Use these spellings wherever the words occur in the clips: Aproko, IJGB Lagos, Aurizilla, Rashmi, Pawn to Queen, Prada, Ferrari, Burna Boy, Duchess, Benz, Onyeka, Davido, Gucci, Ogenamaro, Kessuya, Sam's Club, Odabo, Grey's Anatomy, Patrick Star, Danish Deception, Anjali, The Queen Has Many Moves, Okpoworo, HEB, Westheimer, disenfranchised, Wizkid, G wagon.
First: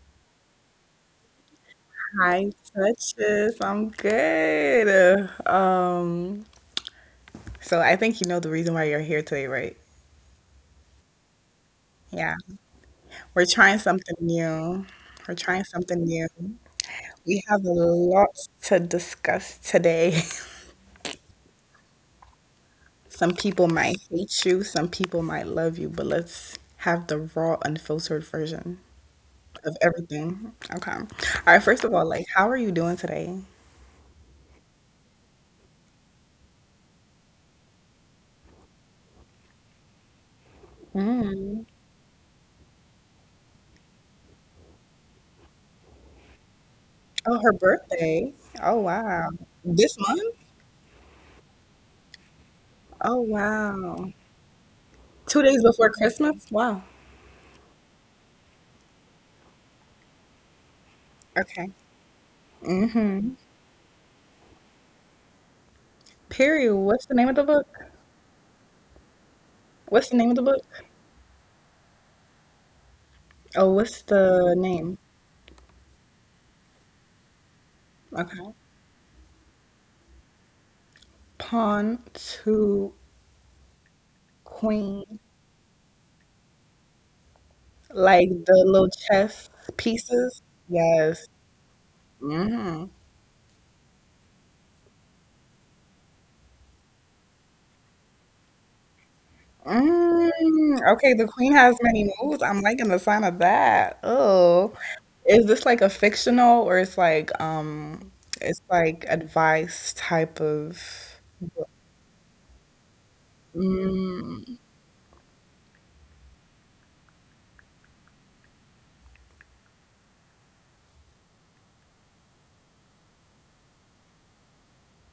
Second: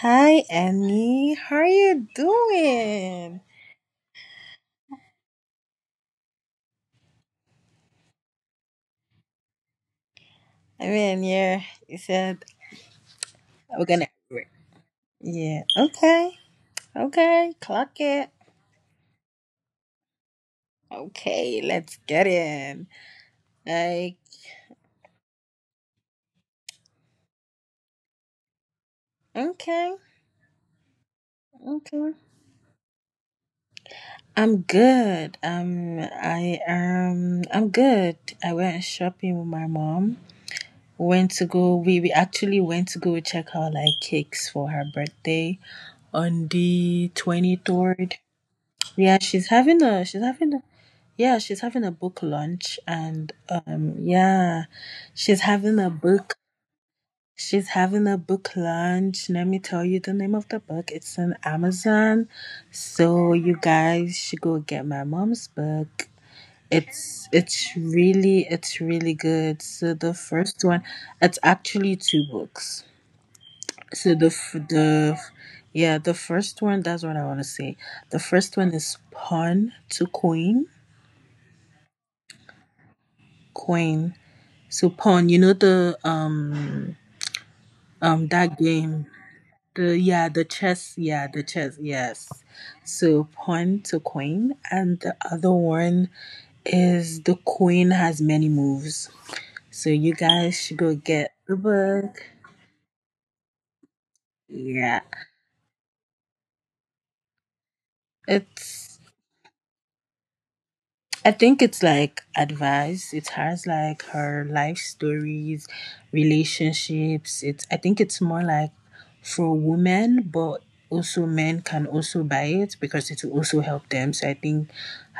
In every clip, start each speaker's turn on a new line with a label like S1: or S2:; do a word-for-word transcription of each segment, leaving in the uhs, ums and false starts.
S1: Hi, Annie. How are you
S2: Hi,
S1: doing?
S2: Touches. I'm good. Um, so I think you know the reason why you're here today, right?
S1: I mean, yeah, you
S2: Yeah.
S1: said
S2: We're
S1: we're
S2: trying
S1: gonna.
S2: something new. We're
S1: Yeah,
S2: trying something new.
S1: okay,
S2: We
S1: okay,
S2: have a
S1: clock it.
S2: lot to discuss today.
S1: Okay, let's get in.
S2: Some people might
S1: Like,
S2: hate you, some people might love you, but let's have the raw, unfiltered version of
S1: okay,
S2: everything. Okay. All right, first of
S1: okay.
S2: all, like, how are you doing today?
S1: I'm good. Um, I um, I'm good. I went shopping with my mom. Went to go. We, we actually went to go check out like cakes for her birthday on the
S2: Oh,
S1: twenty
S2: her
S1: third.
S2: birthday. Oh,
S1: Yeah,
S2: wow.
S1: she's having a
S2: This
S1: she's
S2: month?
S1: having a yeah, she's having a book launch and
S2: Oh,
S1: um
S2: wow.
S1: yeah, she's
S2: two days
S1: having a
S2: before
S1: book
S2: Christmas? Wow.
S1: she's having a book launch. Let me tell you the name of the book. It's on
S2: Okay.
S1: Amazon. So you
S2: Mhm.
S1: guys should go get my mom's book.
S2: Period. What's
S1: It's
S2: the name of
S1: it's
S2: the book?
S1: really it's really good. So the
S2: What's the name of
S1: first
S2: the book?
S1: one, it's actually two books.
S2: Oh,
S1: So
S2: what's
S1: the f-
S2: the name?
S1: the Yeah, the first one, that's what I want to say. The
S2: Okay.
S1: first one is Pawn to Queen
S2: Pawn to
S1: Queen. So pawn,
S2: Queen.
S1: you know the um um
S2: Like
S1: that
S2: the little
S1: game.
S2: chess
S1: The Yeah, the
S2: pieces?
S1: chess, yeah,
S2: Yes.
S1: the chess, yes.
S2: Mhm.
S1: So pawn to queen and the other one is the queen has many moves. So you guys should go
S2: Mm, okay,
S1: get
S2: the
S1: the
S2: queen has many
S1: book.
S2: moves. I'm liking the sign of that. Oh.
S1: Yeah.
S2: Is this like a fictional or it's like um it's
S1: it's.
S2: like advice type of?
S1: I think it's like advice. It has like her
S2: Mm,
S1: life stories, relationships. It's I think it's more like for women, but also men can also buy it because it will also help them. So I think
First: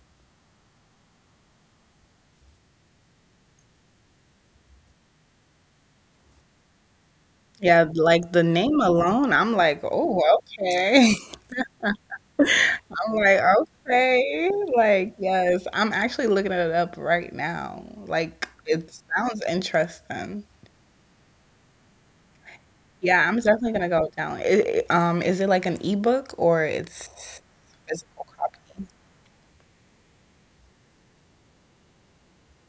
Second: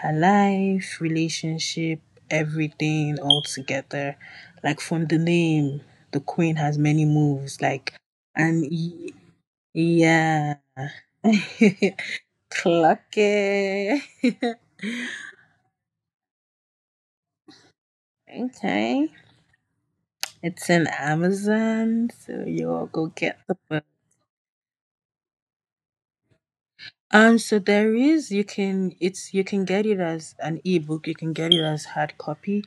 S1: her life, relationship, everything all together. Like from the name, the queen has many moves.
S2: yeah,
S1: Like
S2: like the
S1: and
S2: name
S1: y-
S2: alone, I'm like, oh,
S1: yeah,
S2: okay.
S1: clock
S2: I'm like,
S1: it.
S2: okay. Like, yes, I'm actually looking it up right now. Like, it
S1: Okay.
S2: sounds interesting.
S1: It's in Amazon, so you all go
S2: Yeah, I'm
S1: get the
S2: definitely
S1: book.
S2: gonna go down. It, um, is it like an ebook or
S1: Um,
S2: it's
S1: so there
S2: physical
S1: is you
S2: copy?
S1: can it's you can get it as an ebook, you can get it as hard copy,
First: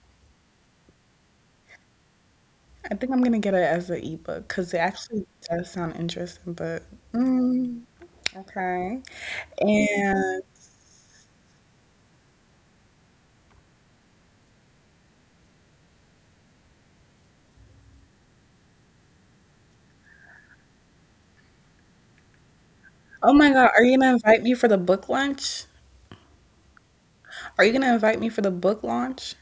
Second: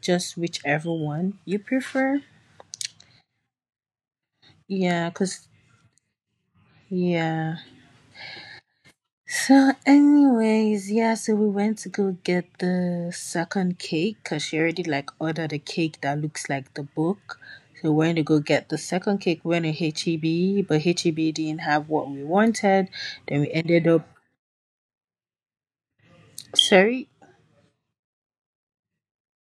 S1: just whichever one you prefer.
S2: I think I'm gonna get it as an ebook because it
S1: Yeah,
S2: actually
S1: cause
S2: does sound interesting, but
S1: yeah.
S2: mm. Okay.
S1: So,
S2: And
S1: anyways, yeah, so we went to go get the second cake because she already like ordered a cake that looks like the book. So we went to go get the second cake. We went to H E B, but H E B didn't have what we wanted.
S2: oh
S1: Then we
S2: my God, are
S1: ended
S2: you
S1: up
S2: gonna invite me for the book launch?
S1: Sorry.
S2: Are you gonna invite me for the book launch?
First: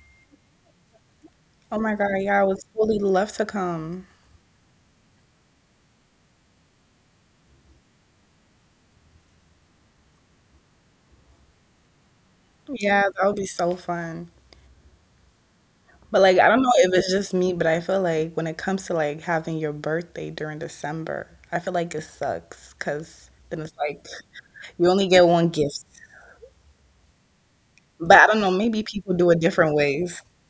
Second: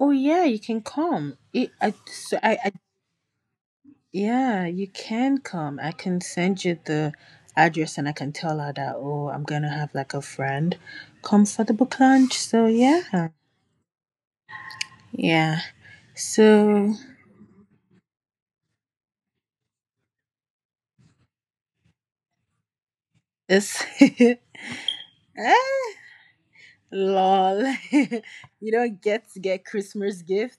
S1: Oh yeah, you can come. It,
S2: Oh
S1: I,
S2: my God,
S1: so
S2: yeah, I
S1: I,
S2: would
S1: I,
S2: totally love to come.
S1: Yeah, you can come. I can send you the address, and I can tell her that. Oh, I'm gonna have like a friend come for the book lunch. So
S2: Yeah,
S1: yeah,
S2: that would be so fun.
S1: yeah.
S2: But like, I don't know
S1: So
S2: if it's just me, but I feel like when it comes to like having your birthday during December, I feel like it sucks because then
S1: it's
S2: it's like you only get one gift.
S1: lol.
S2: But I don't know,
S1: You
S2: maybe
S1: don't
S2: people
S1: get
S2: do
S1: to
S2: it
S1: get
S2: different
S1: Christmas
S2: ways.
S1: gift.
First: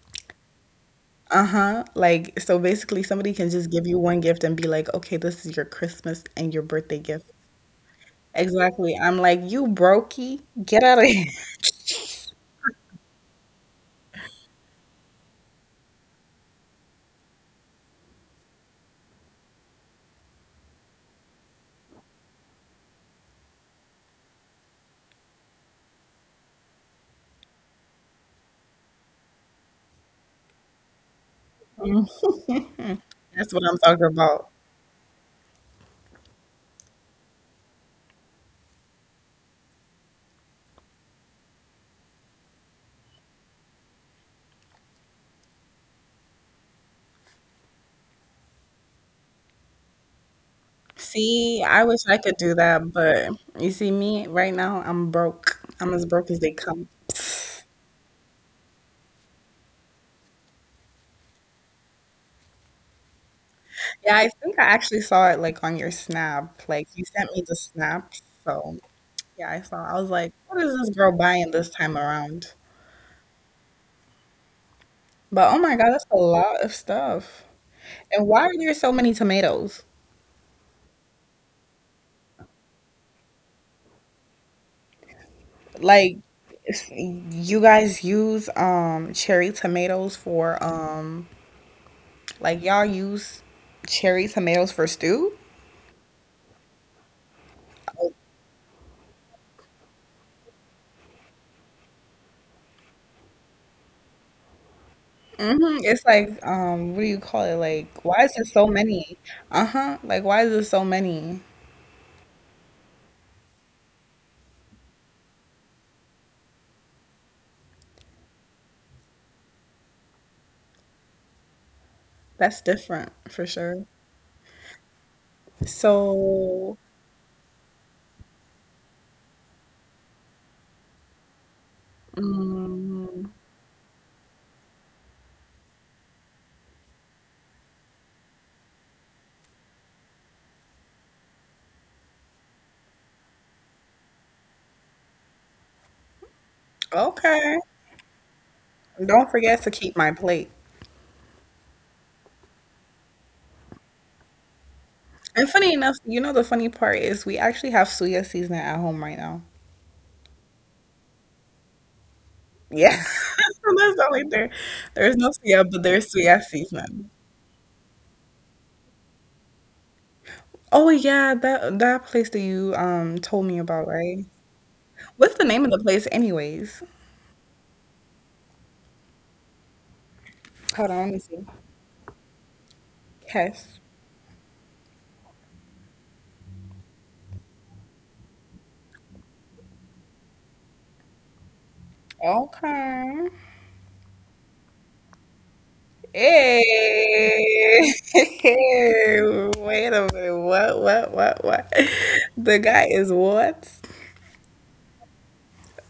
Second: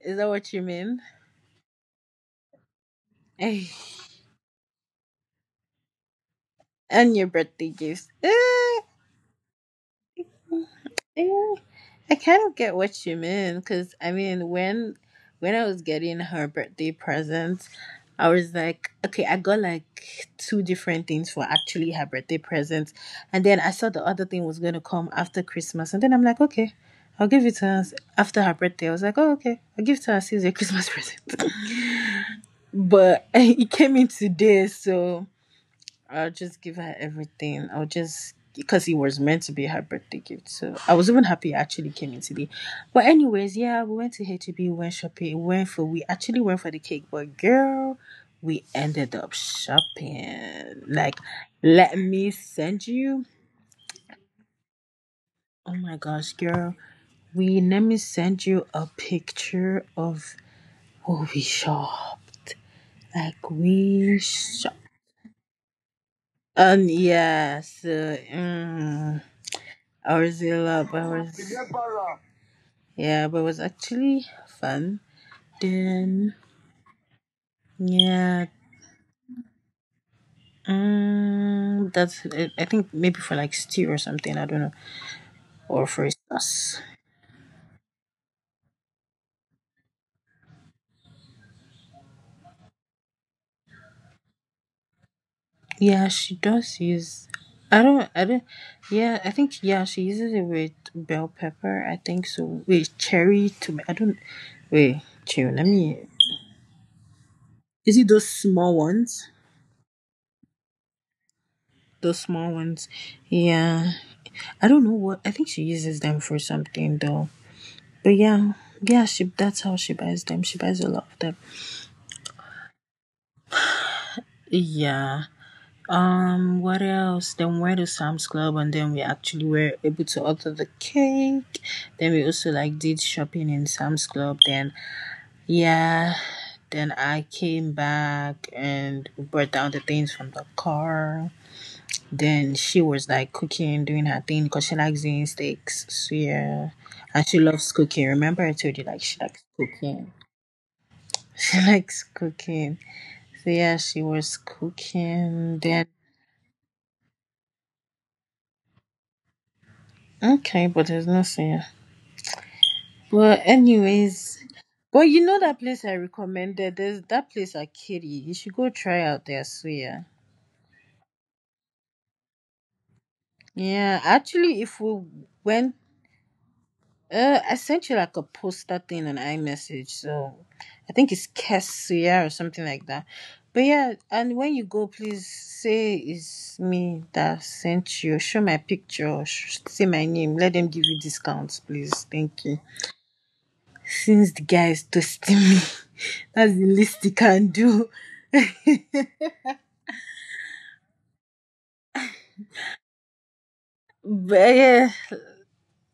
S1: Is that what you mean?
S2: Uh-huh. Like, so basically somebody can
S1: Eh,
S2: just give you one gift and be like, okay, this is your Christmas and your birthday
S1: and your
S2: gift.
S1: birthday gifts. Eh,
S2: Exactly. I'm like, you brokey, get out of here.
S1: eh. I kind of get what you mean because I mean when when I was getting her birthday present, I was like, okay, I got like two different things for actually her birthday present, and then I saw the other thing was going to come after Christmas, and then I'm like, okay, I'll give it to her after her birthday. I was like, oh okay, I'll give it to her as a Christmas present,
S2: Mhm.
S1: but
S2: That's what
S1: it
S2: I'm
S1: came in
S2: talking about.
S1: today, so I'll just give her everything. I'll just Because it was meant to be her birthday gift. So I was even happy I actually came in today. But anyways, yeah, we went to H E B, we went shopping, we went for we actually went for the cake, but girl, we ended up shopping. Like,
S2: See, I
S1: let
S2: wish I
S1: me
S2: could do
S1: send
S2: that,
S1: you.
S2: but you see me right now, I'm broke.
S1: Oh
S2: I'm
S1: my
S2: as
S1: gosh,
S2: broke as they
S1: girl.
S2: come.
S1: We Let me send you a picture of what we shopped. Like we
S2: Yeah, I think I
S1: shopped.
S2: actually saw it like on your snap.
S1: Um
S2: Like you sent me the
S1: yeah, so
S2: snap. So
S1: mm,
S2: yeah, I saw. I was like, what is
S1: Aurizilla,
S2: this
S1: but
S2: girl
S1: was
S2: buying this time around?
S1: yeah, but it was actually fun.
S2: But oh my God, that's a
S1: Then
S2: lot of stuff. And why
S1: Yeah,
S2: are there so many tomatoes?
S1: um, that's I I think maybe for like stew or something. I don't know, or for
S2: Like
S1: sauce.
S2: if you guys use um cherry tomatoes for um like y'all use cherry tomatoes for stew?
S1: Yeah, she does use. I don't. I don't. Yeah, I think yeah, she uses it with bell pepper. I think so. With cherry tomato. I don't. Wait, chill. Let
S2: Hmm.
S1: me.
S2: It's like um what do you call it?
S1: Is
S2: Like
S1: it those
S2: why is there so
S1: small
S2: many?
S1: ones?
S2: Uh-huh. Like why is there so many?
S1: Those small ones. Yeah, I don't know what. I think she uses them for something though. Yeah, yeah. She That's how she buys them. She buys a lot of them.
S2: That's different for sure.
S1: Yeah. Um,
S2: So,
S1: what else? Then we went to Sam's Club and then we actually were able to order the cake. Then we also like did
S2: mm,
S1: shopping in Sam's Club. Then Yeah. Then I came back and brought down the things from the car. Then she was like cooking, doing her thing because she likes doing steaks. So yeah. And she
S2: okay.
S1: loves cooking. Remember I told you like she
S2: Don't
S1: likes
S2: forget to keep
S1: cooking.
S2: my plate.
S1: She likes cooking. So yeah, she was
S2: And
S1: cooking
S2: funny
S1: then.
S2: enough, you know the funny part is we actually have suya seasoning at home right now.
S1: Okay, but there's nothing.
S2: Yeah.
S1: Well,
S2: That's the only
S1: anyways,
S2: there.
S1: but
S2: There's
S1: you
S2: no
S1: know that
S2: C F,
S1: place
S2: but
S1: I
S2: there's C F
S1: recommended. There's
S2: season.
S1: that place at Kitty. You should go try out there. So yeah,
S2: Oh yeah, that that place that you um told me about,
S1: yeah.
S2: right?
S1: Actually, if we
S2: What's the name
S1: went,
S2: of the place anyways?
S1: Uh, I sent you like a poster thing on iMessage. So I
S2: Hold on,
S1: think
S2: let me
S1: it's
S2: see.
S1: Kessuya or something like that. But
S2: Yes.
S1: yeah, and when you go, please say it's me that sent you. Show my picture. sh- Say my name. Let them give you discounts, please. Thank you.
S2: Okay.
S1: Since the guy is toasting me, that's the least he can do.
S2: Hey.
S1: But
S2: Wait a minute. What, what, what, what? The guy is what?
S1: yeah,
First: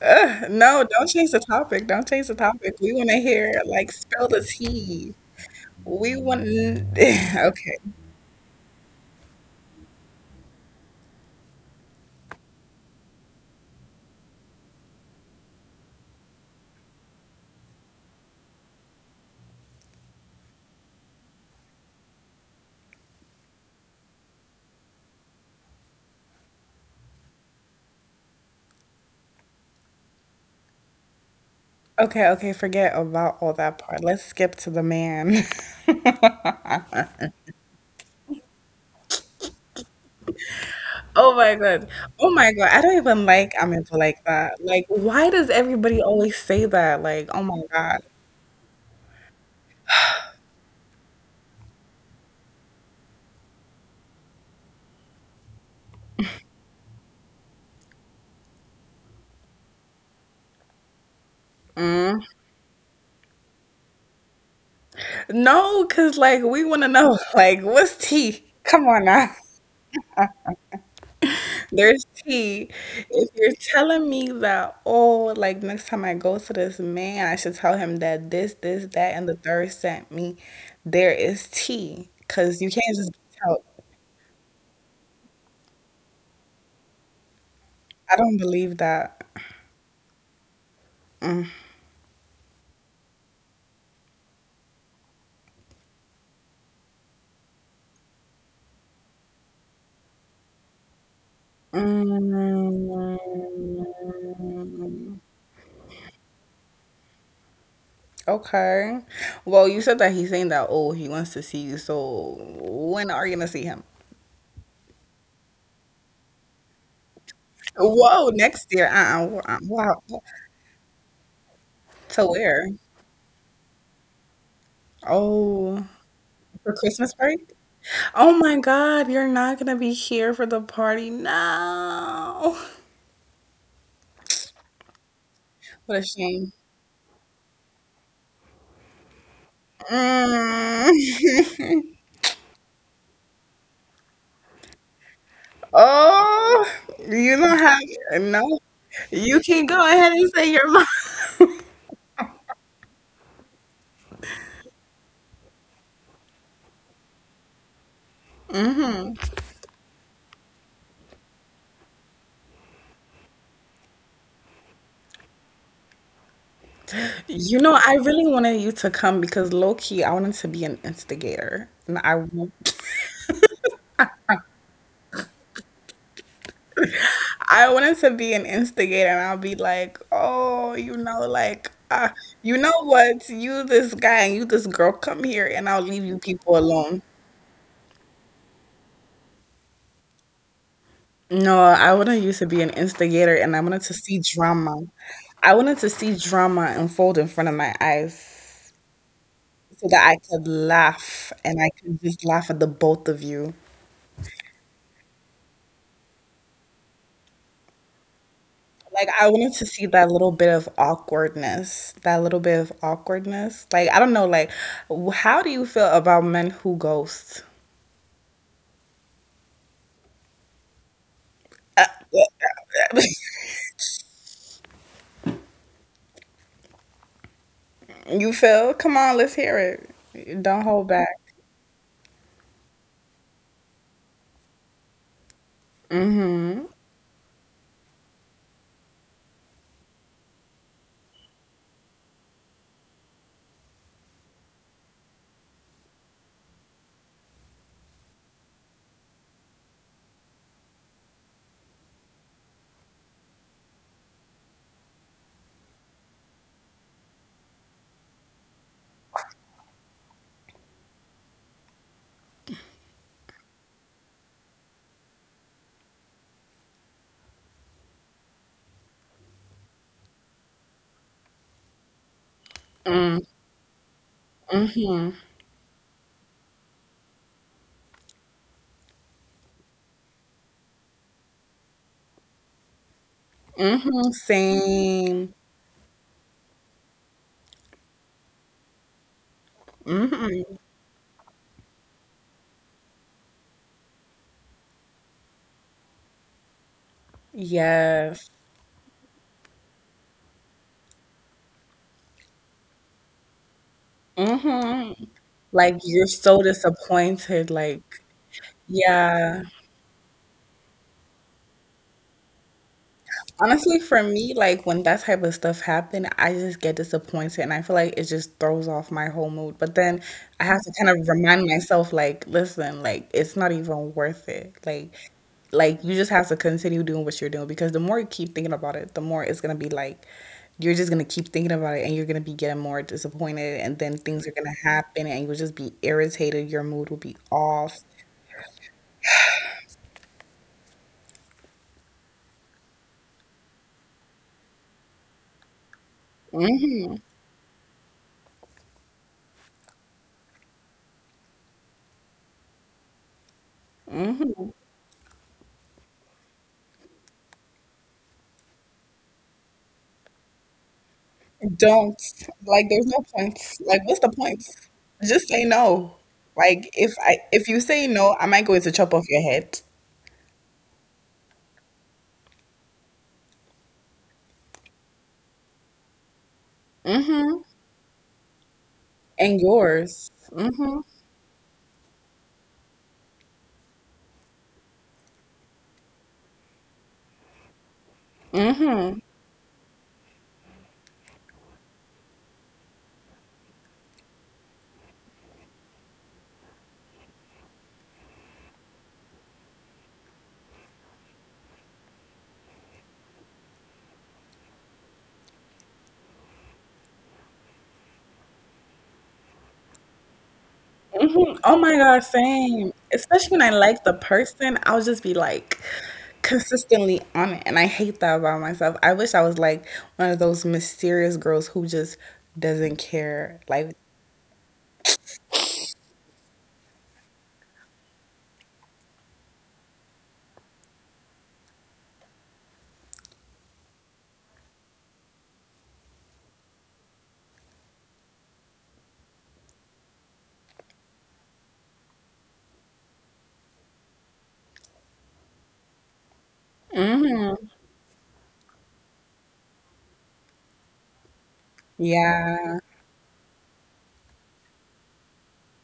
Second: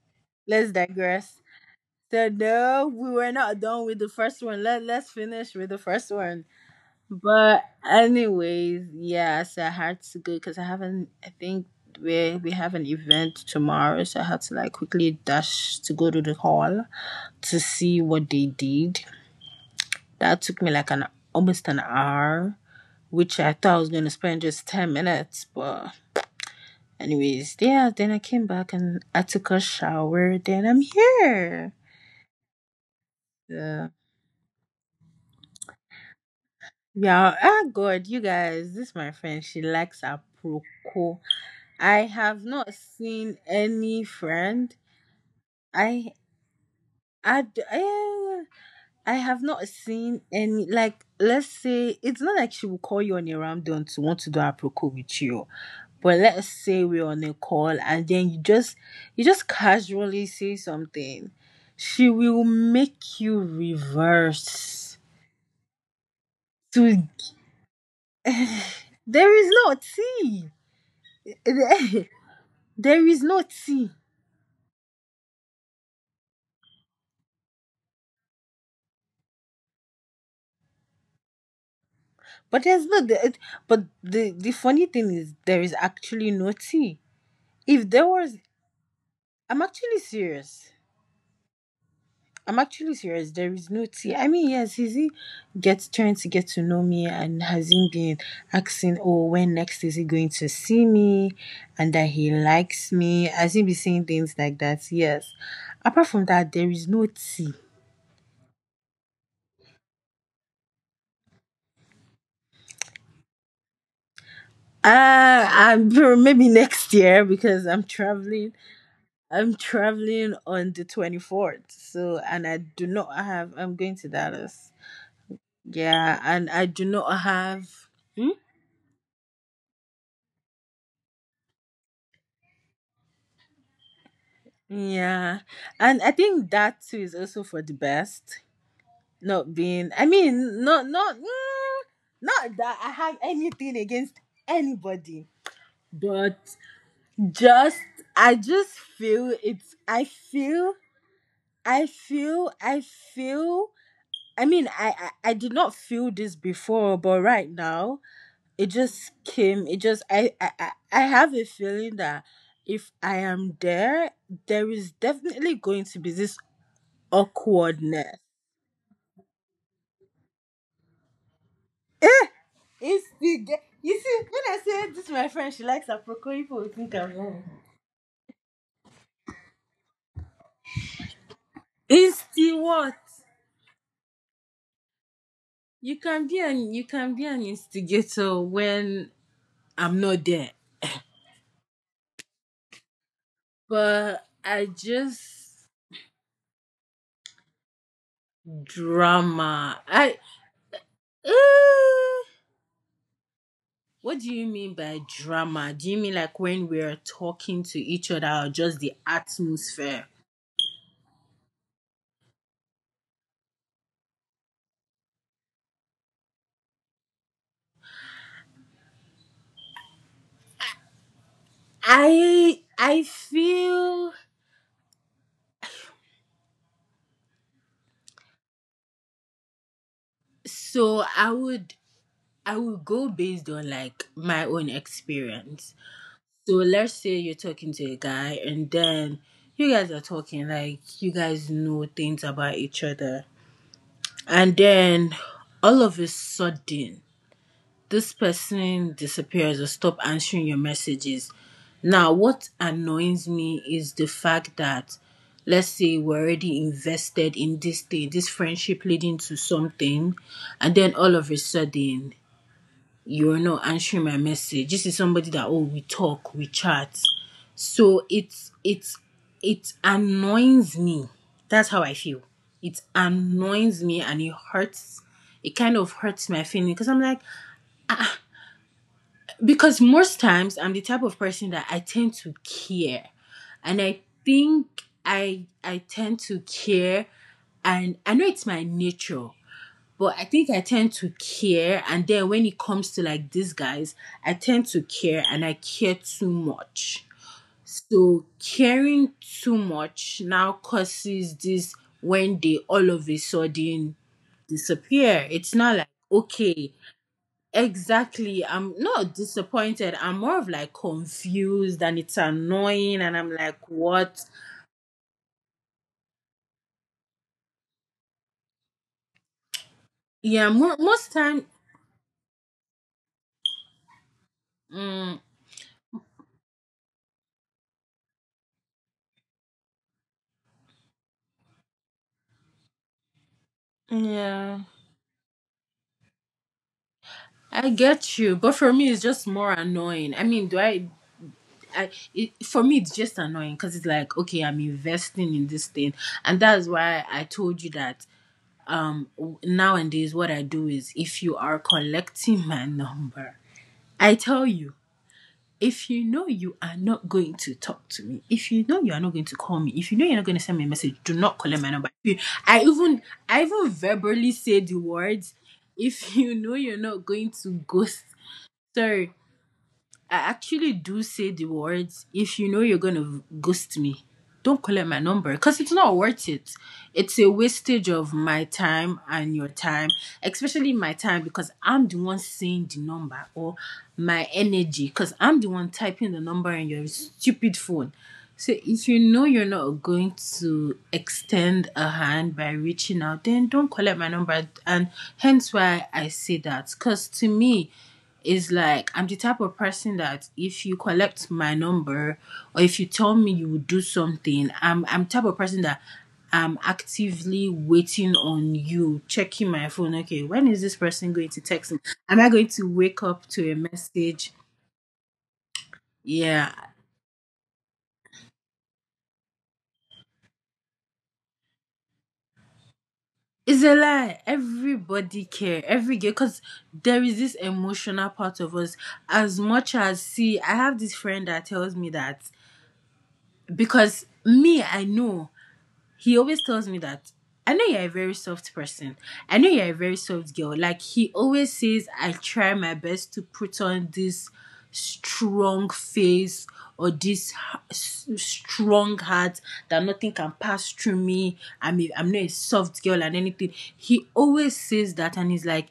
S2: Ugh,
S1: let's
S2: no, don't change the
S1: digress.
S2: topic. Don't change
S1: So
S2: the topic.
S1: no,
S2: We want
S1: we
S2: to
S1: were not
S2: hear,
S1: done
S2: like,
S1: with the
S2: spill the
S1: first one. Let let's
S2: tea.
S1: finish with the first
S2: We want.
S1: one. But
S2: Okay.
S1: anyways, yeah, so I had to go because I haven't. I think we we have an event tomorrow, so I had to like quickly dash to go to the hall to see what they did. That took me like an almost an hour, which I thought I was gonna spend just ten minutes, but anyways, yeah, then I came back and I took a shower. Then I'm here.
S2: Okay, okay, forget about all that
S1: Yeah.
S2: part. Let's skip to the man.
S1: Yeah. Ah, God, you guys, this my friend. She likes Aproko.
S2: Oh my God.
S1: I
S2: Oh
S1: have
S2: my God.
S1: not
S2: I don't even
S1: seen
S2: like I'm into
S1: any
S2: like that.
S1: friend.
S2: Like, why does everybody
S1: I,
S2: always say that? Like,
S1: I,
S2: oh my
S1: d-
S2: God.
S1: eh, I have not seen any. Like, let's say it's not like she will call you on a random to want to do Aproko with you. But let's say we're on a call and then you just you just casually say something. She
S2: Mm.
S1: will make you reverse.
S2: No, because like we want to
S1: To
S2: know, like, what's tea? Come on now.
S1: There is no tea.
S2: There's tea.
S1: There is
S2: If
S1: no
S2: you're
S1: tea.
S2: telling me that, oh, like next time I go to this man, I should tell him that this, this, that, and the third sent me, there is tea. Because
S1: But
S2: you
S1: there's
S2: can't
S1: no
S2: just
S1: the-
S2: tell
S1: but the the funny thing is there is actually no tea. If there
S2: I don't
S1: was
S2: believe that.
S1: I'm actually serious. I'm actually serious. There is no tea. I mean, yes, is he gets trying to get to know me and has he been asking, oh, when next is he going to see me, and that he likes
S2: Mm,
S1: me? Has he been saying things like that? Yes. Apart from that, there is no tea.
S2: okay. Well, you said that he's saying that, oh, he wants to see you. So when are you gonna see him?
S1: Uh, I'm, Maybe next year because I'm
S2: Whoa,
S1: traveling.
S2: next year. Uh-uh,
S1: I'm
S2: uh, wow.
S1: traveling on the twenty fourth. So,
S2: To
S1: and I
S2: where?
S1: do not have. I'm going to Dallas.
S2: Oh,
S1: Yeah, and I
S2: for
S1: do
S2: Christmas
S1: not
S2: break?
S1: have. Hmm?
S2: Oh my God, you're not gonna be here for the party. No.
S1: Yeah.
S2: What
S1: And
S2: a
S1: I think
S2: shame.
S1: that too is also for the best. Not being I mean, not not mm,
S2: Mm.
S1: Not that I have anything against anybody, but
S2: Oh, you don't
S1: just
S2: have
S1: I
S2: no.
S1: just feel
S2: You can
S1: it's
S2: go
S1: I
S2: ahead and say your
S1: feel I feel I feel I mean I, I I did not feel this before, but right now it just came it just I I I I have a feeling that if I am there, there is definitely going to be this
S2: You know, I
S1: awkwardness.
S2: really wanted you to come because low key, I wanted to be an instigator. And I wa-
S1: It's the ge- you see when I say this to my friend she likes Aproko people will think I'm wrong.
S2: I wanted to be an instigator and I'll be like, "Oh, you know, like uh,
S1: Insti
S2: you know
S1: what?
S2: what? You this guy and you this girl come here and I'll
S1: You
S2: leave you
S1: can be
S2: people
S1: an you
S2: alone."
S1: can be an instigator when I'm not there.
S2: No, I wanted you to be an instigator and I wanted to
S1: But
S2: see
S1: I
S2: drama. I
S1: just
S2: wanted to see drama unfold in front of my eyes
S1: Drama.
S2: so that
S1: I
S2: I could laugh and I
S1: Eh,
S2: could just laugh at the both of you.
S1: what do you mean by drama? Do you mean like when we're talking to each other or just the
S2: Like I wanted to see
S1: atmosphere?
S2: that little bit of awkwardness, that little bit of awkwardness. Like I don't know, like w- how do you feel about men who ghost?
S1: I I feel
S2: You feel? Come on, let's hear it. Don't hold
S1: so
S2: back.
S1: I would I will go based on like my own experience. So
S2: Mhm.
S1: let's say you're talking to a guy and then you guys are talking like you guys know things about each other. And then all of a sudden this person disappears or stop answering your messages. Now what annoys me is the fact that let's say we're already invested in this thing, this friendship leading to something, and then all of a sudden you are not answering my message. This is somebody that oh we talk, we chat. So it's it's it annoys me. That's how I feel. It annoys me and it hurts. It kind of hurts my feeling because I'm like because most times I'm the type of person that I tend to care, and I
S2: Mhm.
S1: think
S2: Same.
S1: I I tend to care, and I know it's my nature, but I think
S2: Mhm.
S1: I tend to care, and then when it comes to like these guys, I tend to care and I care too much. So
S2: Yes.
S1: caring too much now causes this when they all of a sudden
S2: Mhm.
S1: disappear. It's not
S2: Like
S1: like
S2: you're so
S1: okay,
S2: disappointed. Like
S1: exactly. I'm not
S2: yeah.
S1: disappointed. I'm more of like confused, and it's annoying, and I'm like,
S2: Honestly, for
S1: what?
S2: me, like when that type of stuff happen, I just get disappointed and I feel like it just throws off my whole mood. But then I
S1: Yeah,
S2: have
S1: mo-
S2: to kind of
S1: most time,
S2: remind myself, like, listen, like it's not even worth it. Like
S1: mm,
S2: like you just have to continue doing what you're doing because the more you keep thinking about it, the more it's gonna be like you're just gonna keep thinking about it and you're gonna be getting more disappointed and then things are gonna
S1: yeah.
S2: happen and you'll just be irritated, your mood will be
S1: I
S2: off.
S1: get you, but for me, it's just more annoying. I mean, do I? I it, for me, it's just annoying because it's like, okay, I'm investing in this thing, and that's why I told you that. Um, w- nowadays, what I do is, if you are collecting my number, I tell you, if you know you are not going to talk to me, if you know you are not going to call me, if you know you're not going to send me a message, do not collect my number.
S2: Don't.
S1: If you- I
S2: Like there's
S1: even,
S2: no point.
S1: I even
S2: Like what's the
S1: verbally
S2: point?
S1: say the
S2: Just
S1: words.
S2: say no.
S1: If you know
S2: Like
S1: you're
S2: if
S1: not
S2: I
S1: going
S2: if
S1: to
S2: you say
S1: ghost
S2: no, I might go to chop off
S1: sorry,
S2: your head.
S1: I actually do say the words, if you know you're going to ghost me, don't call collect my number because it's not worth it. It's a
S2: Mm-hmm.
S1: wastage of my time and
S2: And
S1: your time,
S2: yours.
S1: especially
S2: Mm-hmm.
S1: my time because I'm the one saying the number or my energy because I'm the one typing the number in your stupid phone. So if you
S2: Mm-hmm.
S1: know you're not going to extend a hand by reaching out, then don't call collect my number. And hence why I say that because to me, is like I'm the type of person that if you collect my number or if you tell me you would do something, I'm I'm type of person that I'm actively waiting on you, checking my phone. Okay, when is this person going to
S2: Mm-hmm. Oh
S1: text me?
S2: my God,
S1: Am I going to
S2: same.
S1: wake up
S2: Especially when
S1: to a
S2: I like the
S1: message?
S2: person, I'll just be like
S1: Yeah.
S2: consistently on it. And I hate that about myself. I wish I was like one of those mysterious girls who just doesn't care.
S1: It's a
S2: Like,
S1: lie. Everybody care. Every girl, because there is this emotional part of us. As much as see, I have this friend that tells me that because me, I know he always tells me that I know you're a very soft person. I know you're a very soft girl. Like he always says, I try my best to put on this strong face or this
S2: mm-hmm.
S1: strong heart that nothing can pass through me. I mean, I'm not a
S2: Yeah.
S1: soft girl and anything. He always says that, and he's like,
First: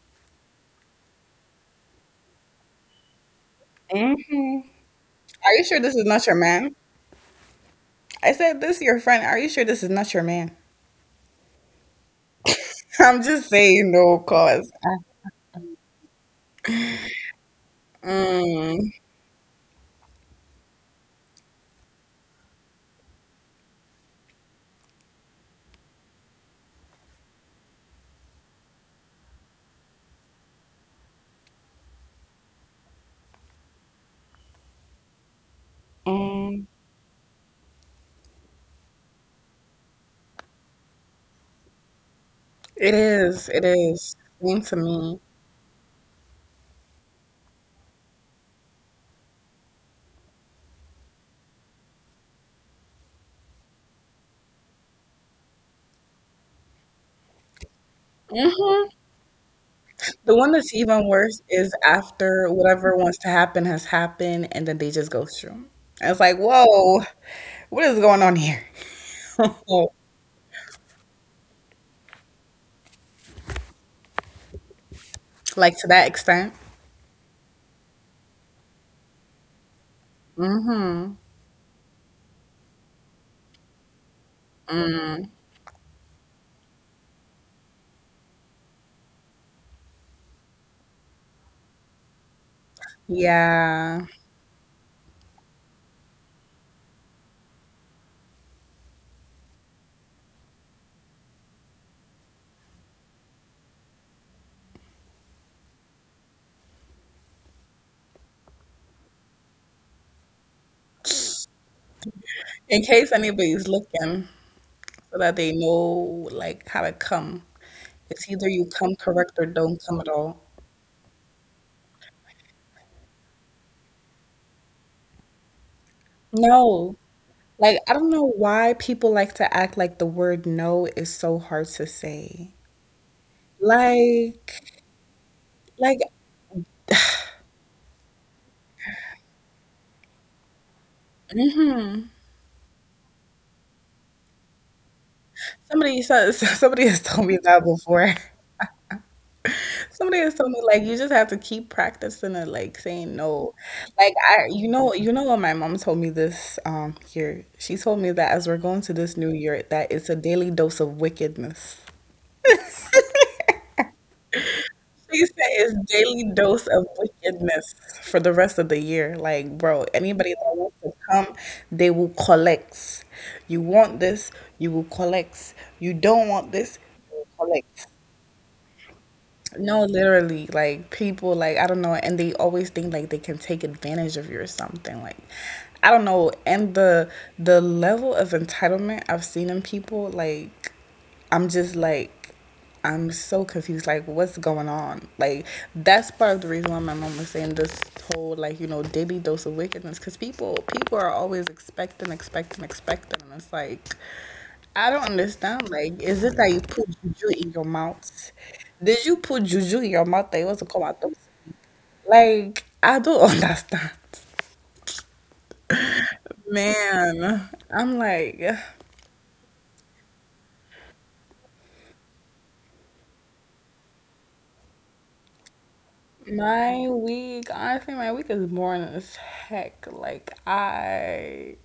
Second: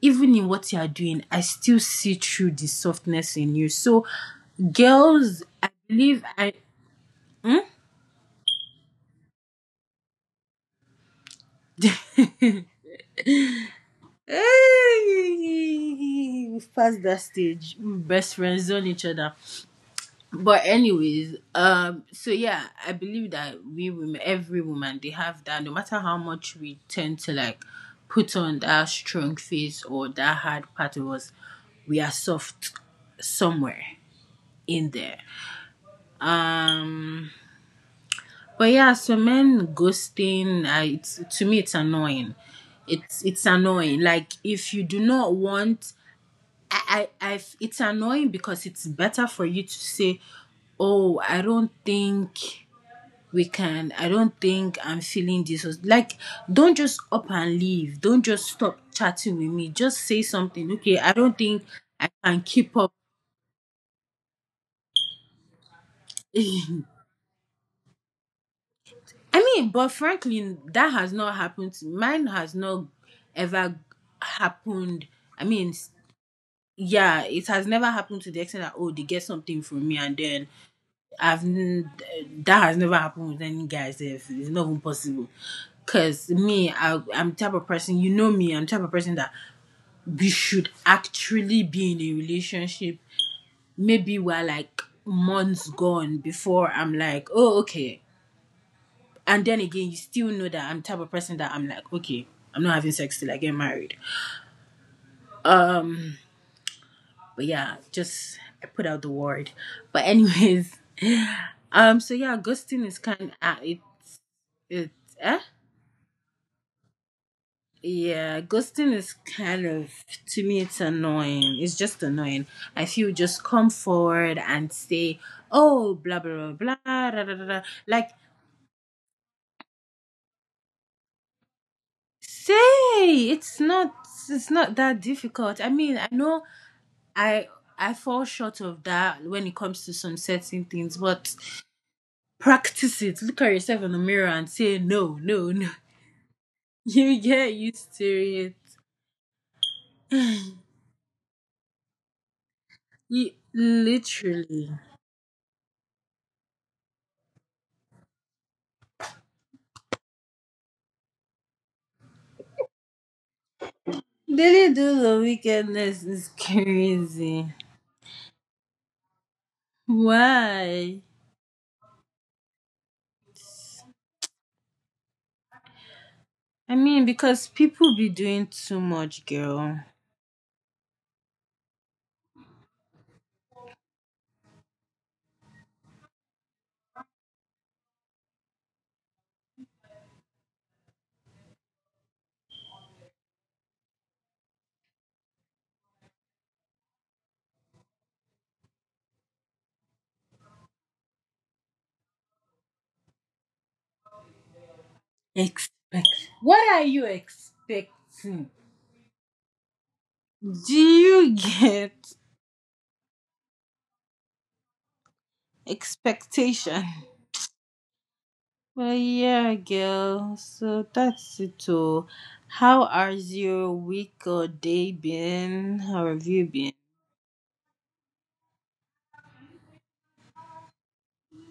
S1: even in what you are doing, I still see through the softness in you. So,
S2: Mm-hmm.
S1: girls,
S2: Are you
S1: I
S2: sure this is
S1: believe
S2: not your
S1: I.
S2: man? I said, "This your friend? Are you sure this is not your man?" I'm just saying, no, cause I-
S1: We've passed that stage. We best friends on
S2: mm,
S1: each other. But anyways, um, so yeah, I believe that we women, every woman, they have that. No matter how much we tend to like put on that strong face or that hard part of us, we are soft somewhere in there.
S2: mm,
S1: Um, but yeah, so men ghosting, I, it's, to me, it's annoying.
S2: it
S1: It's it's
S2: is, it
S1: annoying.
S2: is.
S1: Like
S2: Same
S1: if
S2: to
S1: you do
S2: me.
S1: not want I, I, I, it's annoying because it's better for you to say, "Oh, I don't think we can. I don't think I'm feeling this." Or- Like, don't just up and leave. Don't just stop
S2: Hmm.
S1: chatting with me. Just say
S2: The one
S1: something.
S2: that's
S1: Okay,
S2: even
S1: I don't
S2: worse
S1: think
S2: is
S1: I can
S2: after
S1: keep up.
S2: whatever wants to happen has happened, and then they just ghost you. And it's like,
S1: I
S2: whoa, what is going on here?
S1: mean, but frankly, that has not happened. To- Mine has not ever happened. I mean,
S2: Like to
S1: s-
S2: that extent.
S1: yeah, it has never happened to the extent that oh, they get something from me and then
S2: Hmm.
S1: I've that has never happened with any guys. If it's not even possible, because me, I, I'm the type of person. You know me. I'm the type of person that we should actually be in a relationship.
S2: Yeah.
S1: Maybe we're like months gone before I'm like, oh okay. And then again, you still know that I'm the type of person that I'm like, okay, I'm not having sex till I get married. But yeah, just I put out the word. But anyways, um, so yeah,
S2: In
S1: ghosting is
S2: case
S1: kind. Uh,
S2: anybody's
S1: it
S2: looking,
S1: it
S2: so that
S1: eh
S2: they know like how to come. It's
S1: Yeah,
S2: either you
S1: ghosting
S2: come
S1: is
S2: correct or
S1: kind
S2: don't
S1: of,
S2: come at all.
S1: to me, it's annoying. It's just annoying. I feel just come forward and say, oh, blah, blah, blah,
S2: No.
S1: blah, da, da, da, da.
S2: Like, I don't
S1: Like,
S2: know why people like to act like the word no is so hard to say.
S1: say, it's not,
S2: Like
S1: it's not that difficult. I
S2: like
S1: mean, I know I, I fall short of that when it comes to some certain things, but
S2: mhm.
S1: practice it. Look at yourself in the mirror and say, no, no, no.
S2: Somebody says somebody has
S1: You
S2: told me
S1: get
S2: that
S1: used to
S2: before.
S1: it.
S2: Somebody has told me, like, you just have to keep practicing it, like, saying
S1: You,
S2: no. Like, I you
S1: literally.
S2: know you know what my mom told me this um year? She told me that as we're going to this new year, that it's a daily dose of wickedness.
S1: Daily dose of
S2: She said it's
S1: wickedness
S2: daily
S1: is
S2: dose of
S1: crazy.
S2: wickedness for the rest of the year. Like, bro, anybody that wants to
S1: Why?
S2: come, they will collect. You want this, you will collect. You don't want
S1: I
S2: this,
S1: mean,
S2: you will
S1: because
S2: collect.
S1: people be doing too much, girl.
S2: No, literally, like people, like I don't know, and they always think like they can take advantage of you or something. Like I don't know, and the the level of entitlement I've seen in people, like I'm just like I'm so confused. Like, what's going on? Like, that's part of the reason why my mom was saying this whole like you know daily dose of wickedness because people people are always expecting, expecting, expecting, and it's like I don't understand. Like, is
S1: Expect.
S2: it that you
S1: What are
S2: put
S1: you
S2: juju in your mouth?
S1: expecting?
S2: Did you put juju in your mouth that you want to
S1: Do
S2: come out? Of?
S1: you get
S2: Like, I don't understand.
S1: expectation?
S2: Man, I'm like,
S1: Well, yeah, girl. So that's it all. How has your week or day been? How have you
S2: my
S1: been?
S2: week, honestly, my week is boring as heck. Like, I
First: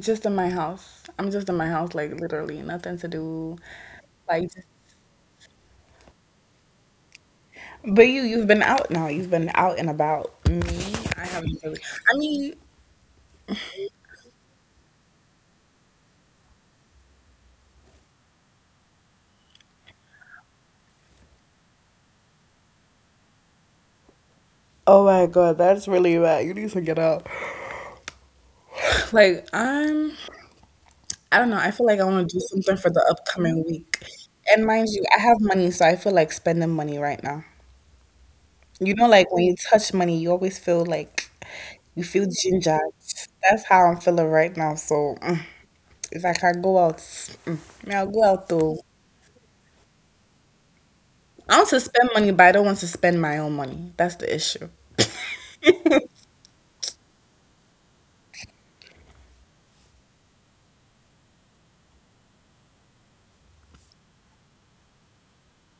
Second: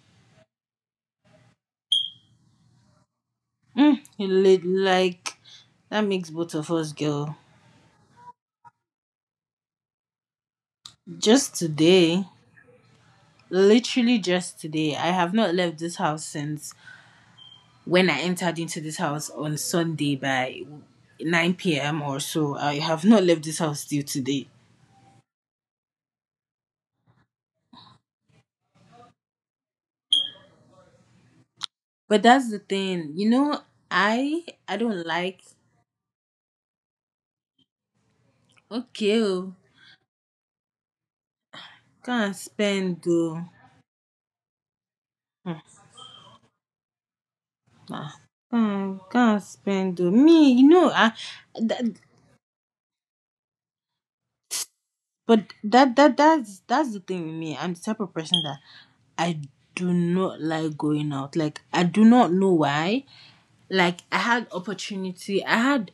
S2: just in my house. I'm just in my house, like, literally nothing to do.
S1: Mm, you
S2: Like,
S1: look
S2: just,
S1: like that makes both of us, girl.
S2: but you, you've been out now. You've been out and about. Me, I
S1: Just
S2: haven't really.
S1: today.
S2: I mean,
S1: Literally just today. I have not left this house since when I entered into this house on Sunday by nine p m or so. I have not left this house till today.
S2: oh my God, that's really bad. You need to get up. Like I'm, I don't know. I feel like I
S1: But
S2: want to do
S1: that's the
S2: something for the
S1: thing, you know,
S2: upcoming week.
S1: I
S2: And
S1: I
S2: mind
S1: don't
S2: you, I have
S1: like
S2: money, so I feel like spending money right now. You know,
S1: okay,
S2: like
S1: oh,
S2: when you touch money, you always feel like you
S1: can't
S2: feel ginger.
S1: spend though.
S2: That's how I'm feeling right now. So mm,
S1: Hmm,
S2: if I can go out, mm, may
S1: nah.
S2: I'll go out though.
S1: Can't, can't spend though. Me, you know, I,
S2: I want
S1: th-
S2: to spend money, but I don't want to spend my own money. That's the issue.
S1: but that that that's that's the thing with me. I'm the type of person that I do not like going out. Like I do not know why. Like I had opportunity. I had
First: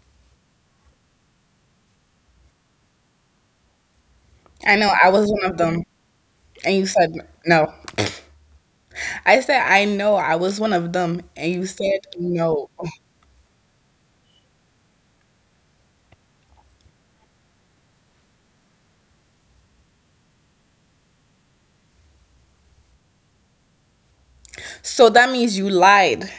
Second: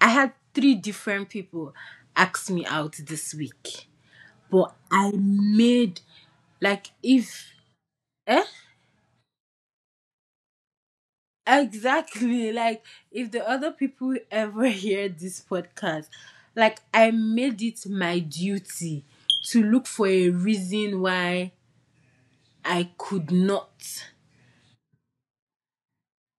S1: I had three different people ask me out this week. But
S2: I know I
S1: I
S2: was one of them,
S1: made
S2: and you
S1: like
S2: said
S1: if
S2: no.
S1: eh?
S2: I said I know I was one of them, and you said
S1: Exactly.
S2: no.
S1: Like if the other people ever hear this podcast, like I made it my duty to look for a reason why I could not.
S2: So that means you lied.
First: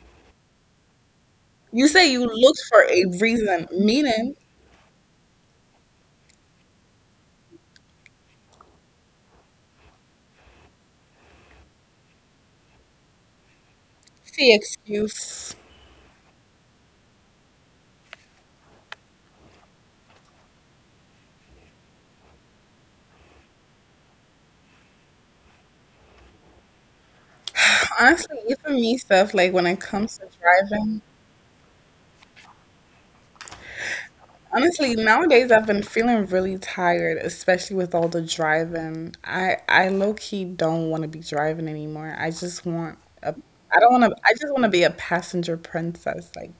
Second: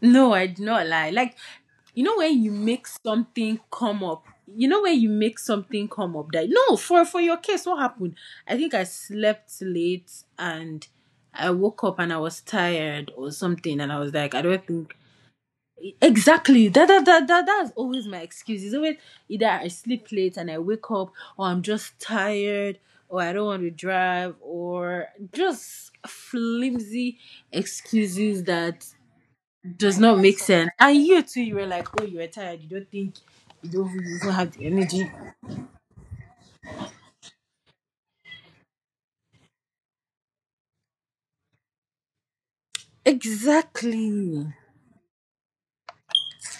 S1: No, I did not lie. Like,
S2: You
S1: you
S2: say
S1: know
S2: you
S1: when you
S2: looked for
S1: make
S2: a
S1: something
S2: reason,
S1: come up.
S2: meaning
S1: You know when you make something come up that no for for your case what happened? I think I slept late and I woke up and I was tired or something and I was like I
S2: see
S1: don't think
S2: excuse.
S1: exactly. That, that, that, that, that's always my excuse. It's always either I sleep late and I wake up, or I'm just tired, or I don't want to drive, or just flimsy
S2: Honestly,
S1: excuses
S2: even
S1: that
S2: me stuff like when it
S1: does not
S2: comes to
S1: make sense. And
S2: driving.
S1: you too, you were like, oh, you were tired. You don't think you don't, you don't have the
S2: Honestly,
S1: energy.
S2: nowadays I've been feeling really tired, especially with all the driving. I I low key don't want to be driving anymore. I just want a I don't want to I
S1: Exactly.
S2: just want to be a passenger princess. Like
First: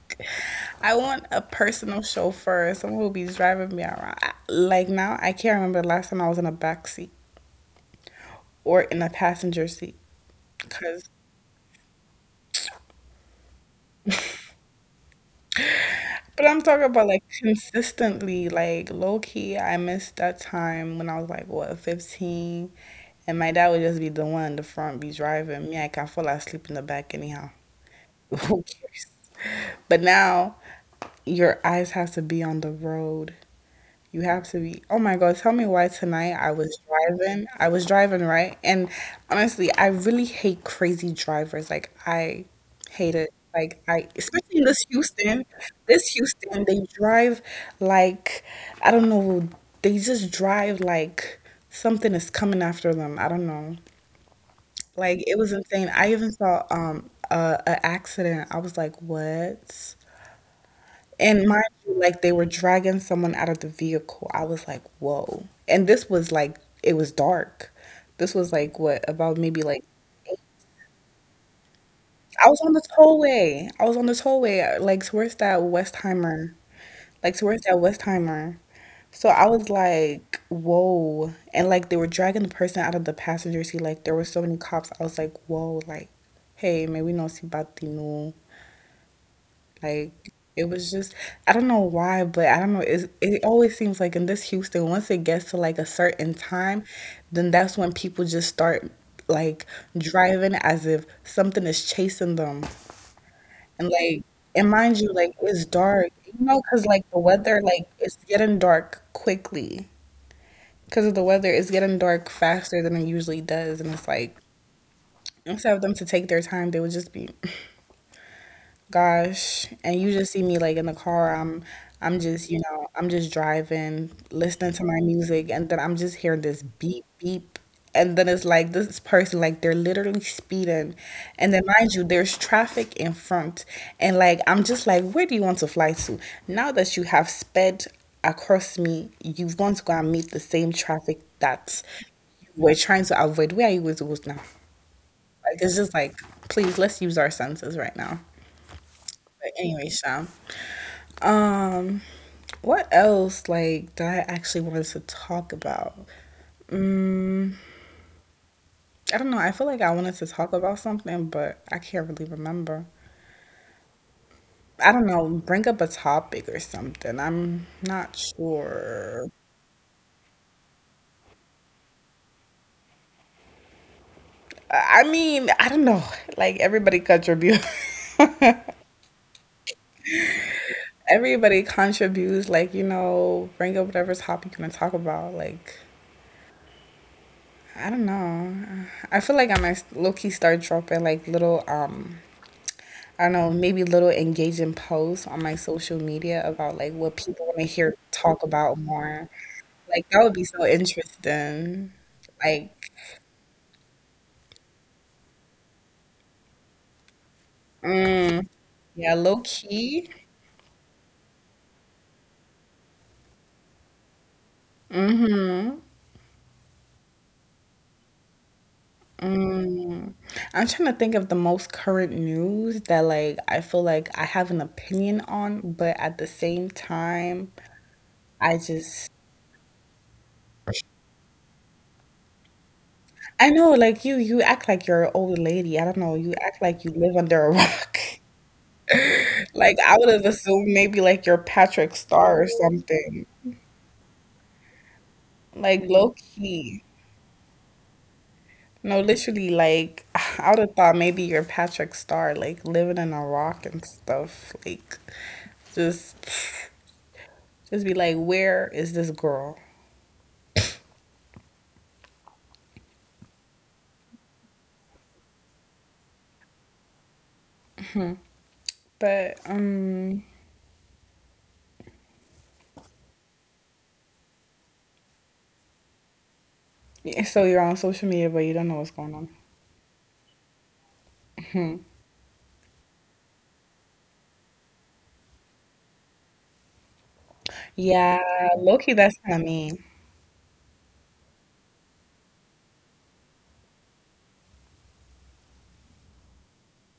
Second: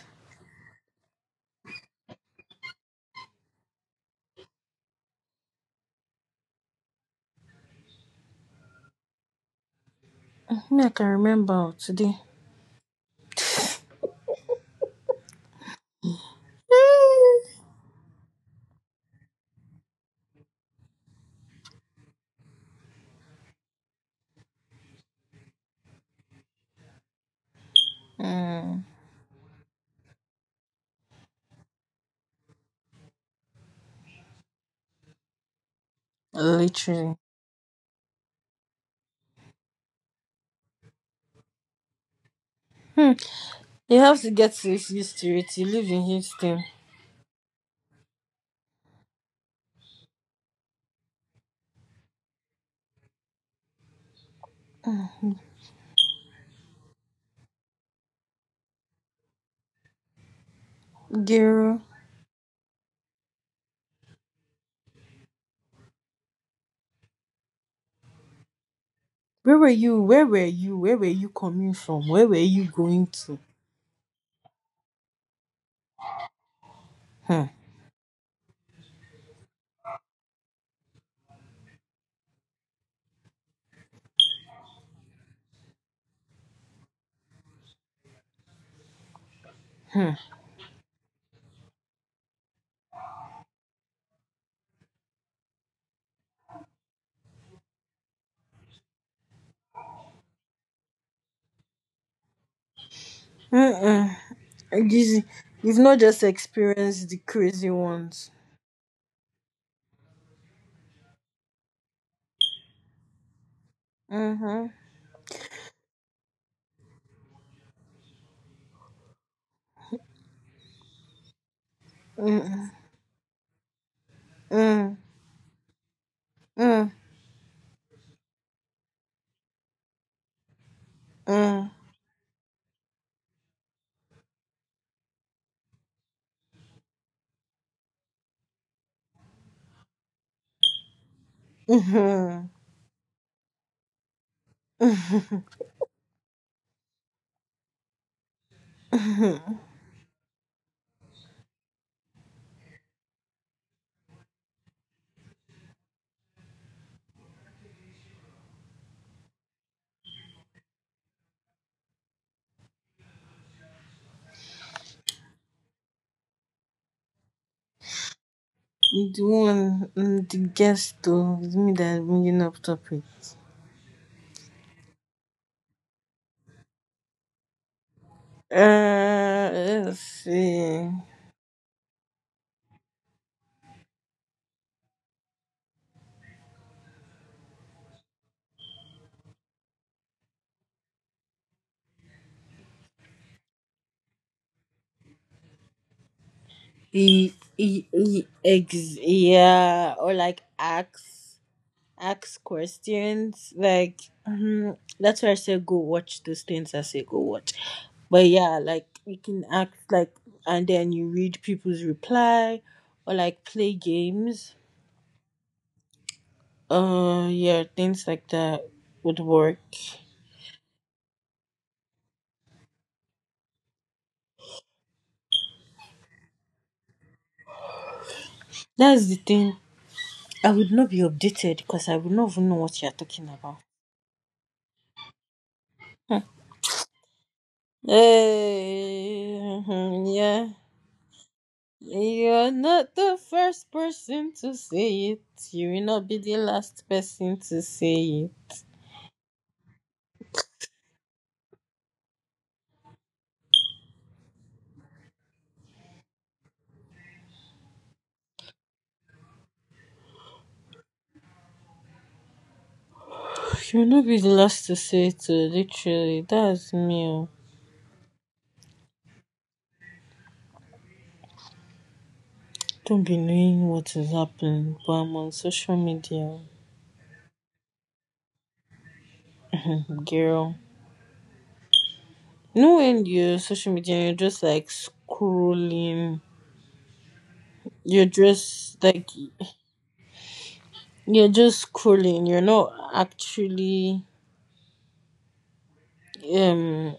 S2: I want a personal chauffeur, someone who'll be driving me around. I- Like now I can't remember the last time I was in a back seat or in a passenger seat.
S1: Me, I can
S2: Cause
S1: remember today.
S2: But I'm talking about like consistently, like low key. I missed that time when I was like, what, fifteen? And my dad would just be the one in the front, be driving. Me, like, I can fall asleep in the back anyhow. Who
S1: Mm,
S2: cares? But now your eyes have to be on the road. You have to be. Oh my God, tell me why tonight I was
S1: literally.
S2: driving. I was driving, right? And honestly, I really hate crazy drivers. Like I
S1: Hmm.
S2: hate it. Like
S1: You
S2: I,
S1: have to
S2: especially
S1: get
S2: in this
S1: used to
S2: Houston,
S1: it. You live in
S2: this
S1: Houston.
S2: Houston, they drive like, I don't know, they just drive like something is coming after them. I don't know. Like
S1: Mm.
S2: it was insane. I even saw um a, a accident. I was like, what? And mind
S1: Girl.
S2: you, like they were dragging someone out of the vehicle. I was like, whoa. And this was like, it was dark. This was like, what, about
S1: Where
S2: maybe
S1: were
S2: like,
S1: you? Where were you? Where were you coming from? Where were
S2: I was
S1: you
S2: on the
S1: going to?
S2: tollway. I was on the tollway, like towards that Westheimer, like
S1: Hmm.
S2: towards that Westheimer. So I was like, whoa. And like they were dragging the person out of the passenger seat. Like there were so many cops. I was like, whoa, like, hey, may we not see about the no.
S1: Hmm.
S2: Like it was just I don't know why, but I don't know. It it always seems like in this Houston, once it gets to like a certain time, then that's when people just start like driving as if something is chasing them. And
S1: Mm-mm.
S2: like and mind you,
S1: Gizzy,
S2: like it's
S1: you've not
S2: dark,
S1: just
S2: you know, because
S1: experienced
S2: like
S1: the
S2: the weather,
S1: crazy
S2: like it's
S1: ones.
S2: getting dark quickly. Because of the weather, it's getting dark faster than it usually does, and it's like
S1: Mm-hmm.
S2: instead of them to take their time, they would just be gosh, and you just see me like in the car, i'm i'm just you
S1: Mm-mm.
S2: know I'm just driving, listening to
S1: Mm.
S2: my music, and then I'm just hearing this
S1: Mm.
S2: beep beep. And then it's like this person like they're literally speeding, and then
S1: Mm.
S2: mind you there's traffic in front. And like I'm just like, where do you want to fly to now that you have sped across me? You want to go and meet the same traffic that
S1: Mm.
S2: we're trying to avoid? Where are you going to go now? Like it's just like, please let's use our senses right now. But
S1: Mm.
S2: anyway, Sha, what else, like, that I actually wanted to talk about? I don't know. I feel like I wanted to talk about something, but I can't really remember. I don't know. Bring up a topic or something. I'm not
S1: The
S2: sure.
S1: one, mm, the guest though, it's me that's bringing up topics.
S2: I I mean, I don't know. Like, everybody contribute.
S1: Uh, let's see.
S2: Everybody contributes, like, you know, bring up whatever topic you want to talk about. Like, I don't know. I feel like I might low key start dropping like little um I don't know, maybe little engaging posts on my social media about like what
S1: E,
S2: people want to
S1: e,
S2: hear
S1: e,
S2: talk about
S1: ex,
S2: more.
S1: yeah,
S2: Like
S1: or
S2: that would
S1: like
S2: be so
S1: axe.
S2: interesting.
S1: Ask
S2: Like,
S1: questions. Like mhm, that's why I say go watch those things. I say go watch. But
S2: mm,
S1: yeah, like
S2: yeah,
S1: you
S2: low
S1: can act
S2: key.
S1: like, and then you read people's reply, or like play games.
S2: Mm-hmm.
S1: Uh, yeah, things like that would work.
S2: Mm. I'm trying to think of the most current news that like I feel like I have an opinion on, but at the same time, I just
S1: That's the thing. I would not be updated because I would not even know what you're talking
S2: I
S1: about.
S2: know like you you act like you're an old lady. I don't know, you act like you live under a rock.
S1: Hey,
S2: Like I would
S1: mhm,
S2: have
S1: yeah.
S2: assumed maybe like you're Patrick Star or
S1: You're not the
S2: something.
S1: first person to say it. You will
S2: Like
S1: not
S2: low
S1: be the
S2: key.
S1: last person to say it.
S2: No, literally like I would have thought maybe you're Patrick Star, like living in a rock and stuff. Like just just be like, where is this girl?
S1: You will not be the last to say it, oh, literally. That's me. Oh.
S2: But um
S1: Don't be knowing what is happening, but I'm on social media,
S2: yeah, so you're on social media but you don't know what's going on.
S1: girl. You know when you're social media you're just like scrolling, you're
S2: Yeah,
S1: just
S2: low key
S1: like
S2: that's kinda mean.
S1: you're just scrolling. You're not actually um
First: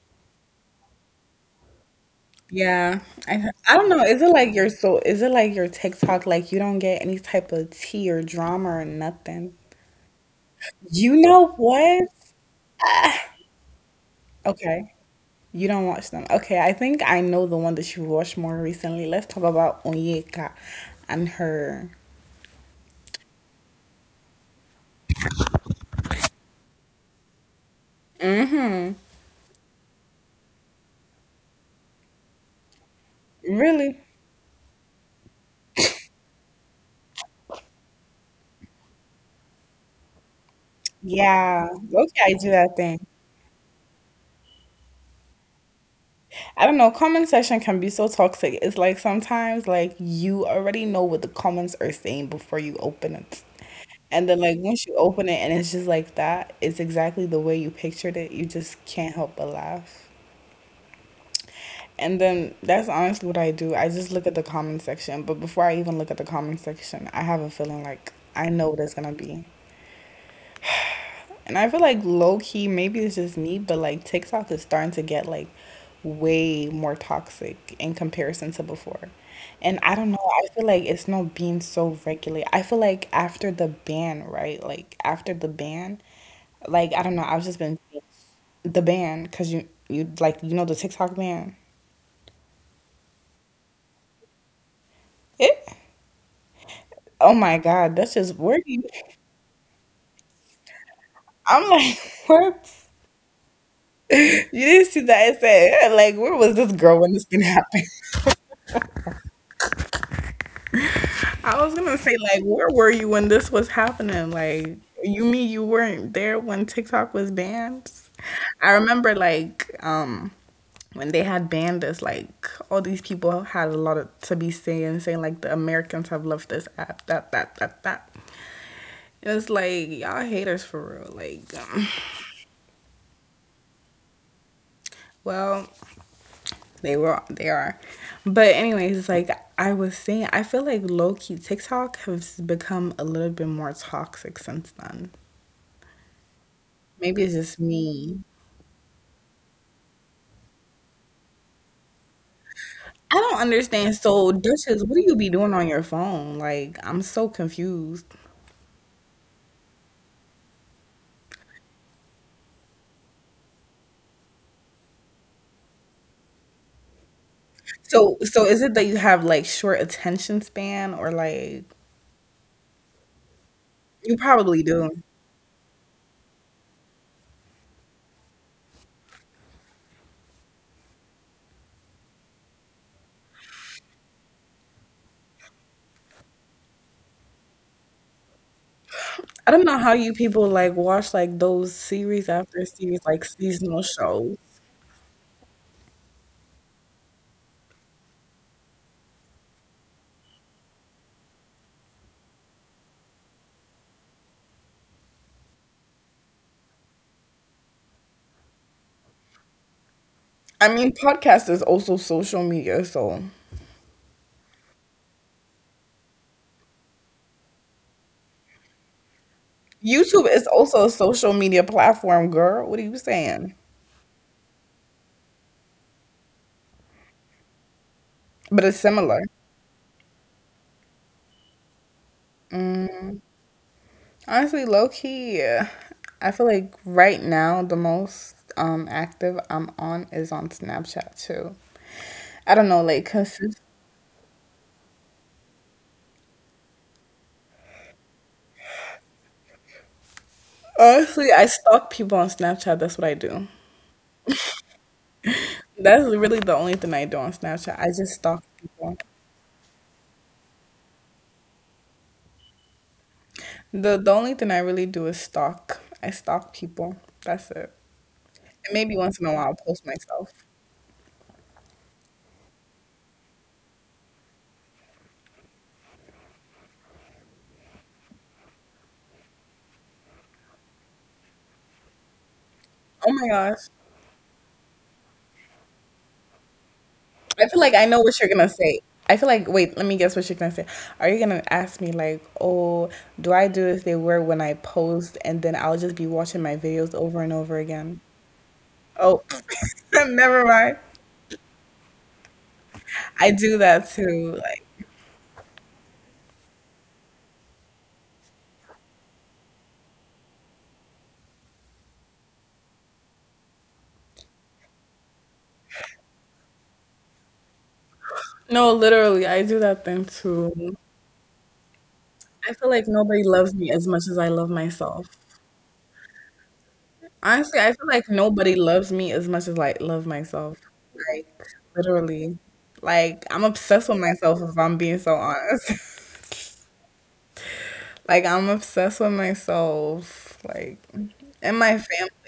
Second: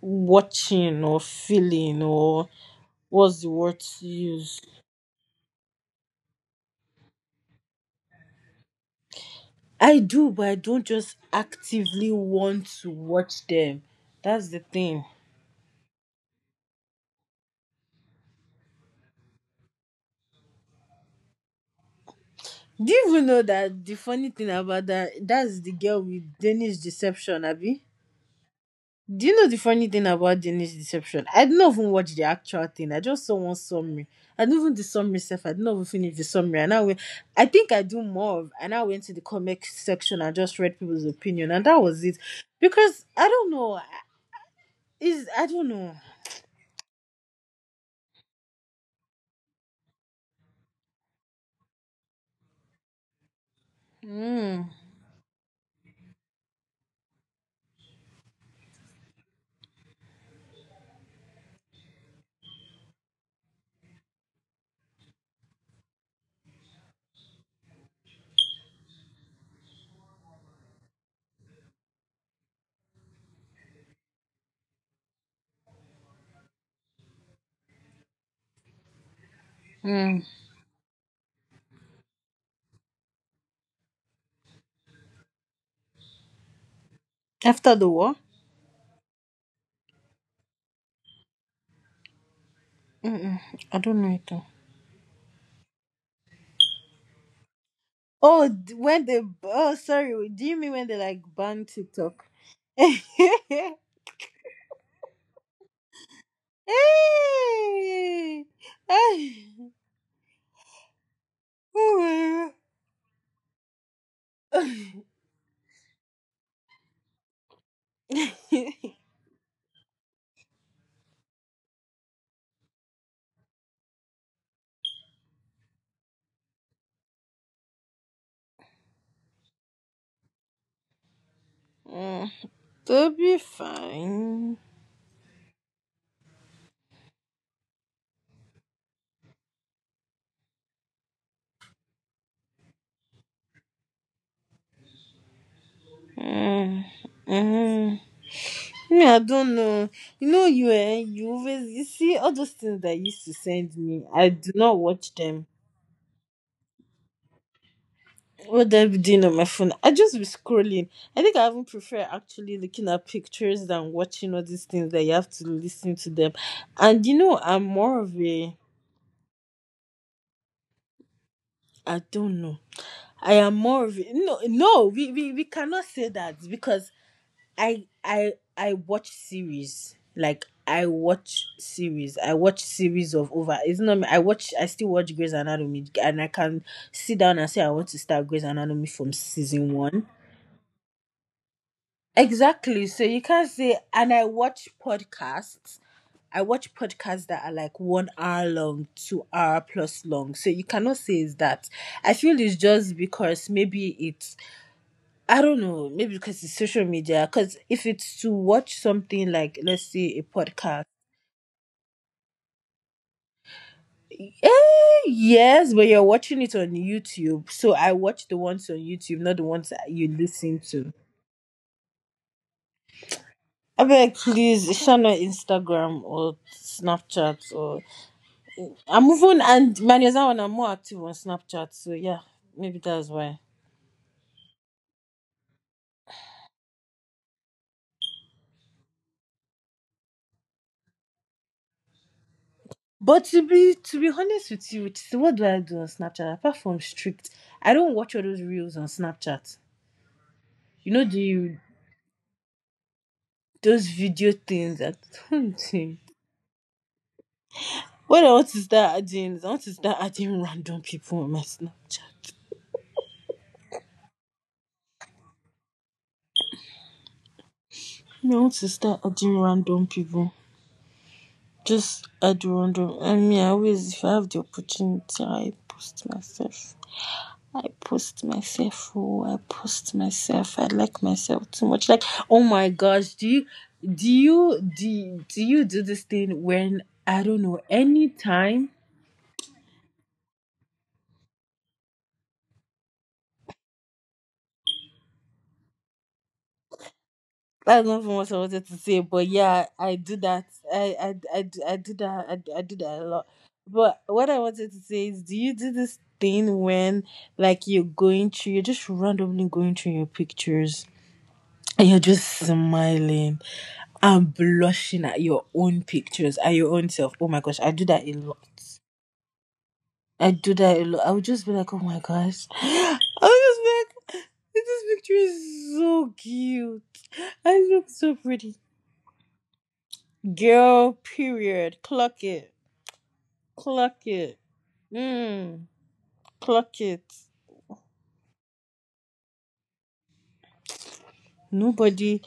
S1: watching or feeling or
S2: Yeah,
S1: what's
S2: I
S1: the
S2: I
S1: word
S2: don't know.
S1: to
S2: Is it like
S1: use
S2: your so? Is it like your TikTok? Like you don't get any type of tea or drama or nothing?
S1: I do, but I don't
S2: You
S1: just
S2: know what?
S1: actively want to watch them. That's the
S2: Okay.
S1: thing.
S2: You don't watch them. Okay, I think I know the one that you watched more recently. Let's talk about Onyeka and her.
S1: Do you even know that the funny thing about that? That's the girl with Danish Deception, Abby. Do you know the funny thing about Danish Deception? I didn't even watch the actual thing. I just saw one
S2: Really?
S1: summary. I didn't even the summary self. I didn't even finish the summary. And I went, I think I do more. Of- And I went to the comic section and just read people's opinion,
S2: Yeah.
S1: and that was it.
S2: Okay, I do that thing.
S1: Because I don't know. Is I don't know.
S2: I don't know, comment section can be so toxic. It's like sometimes like you already know what the comments are saying before you open it. And then like
S1: Mm.
S2: once you open it and it's just like that, it's exactly the way you pictured it. You just can't help but laugh. And then that's honestly what I do. I just look at the comment section. But before I even look at the comment section, I have a feeling like I know what it's gonna be. And I feel like low key, maybe it's just me, but like TikTok is starting to get like way more toxic in comparison to before. And I don't
S1: Mm.
S2: know, I feel like it's not being so regular. I feel like after the ban, right? Like after the ban, like I don't know, I've just
S1: After
S2: been
S1: the war.
S2: the ban because you you like you know the TikTok ban.
S1: Mm-mm, I don't know it all.
S2: Oh my God, that's just
S1: Oh,
S2: where do
S1: d-
S2: you?
S1: when they oh sorry, do you mean when they like ban
S2: I'm like,
S1: TikTok?
S2: what? You didn't see that? I said, "Yeah, like, where was this girl when this thing happened?
S1: Hey! Hey!
S2: I was gonna say, like,
S1: Oh my
S2: where were you when this was happening? Like,
S1: God.
S2: you mean you weren't there when TikTok was banned? I remember, like, um, when they had banned us, like, all these people had a lot of, to be saying, saying like, the Americans have left this app, that, that, that, that. It's like y'all haters for real. Like, um,
S1: Mm, they'll be fine.
S2: well, they were they are. But anyways, like I was saying, I feel like low key TikTok has become a little bit more toxic since then.
S1: Mm,
S2: Maybe it's just
S1: mm.
S2: me.
S1: Me, I don't know. You know, you eh, you always you see all those things that you
S2: I
S1: used to
S2: don't
S1: send
S2: understand.
S1: me. I
S2: So
S1: do not
S2: dishes, what do
S1: watch
S2: you be
S1: them
S2: doing on your phone? Like I'm so confused.
S1: what did I be doing on my phone? I just be scrolling. I think I even prefer actually looking at pictures than watching all these things that you have to listen to them. And you know, I'm more
S2: So
S1: of
S2: so
S1: a
S2: is it that you have like short attention span or like
S1: I don't know. I am more of a,
S2: you
S1: no
S2: probably
S1: no
S2: do.
S1: we, we we cannot say that because I I I watch series like I watch series I watch series of over it's not me I watch I still watch Grey's Anatomy and I can sit down and say I want to start Grey's Anatomy from
S2: I don't
S1: season
S2: know how
S1: one
S2: you people like watch like those series after
S1: exactly.
S2: series
S1: So you
S2: like
S1: can't say,
S2: seasonal
S1: and I
S2: shows.
S1: watch podcasts. I watch podcasts that are like one hour long, two hour plus long. So you cannot say it's that. I feel it's just because maybe it's, I don't know, maybe because it's social media. Because if it's to watch something like, let's say, a
S2: I
S1: podcast,
S2: mean, podcast is also social media, so
S1: eh, yes, but you're watching it on YouTube. So I watch the ones on YouTube, not the ones that you
S2: YouTube is
S1: listen
S2: also a
S1: to.
S2: social media platform, girl. What are you saying?
S1: I beg, please, share on Instagram or Snapchat or
S2: But it's
S1: I'm
S2: similar.
S1: moving, and Manyaza and I'm more active on Snapchat. So yeah, maybe that's why.
S2: Honestly, low key, I feel like right now the most um active I'm on is on Snapchat too. I don't know, like
S1: But
S2: cause
S1: to be to be honest with you, Chidi, what do I do on Snapchat apart from strict? I don't watch all those reels on Snapchat. You know
S2: honestly, I
S1: the
S2: stalk people on Snapchat. That's what I do.
S1: those video things. I don't think.
S2: That's really the only thing I do on Snapchat. I just
S1: What I
S2: stalk
S1: want to
S2: people.
S1: start adding is I want to start adding random people on my Snapchat.
S2: The the only thing I really do is stalk. I stalk people. That's it.
S1: I want to
S2: And maybe
S1: start
S2: once in a
S1: adding
S2: while I'll post
S1: random
S2: myself.
S1: people. Just add random. I mean, I always if I have the opportunity, I post myself. I post myself. Oh, I post myself. I like myself too much. Like, oh my
S2: Oh
S1: gosh,
S2: my
S1: do you
S2: gosh.
S1: do you do, do you do this thing when I don't
S2: I feel
S1: know
S2: like I know what you're gonna
S1: anytime?
S2: say. I feel like, wait, let me guess what you're gonna say. Are you gonna ask me like, oh, do I do as they were when I post, and then I'll just be watching my videos over and over
S1: I
S2: again?
S1: don't know what I wanted to say,
S2: Oh,
S1: but yeah, I do
S2: never
S1: that.
S2: mind.
S1: I I I, do- I do that. I, do- I do that a lot.
S2: I do that
S1: But what
S2: too.
S1: I
S2: Like,
S1: wanted to say is, do you do this thing when like you're going through, you're just randomly going through your pictures? And you're just smiling and blushing at your own pictures, at your own self. Oh my gosh, I do that a lot.
S2: no, literally, I do that thing
S1: I do
S2: too.
S1: that a lot. I would just be like, oh my gosh.
S2: I feel like
S1: I
S2: nobody loves me as much
S1: would just be
S2: as
S1: like,
S2: I love
S1: this
S2: myself.
S1: picture is so cute.
S2: Honestly,
S1: I
S2: I feel
S1: look
S2: like
S1: so
S2: nobody
S1: pretty.
S2: loves me as much as I love myself.
S1: Girl,
S2: Like,
S1: period. Clock
S2: literally.
S1: it.
S2: Like, I'm obsessed with
S1: Clock it.
S2: myself if I'm being so
S1: Mm,
S2: honest.
S1: clock it.
S2: Like I'm obsessed with myself, like and my family.
S1: Nobody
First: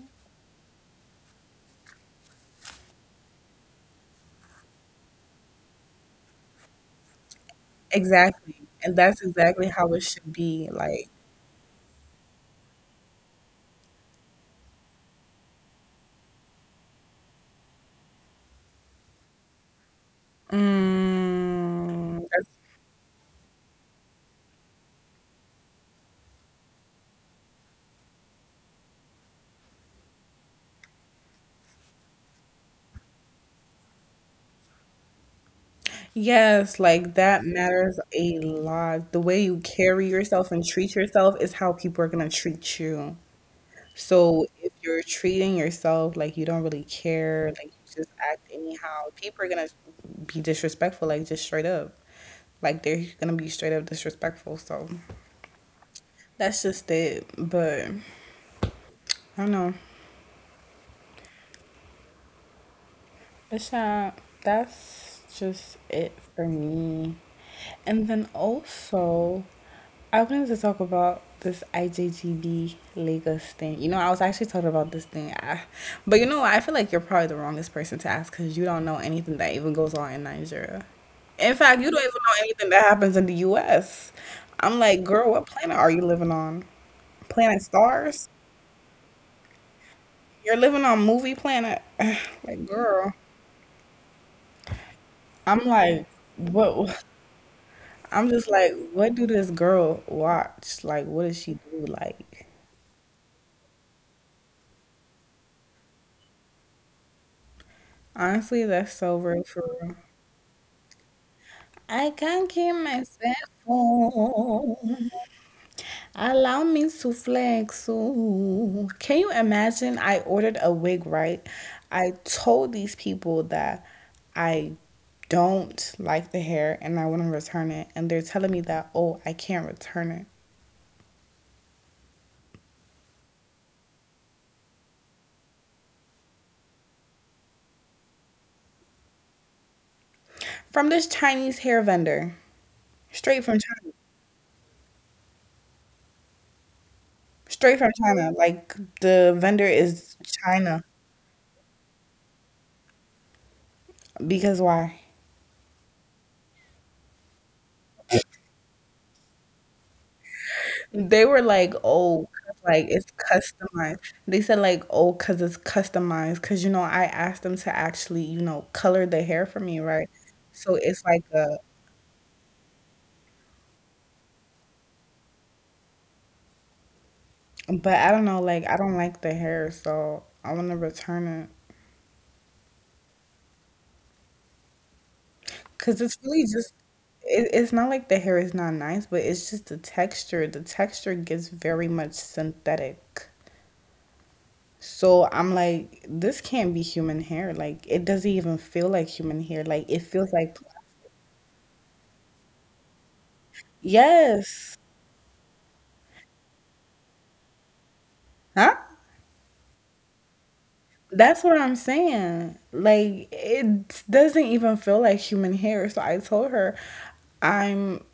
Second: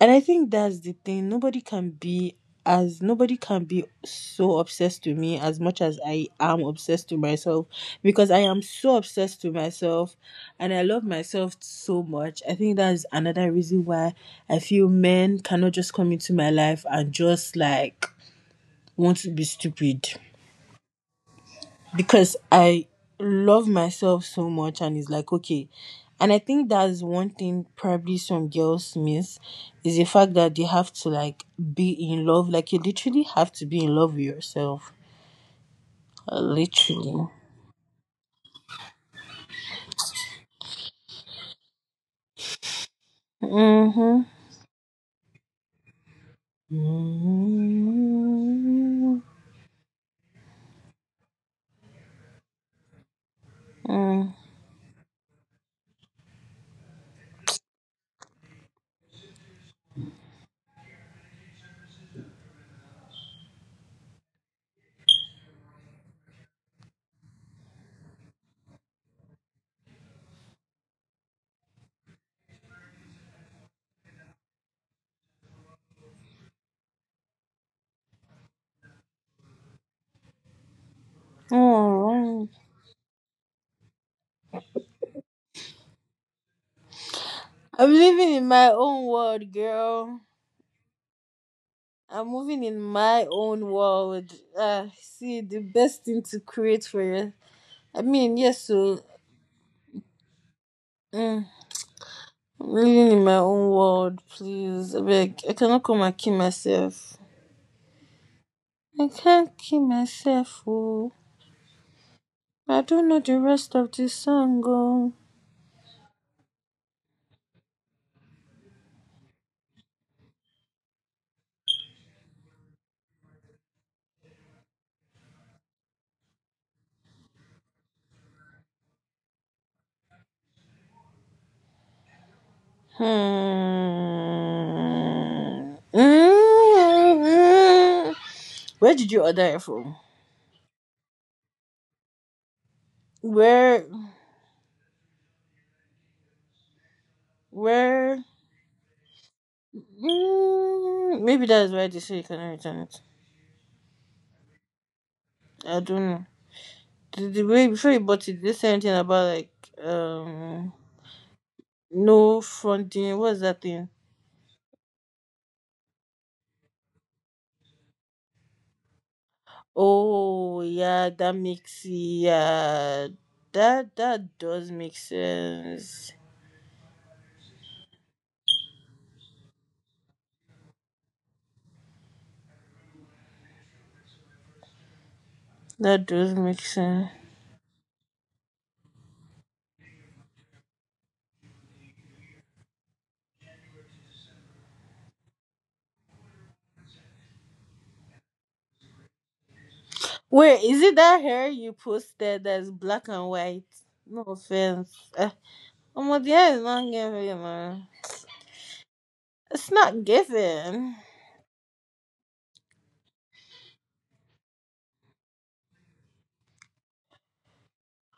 S1: and I think that's the thing. Nobody can be as nobody can be so obsessed to me as much as I am obsessed to myself because I am
S2: Exactly.
S1: so
S2: And that's
S1: obsessed to
S2: exactly how it
S1: myself
S2: should
S1: and
S2: be.
S1: I love
S2: Like,
S1: myself so much. I think that's another reason why I feel men cannot just come into my life and just like want to be stupid because
S2: mm,
S1: I
S2: that's-
S1: love myself so much and it's like okay. And I think that's one thing probably some girls miss is the fact that they have to like be in love. Like you literally have to be in love with yourself. Uh, Literally.
S2: yes, like that matters a lot. The way you carry yourself and treat yourself is how people are gonna treat you.
S1: Mm-hmm.
S2: So if you're treating yourself like you don't really care, like you just act
S1: Mm-hmm.
S2: anyhow, people are gonna be disrespectful, like just straight up. Like they're gonna be straight up
S1: Mm.
S2: disrespectful. So that's just it. But I don't know. It's not. That's just it for me. And then also, I wanted to talk about this I J G B Lagos thing. You know, I was actually talking about this thing. I, but you know, I feel like you're probably the wrongest person to ask because you don't know anything that even goes on in Nigeria. In fact, you don't even
S1: Alright.
S2: know anything that happens in the U S. I'm like, girl, what planet are you living on? Planet
S1: I'm living
S2: Stars?
S1: in my own world, girl.
S2: You're living on movie planet.
S1: I'm moving
S2: Like,
S1: in
S2: girl,
S1: my own world. Ah, see, the
S2: I'm
S1: best
S2: like,
S1: thing to create for
S2: what?
S1: you. I
S2: I'm
S1: mean,
S2: just
S1: yes,
S2: like,
S1: so.
S2: what do this girl watch? Like, what does
S1: Mm.
S2: she do? Like,
S1: Living in my own world, please. I beg. I cannot come and kill myself.
S2: honestly, that's
S1: I
S2: so real
S1: can't
S2: for
S1: kill
S2: real.
S1: myself, oh.
S2: I can't keep
S1: I don't
S2: my
S1: know the
S2: cell
S1: rest of the song, oh.
S2: phone. Allow me to flex. Ooh. Can you imagine? I ordered a wig, right? I told these people that I don't like the hair and I want to return it. And they're telling me that, oh, I can't return it.
S1: Hmm. Mm. Where did you order it from?
S2: From this Chinese hair vendor, straight from
S1: Where?
S2: China, straight from
S1: Where?
S2: China. Like the vendor is China
S1: Mm. Maybe that's why they say you cannot return it.
S2: because why?
S1: I don't know. The, the way before you bought it, did they say anything about like um
S2: They were like, oh,
S1: no
S2: like it's
S1: fronting? What's that thing?
S2: customized. They said like, oh, cause it's customized. Cause you know, I asked them to actually, you know, color the hair for me, right?
S1: Oh,
S2: So it's
S1: yeah,
S2: like
S1: that
S2: a,
S1: makes yeah, that that does make sense.
S2: but I don't know, like I don't like the hair, so I want to return it. Because
S1: That
S2: it's
S1: does
S2: really
S1: make
S2: just,
S1: sense.
S2: it, it's not like the hair is not nice, but it's just the texture. The texture gets very much synthetic. So I'm like, this can't be human hair. Like, it doesn't even feel like human hair. Like, it feels like,
S1: Wait, is it that hair you posted that's black and white? No
S2: yes.
S1: offense. Uh, oh, the hair is not giving, man.
S2: Huh?
S1: It's not giving.
S2: That's what I'm saying. Like, it doesn't even feel like human hair. So I told her, I'm,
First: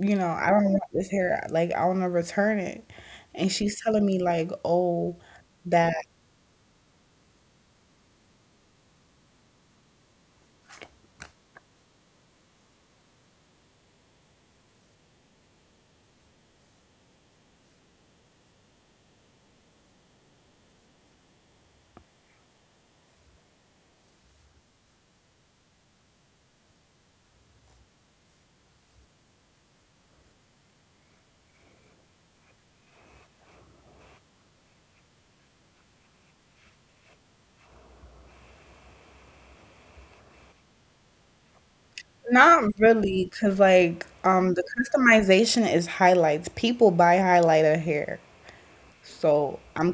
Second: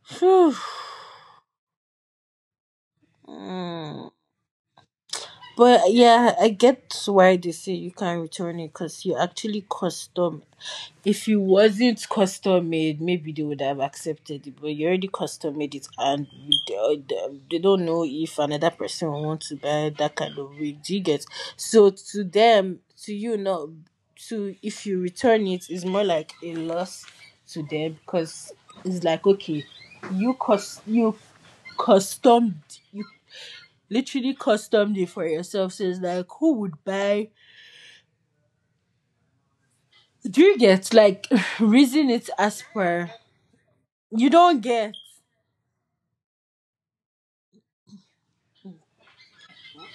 S2: you know, I
S1: Phew.
S2: don't want this hair. Like, I want to return it. And she's telling
S1: Mm.
S2: me, like, oh,
S1: But
S2: that.
S1: yeah, I get why they say you can't return it because you're actually custom. If it wasn't custom made, maybe they would have accepted it. But you already custom made it, and they uh, they don't know if another person will want to buy that kind of wig. Do you get? So to them, to you, not to if you return it, it's more like a loss to them because it's like okay, you cost you custom you literally customed it for yourself. So it's like, who would buy? Do you get like reason it as
S2: Not
S1: per?
S2: really, because like
S1: You
S2: um
S1: don't
S2: the
S1: get,
S2: customization is highlights. People buy highlighter hair, so I'm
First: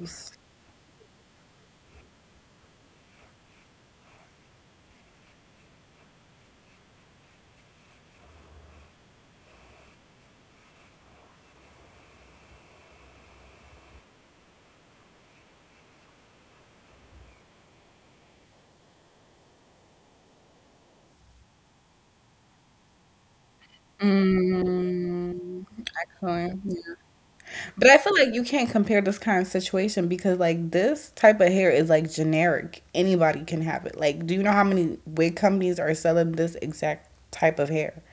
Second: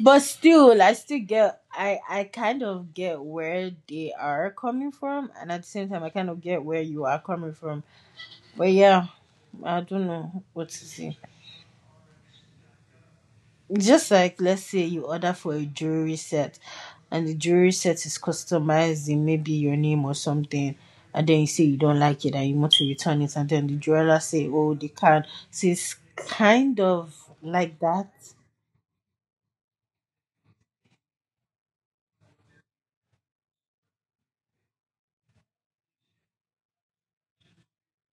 S1: but still, like, I still get. I I kind of get where they are coming from, and at the same time, I kind of get where you are coming from. But yeah, I don't know what to say. Just like let's say you order for a jewelry set and the jewelry set is customized in maybe your name or something and then you say you don't like it and you want to return it and then the jeweler say oh they can't,
S2: Mm,
S1: so it's
S2: I couldn't.
S1: kind
S2: Yeah.
S1: of like
S2: But I
S1: that.
S2: feel like you can't compare this kind of situation because like this type of hair is like generic. Anybody can have it. Like, do you know how many wig companies are selling this exact type of hair?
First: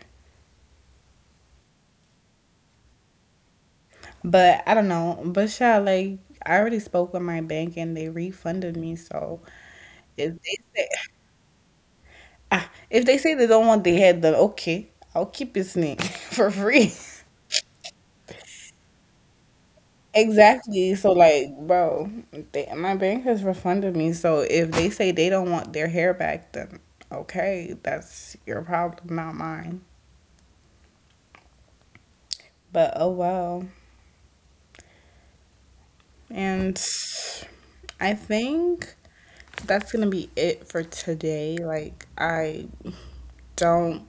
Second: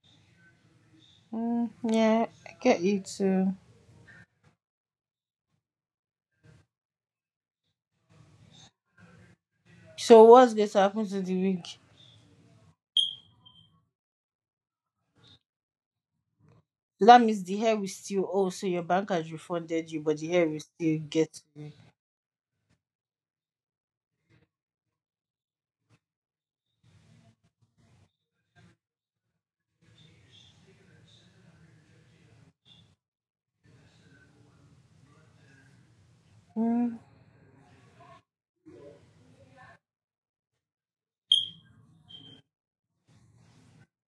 S1: Mm, yeah, I get you too.
S2: But I don't know. But yeah, like I already spoke with my bank and they refunded me, so
S1: So
S2: if
S1: what's
S2: they
S1: going to
S2: say
S1: happen to the wig?
S2: Ah, if they say they don't want the head, then okay, I'll keep his name for free.
S1: That means the hair will still oh so your bank has refunded you but the hair will
S2: Exactly.
S1: still
S2: So,
S1: get
S2: like,
S1: you.
S2: bro, they, my bank has refunded me. So, if they say they don't want their hair back, then okay, that's your problem, not mine. But oh well. And
S1: Hmm.
S2: I think that's going to be it for today. Like, I don't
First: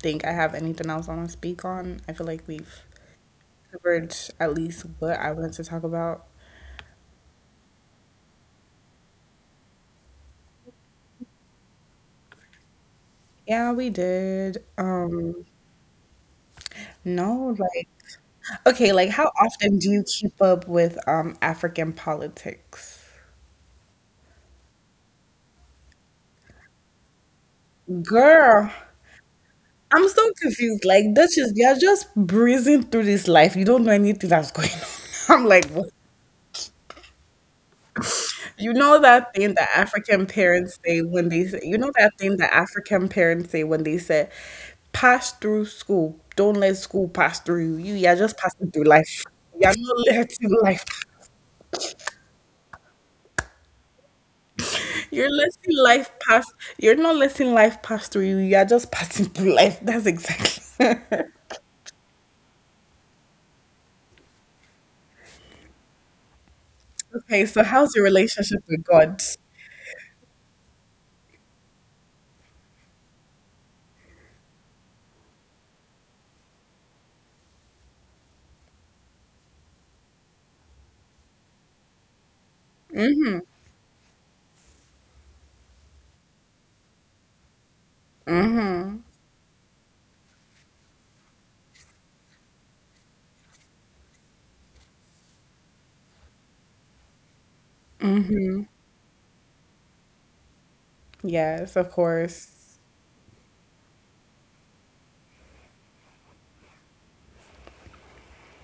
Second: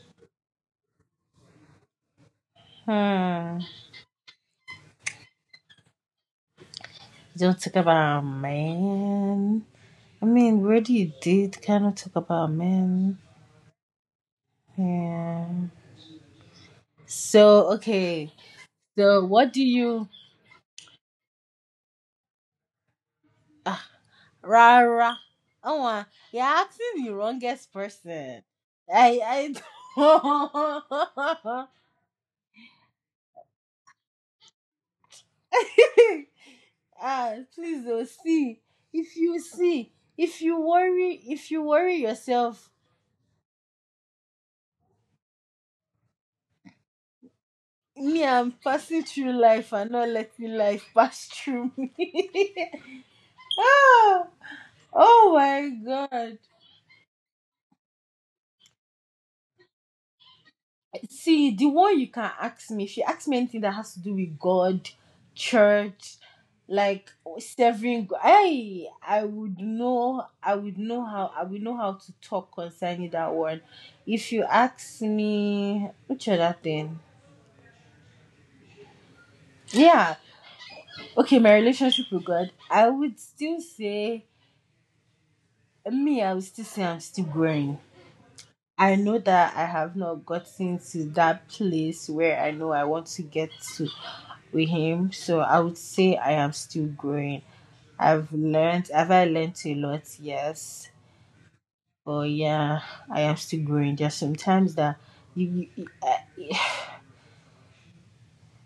S2: think I have anything else I want to speak on. I feel like we've
S1: Don't
S2: covered at least what I wanted to talk about.
S1: talk about man. I mean, Wordy, you did kind of talk about men.
S2: Yeah, we did. Um,
S1: Yeah.
S2: no,
S1: So
S2: like,
S1: okay.
S2: okay, like
S1: So
S2: how
S1: what do
S2: often do you
S1: you?
S2: keep up with um African politics?
S1: Uh, Rara. Oh, uh, you're asking the wrongest person.
S2: Girl,
S1: I I don't...
S2: I'm so confused. Like Dutchess, you're just breezing through this life. You don't know anything that's going on. I'm like, what?
S1: ah, please oh, see.
S2: You know
S1: If
S2: that
S1: you
S2: thing that
S1: see,
S2: African
S1: if you
S2: parents say
S1: worry,
S2: when they
S1: if
S2: say,
S1: you
S2: you know
S1: worry
S2: that thing that
S1: yourself.
S2: African parents say when they say, pass through school. Don't let school pass through you. You, you're
S1: Me,
S2: just
S1: I'm
S2: passing through
S1: passing
S2: life.
S1: through
S2: You're
S1: life and
S2: not
S1: not
S2: letting
S1: letting
S2: life.
S1: life pass through me. Oh,
S2: You're
S1: oh my
S2: letting life
S1: god.
S2: pass. You're not letting life pass through you. You are just passing through life. That's exactly.
S1: See, the one you can ask me, if you ask me anything that has to do with God, church, like
S2: Okay, so how's your
S1: severing God,
S2: relationship with
S1: I
S2: God?
S1: I would know I would know how I would know how to talk concerning that one. If you ask me which other thing? Yeah. Okay, my relationship with God, I would still say me, I would still say I'm still growing. I know that I have not gotten to that place where I know I want to get to. With him. So I would say I am still growing. I've learned, have I learned a lot? Yes.
S2: Yes, of
S1: But
S2: course.
S1: yeah, I am still growing. There's sometimes that you, you uh,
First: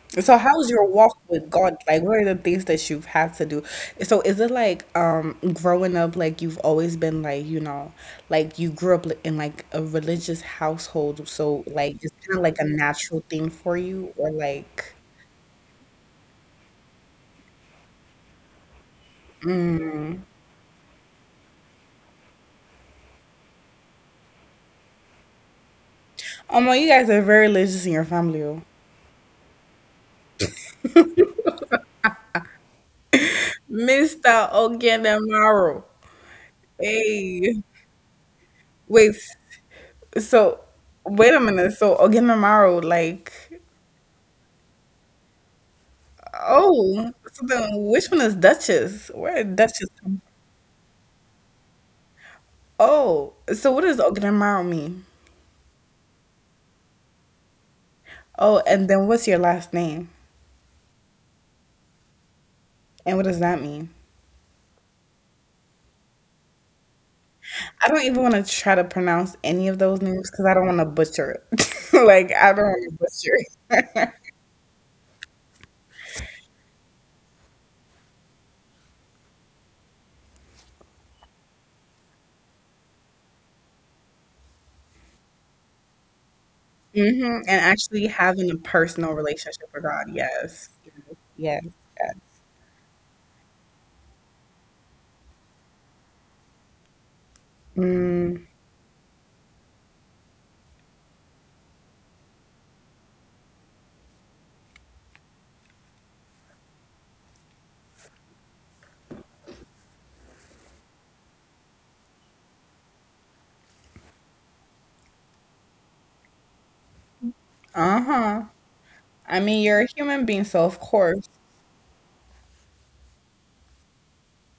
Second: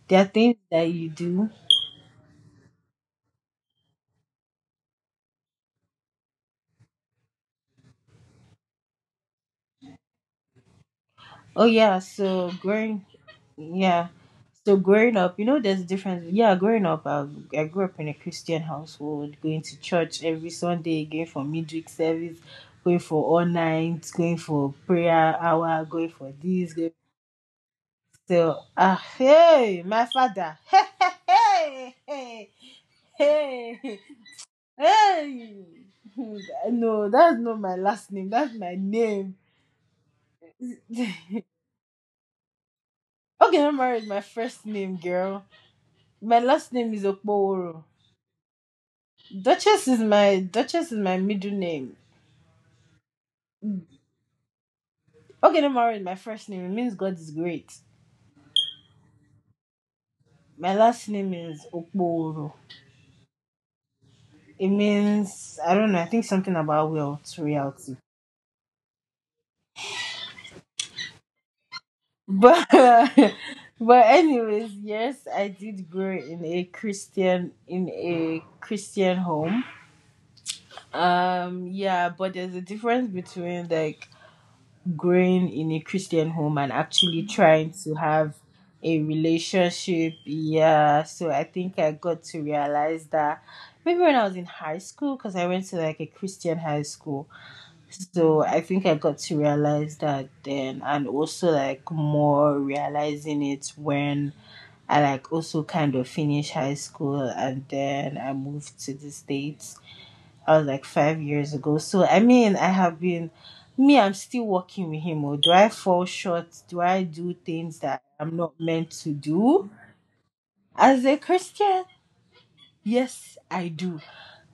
S1: there are
S2: So
S1: things
S2: how's
S1: that
S2: your
S1: you
S2: walk with
S1: do.
S2: God? Like what are the things that you've had to do? So is it like um growing up like you've always been like, you know, like you grew up in like a religious household, so
S1: Oh
S2: like
S1: yeah,
S2: it's kind of
S1: so
S2: like a
S1: growing,
S2: natural thing for
S1: yeah.
S2: you or
S1: So
S2: like.
S1: growing up, you know, there's a difference. Yeah, growing up, I, I grew up in a Christian household, going to church every Sunday, going for midweek service, going for all night, going for prayer hour, going for
S2: Oh
S1: this,
S2: my, you
S1: going.
S2: guys are very religious in your family.
S1: So,
S2: Oh.
S1: Ah, hey, my father. Hey, hey, hey, hey,
S2: Mister
S1: hey.
S2: Ogenamaro.
S1: No, that's not
S2: Hey,
S1: my last name. That's my
S2: wait.
S1: name.
S2: So, wait a minute. So, Ogenamaro, like,
S1: Okay, I'm married. My first name, girl. My last name is
S2: oh, so then
S1: Okpoworo.
S2: which one is Duchess? Where did Duchess
S1: Duchess is
S2: come.
S1: my Duchess is my middle name.
S2: Oh, so what does Ogenamaro mean?
S1: Okay, I'm married. My first name it means God is great.
S2: Oh, and then what's your last name?
S1: My last name is Okpoworo.
S2: And what does that mean?
S1: It means I don't know. I think something about wealth,
S2: I
S1: reality.
S2: don't even want to try to pronounce any of those names because I don't want to butcher it. Like, I don't
S1: But
S2: want to butcher it.
S1: but anyways, yes, I did grow in a Christian in a christian home. Um, yeah, but there's a difference between like growing in a Christian home and
S2: Hmm.
S1: actually
S2: And
S1: trying to
S2: actually
S1: have
S2: having a
S1: a
S2: personal relationship with God.
S1: relationship.
S2: Yes.
S1: Yeah, so I
S2: Yes.
S1: think I
S2: Yes.
S1: got to realize that maybe when I was in high school because I went to like a Christian high school.
S2: Mm,
S1: So I think I got to realize that then, and also like more realizing it when I like also kind of finished high school and then I moved to the States. I was like five years ago. So I mean, I have been, me, I'm still working with him. Or do I fall short? Do I do things that I'm
S2: uh-huh.
S1: not meant to
S2: I mean,
S1: do
S2: you're a human being, so of
S1: as a
S2: course.
S1: Christian? Yes, I do.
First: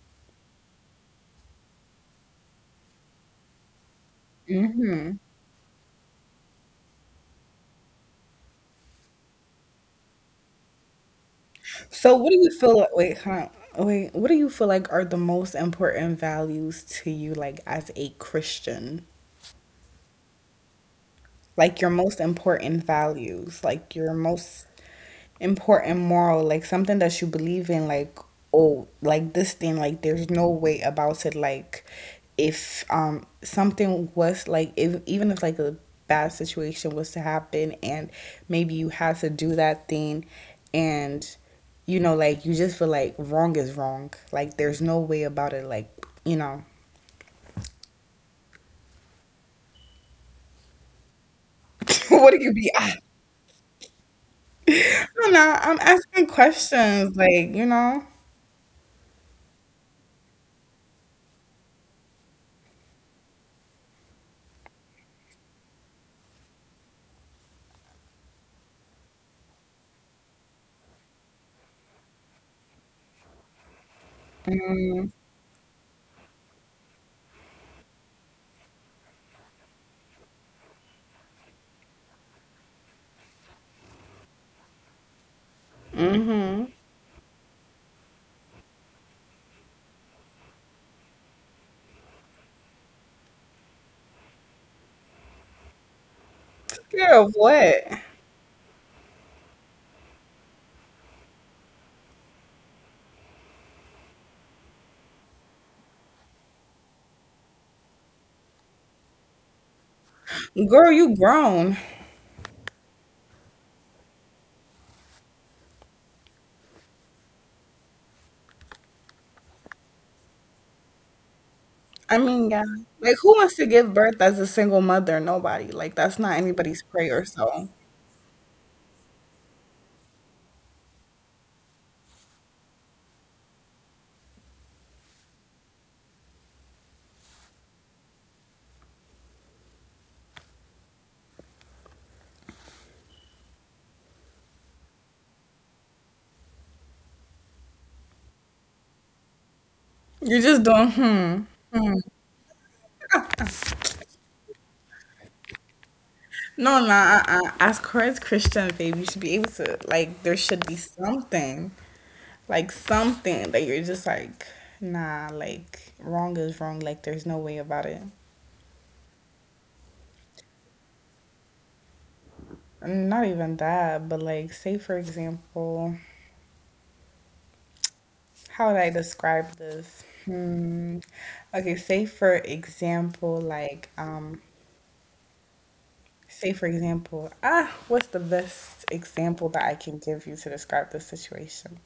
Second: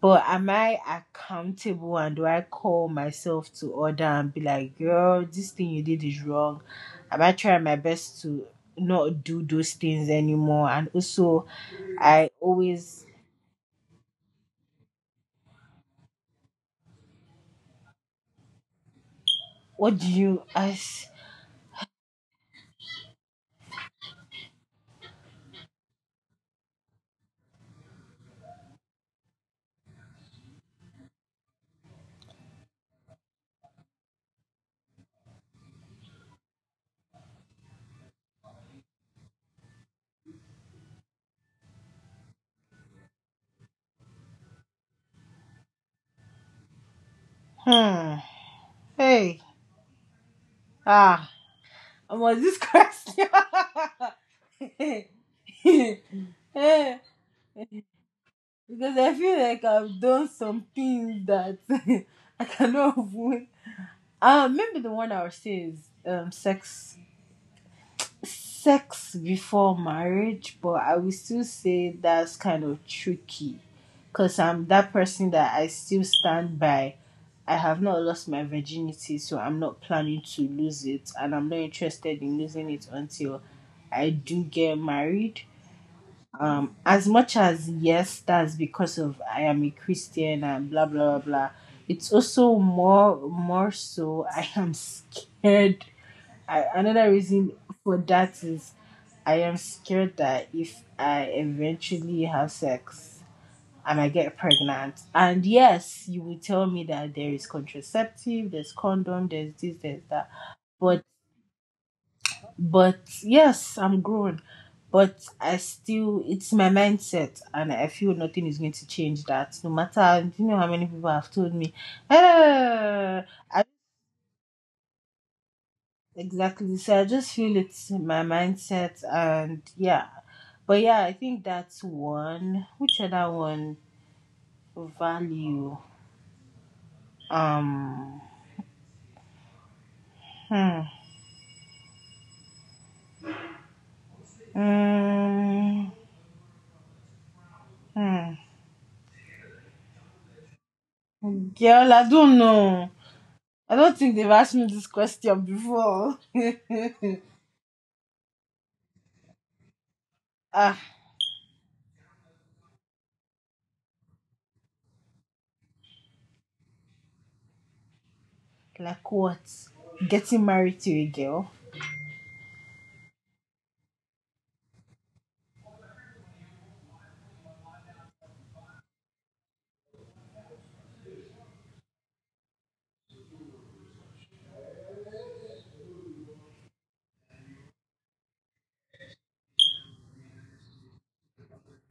S1: But am I accountable and do I call myself to order and be like,
S2: Hmm.
S1: girl, this thing you did is wrong? Am I trying my best to not do those things anymore? And also,
S2: So, what
S1: I
S2: do you feel like?
S1: always,
S2: Wait, huh? Wait, what do you feel like are the most important values to you, like as a Christian?
S1: what do you ask?
S2: Like your most important values, like your most important moral, like something that you believe in, like oh, like this thing, like there's no way about it. Like if um something was like if even if like a bad situation was to happen and maybe you had to do that thing and you know like you just feel like wrong is wrong. Like there's no way about it. Like you know.
S1: Hmm. Hey. Ah.
S2: What
S1: Was
S2: do you
S1: this
S2: be? I
S1: question?
S2: don't know. I'm asking
S1: Eh,
S2: questions, like you know.
S1: because I feel like I've done some things that I cannot avoid. I Uh, remember the one I was saying is um, sex, sex before marriage, but I will still say that's kind of tricky, cause I'm that person that I still stand by. I have not lost my virginity, so I'm not planning to lose it, and I'm not interested in losing it until I do get married.
S2: Mm-hmm.
S1: Um, as much as yes, that's because of I am a Christian and blah blah blah blah. It's also more more so I am scared I, another
S2: Girl,
S1: reason for
S2: what?
S1: that is I am scared that if I eventually have sex, I might get pregnant. And yes, you will tell me that there is contraceptive, there's condom, there's this, there's that.
S2: Girl,
S1: But
S2: you grown.
S1: but yes, I'm grown. But I still it's my mindset and I feel nothing is going to change that. No matter you know how many people have told me,
S2: I mean, yeah.
S1: eh,
S2: Like, who
S1: I
S2: wants to give birth as a single mother? Nobody. Like, that's not
S1: Exactly.
S2: anybody's
S1: So I just
S2: prayer.
S1: feel
S2: So
S1: it's my mindset and yeah. But yeah, I think that's one. Which other one? Value. Um hmm. Mm, hmm.
S2: you're just doing, hmm.
S1: Girl, I don't know. I don't think they've asked me this question before.
S2: No, nah. Uh-uh. As Christ Christian, babe, you should be able to, like, there should
S1: Ah,
S2: be something, like, something that you're just like, nah, like, wrong is wrong. Like, there's no way about it.
S1: like what? Getting married to a girl.
S2: Not even that, but like, say for example, how would I describe this? Hmm. Okay, say for example, like, um, say for example, ah, what's the best example that I can give you to describe this situation?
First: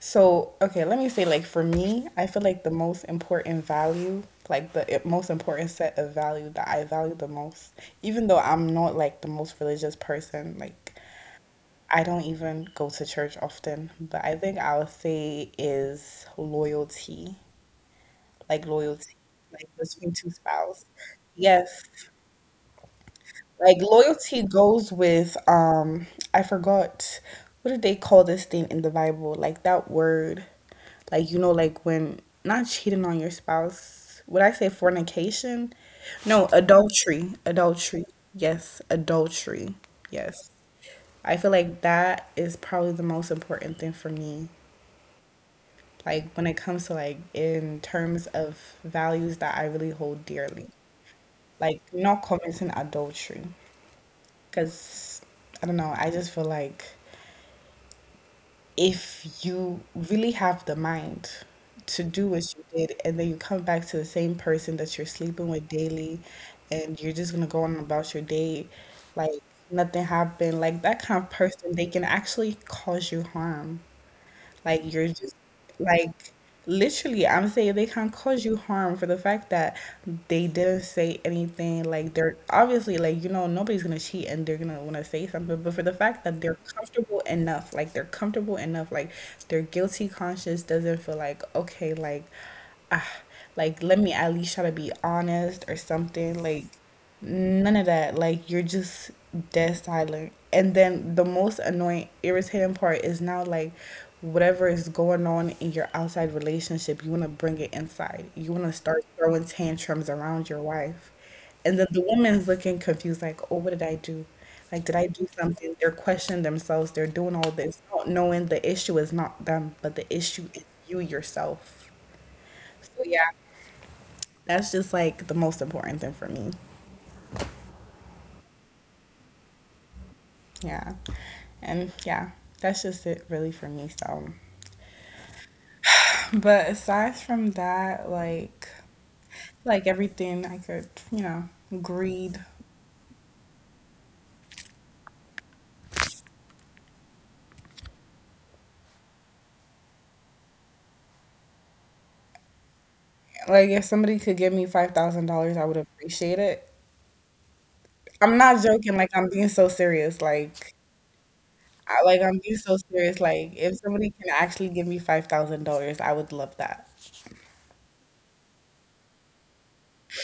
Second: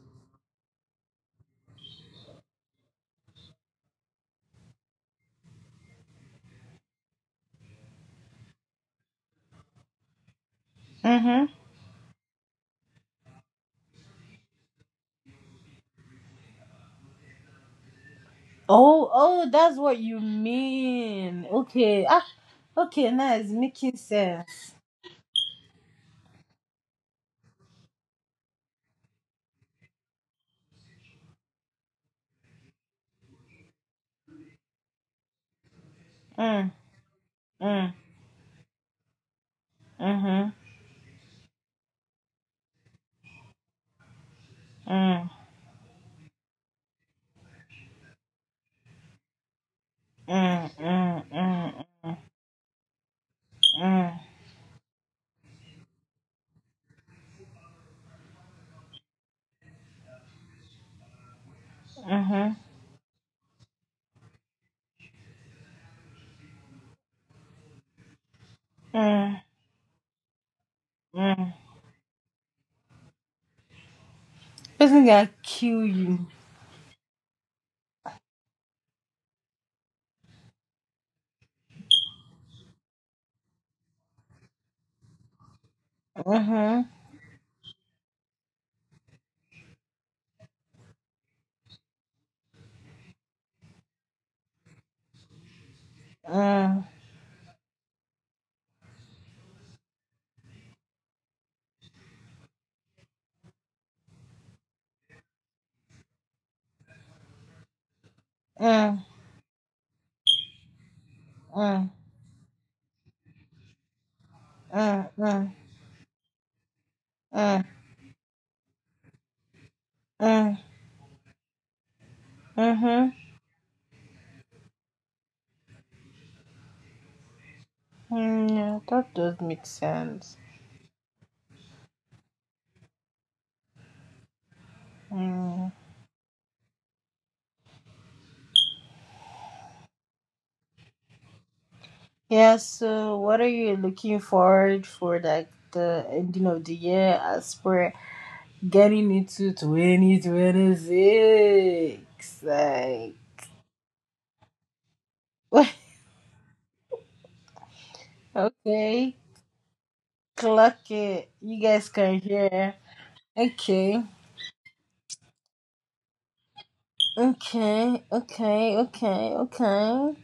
S2: So, okay, let me say, like, for me, I feel like the most important value, like, the i- most important set of value that I value the most, even though I'm not like the most religious person, like,
S1: Mm-hmm.
S2: I don't even go to church often, but I think I would say is loyalty. Like
S1: Oh,
S2: loyalty,
S1: oh,
S2: like
S1: that's what
S2: between
S1: you
S2: two spouse.
S1: mean.
S2: Yes.
S1: Okay. Ah, okay, nice.
S2: Like
S1: Making
S2: loyalty
S1: sense.
S2: goes with um I forgot what did they call this thing in the Bible? Like that word. Like you know, like when not cheating on your spouse. Would I say fornication? No,
S1: Mm,
S2: adultery.
S1: mm.
S2: Adultery. Yes, adultery.
S1: Mm-hmm.
S2: Yes. I feel like that is probably the most important thing for me.
S1: Mm.
S2: Like when it comes to like in terms of values that I really hold dearly.
S1: Mm. Mm.
S2: Like
S1: Mm.
S2: not committing adultery
S1: Mm.
S2: because I don't know, I just feel like if you really have the mind to do what
S1: Mm.
S2: you did and then you come back to the same person that you're sleeping with daily and you're just gonna go on about your day like
S1: Mm.
S2: nothing happened, like that kind of
S1: Mm.
S2: person they can actually cause you harm. Like
S1: Person
S2: you're
S1: gonna
S2: just
S1: kill
S2: like
S1: you.
S2: literally, I'm saying they can't cause you harm for the fact that they didn't say anything. Like they're obviously like you know nobody's gonna cheat and they're gonna want to say something, but for the fact that they're
S1: Mhm.
S2: comfortable enough, like they're comfortable enough, like their guilty conscience doesn't feel like okay, like ah, like let me at least try to be honest or something, like.
S1: Mm.
S2: None of that. Like you're just dead silent. And then the most annoying, irritating part is now like whatever is going on in your outside relationship, you want to bring it inside. You want to
S1: Mm.
S2: start throwing tantrums around your wife.
S1: Mm.
S2: And then
S1: Mm.
S2: the woman's looking confused, like, oh, what did I do? Like, did I do
S1: Mm.
S2: something? They're questioning themselves. They're doing all
S1: Mm.
S2: this, not knowing the issue is not them, but the issue
S1: Mm.
S2: is you yourself. So,
S1: Mhm.
S2: yeah, that's just like the most important thing for me.
S1: Mm, yeah, that does make sense.
S2: Yeah. And yeah, that's just it really for me. So,
S1: Mm.
S2: but aside from that, like, like everything I could, you know, greed.
S1: Yeah, so what are you looking forward for like the ending of the year as we getting into twenty twenty-six? Like,
S2: Like if somebody could give me five thousand dollars, I would appreciate it. I'm not joking. Like
S1: okay.
S2: I'm being so serious. Like,
S1: Cluck it. You guys
S2: I,
S1: can
S2: like I'm being
S1: hear.
S2: so serious. Like if
S1: Okay.
S2: somebody can actually give me five thousand dollars, I would love that.
S1: Okay. Okay. Okay. Okay.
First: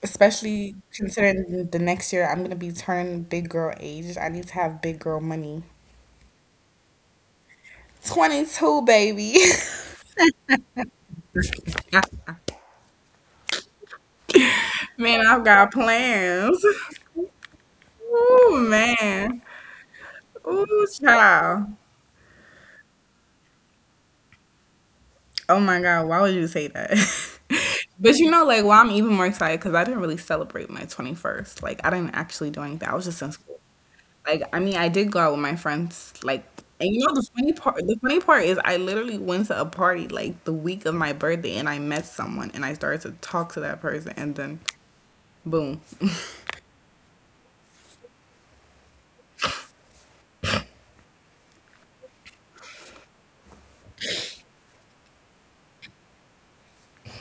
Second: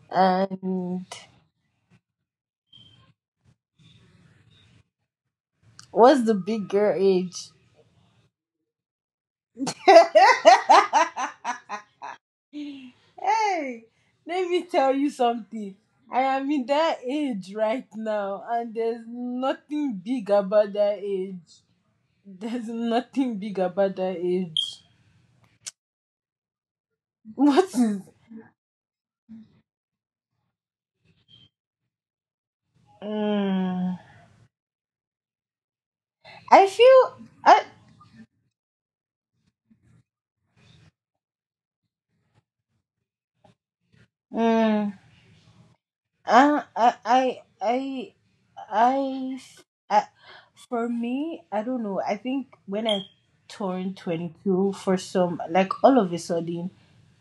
S2: Especially
S1: And
S2: considering the next year I'm gonna be turning big girl age. I need to have big girl money.
S1: what's the big girl age?
S2: Twenty two, baby.
S1: Hey, let me tell you
S2: Man, I've got
S1: something. I am in
S2: plans.
S1: that age right now,
S2: Ooh,
S1: and there's
S2: man.
S1: nothing big about
S2: Ooh,
S1: that age.
S2: child.
S1: There's nothing big about that age.
S2: Oh my God, why would you say that?
S1: What is.
S2: But you know, like, well, I'm even more excited because I didn't really celebrate my twenty-first. Like, I didn't actually do anything. I was just in school.
S1: Mm,
S2: Like, I mean, I did go out with my friends. Like,
S1: I
S2: and you know, the
S1: feel.
S2: funny
S1: I,
S2: part, the funny part is I literally went to a party like the week of my birthday and I met someone and I started to talk to that person and then
S1: mm,
S2: boom.
S1: Uh, I, I, I, I, I, For me, I don't know. I think when I turned twenty-two, for some, like all of a sudden,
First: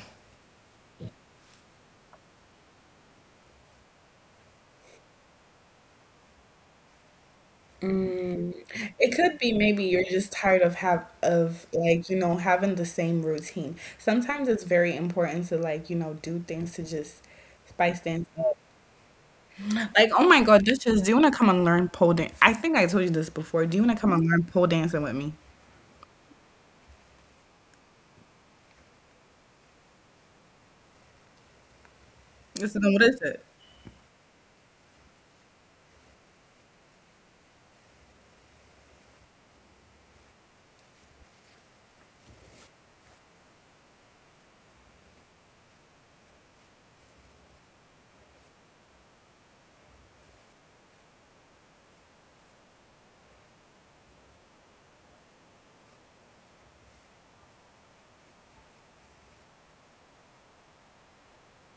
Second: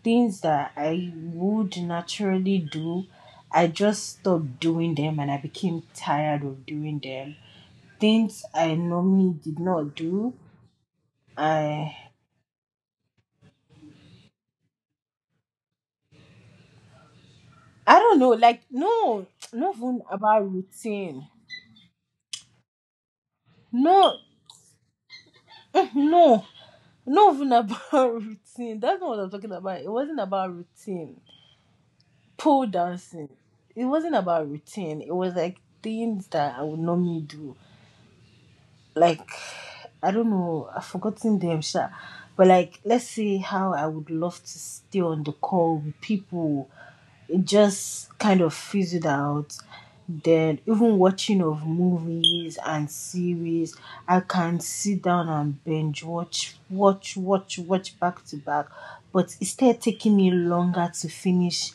S1: things that I would naturally do, I just stopped doing them and I became tired of doing them. Things I
S2: It
S1: normally
S2: could be
S1: did
S2: maybe
S1: not
S2: you're just
S1: do,
S2: tired of have of
S1: I,
S2: like, you know, having the same routine. Sometimes it's very important to like, you know, do things to just spice
S1: I don't
S2: things
S1: know,
S2: up.
S1: like, no, not even
S2: Like, oh my
S1: about
S2: God, this is, do you
S1: routine.
S2: want to come and learn pole dance? I think I told you this before. Do you want to come
S1: No,
S2: and learn pole dancing with me?
S1: no. Not even about routine. That's not what I'm talking about. It wasn't about routine. Pole
S2: This what is
S1: dancing.
S2: it?
S1: It wasn't about routine. It was like things that I would normally do like I don't know, I've forgotten them, sha. But like, let's see how I would love to stay on the call with people. It just kind of fills it out. Then even watching of movies and series, I can sit down and binge watch, watch, watch, watch back to back. But instead taking me longer to finish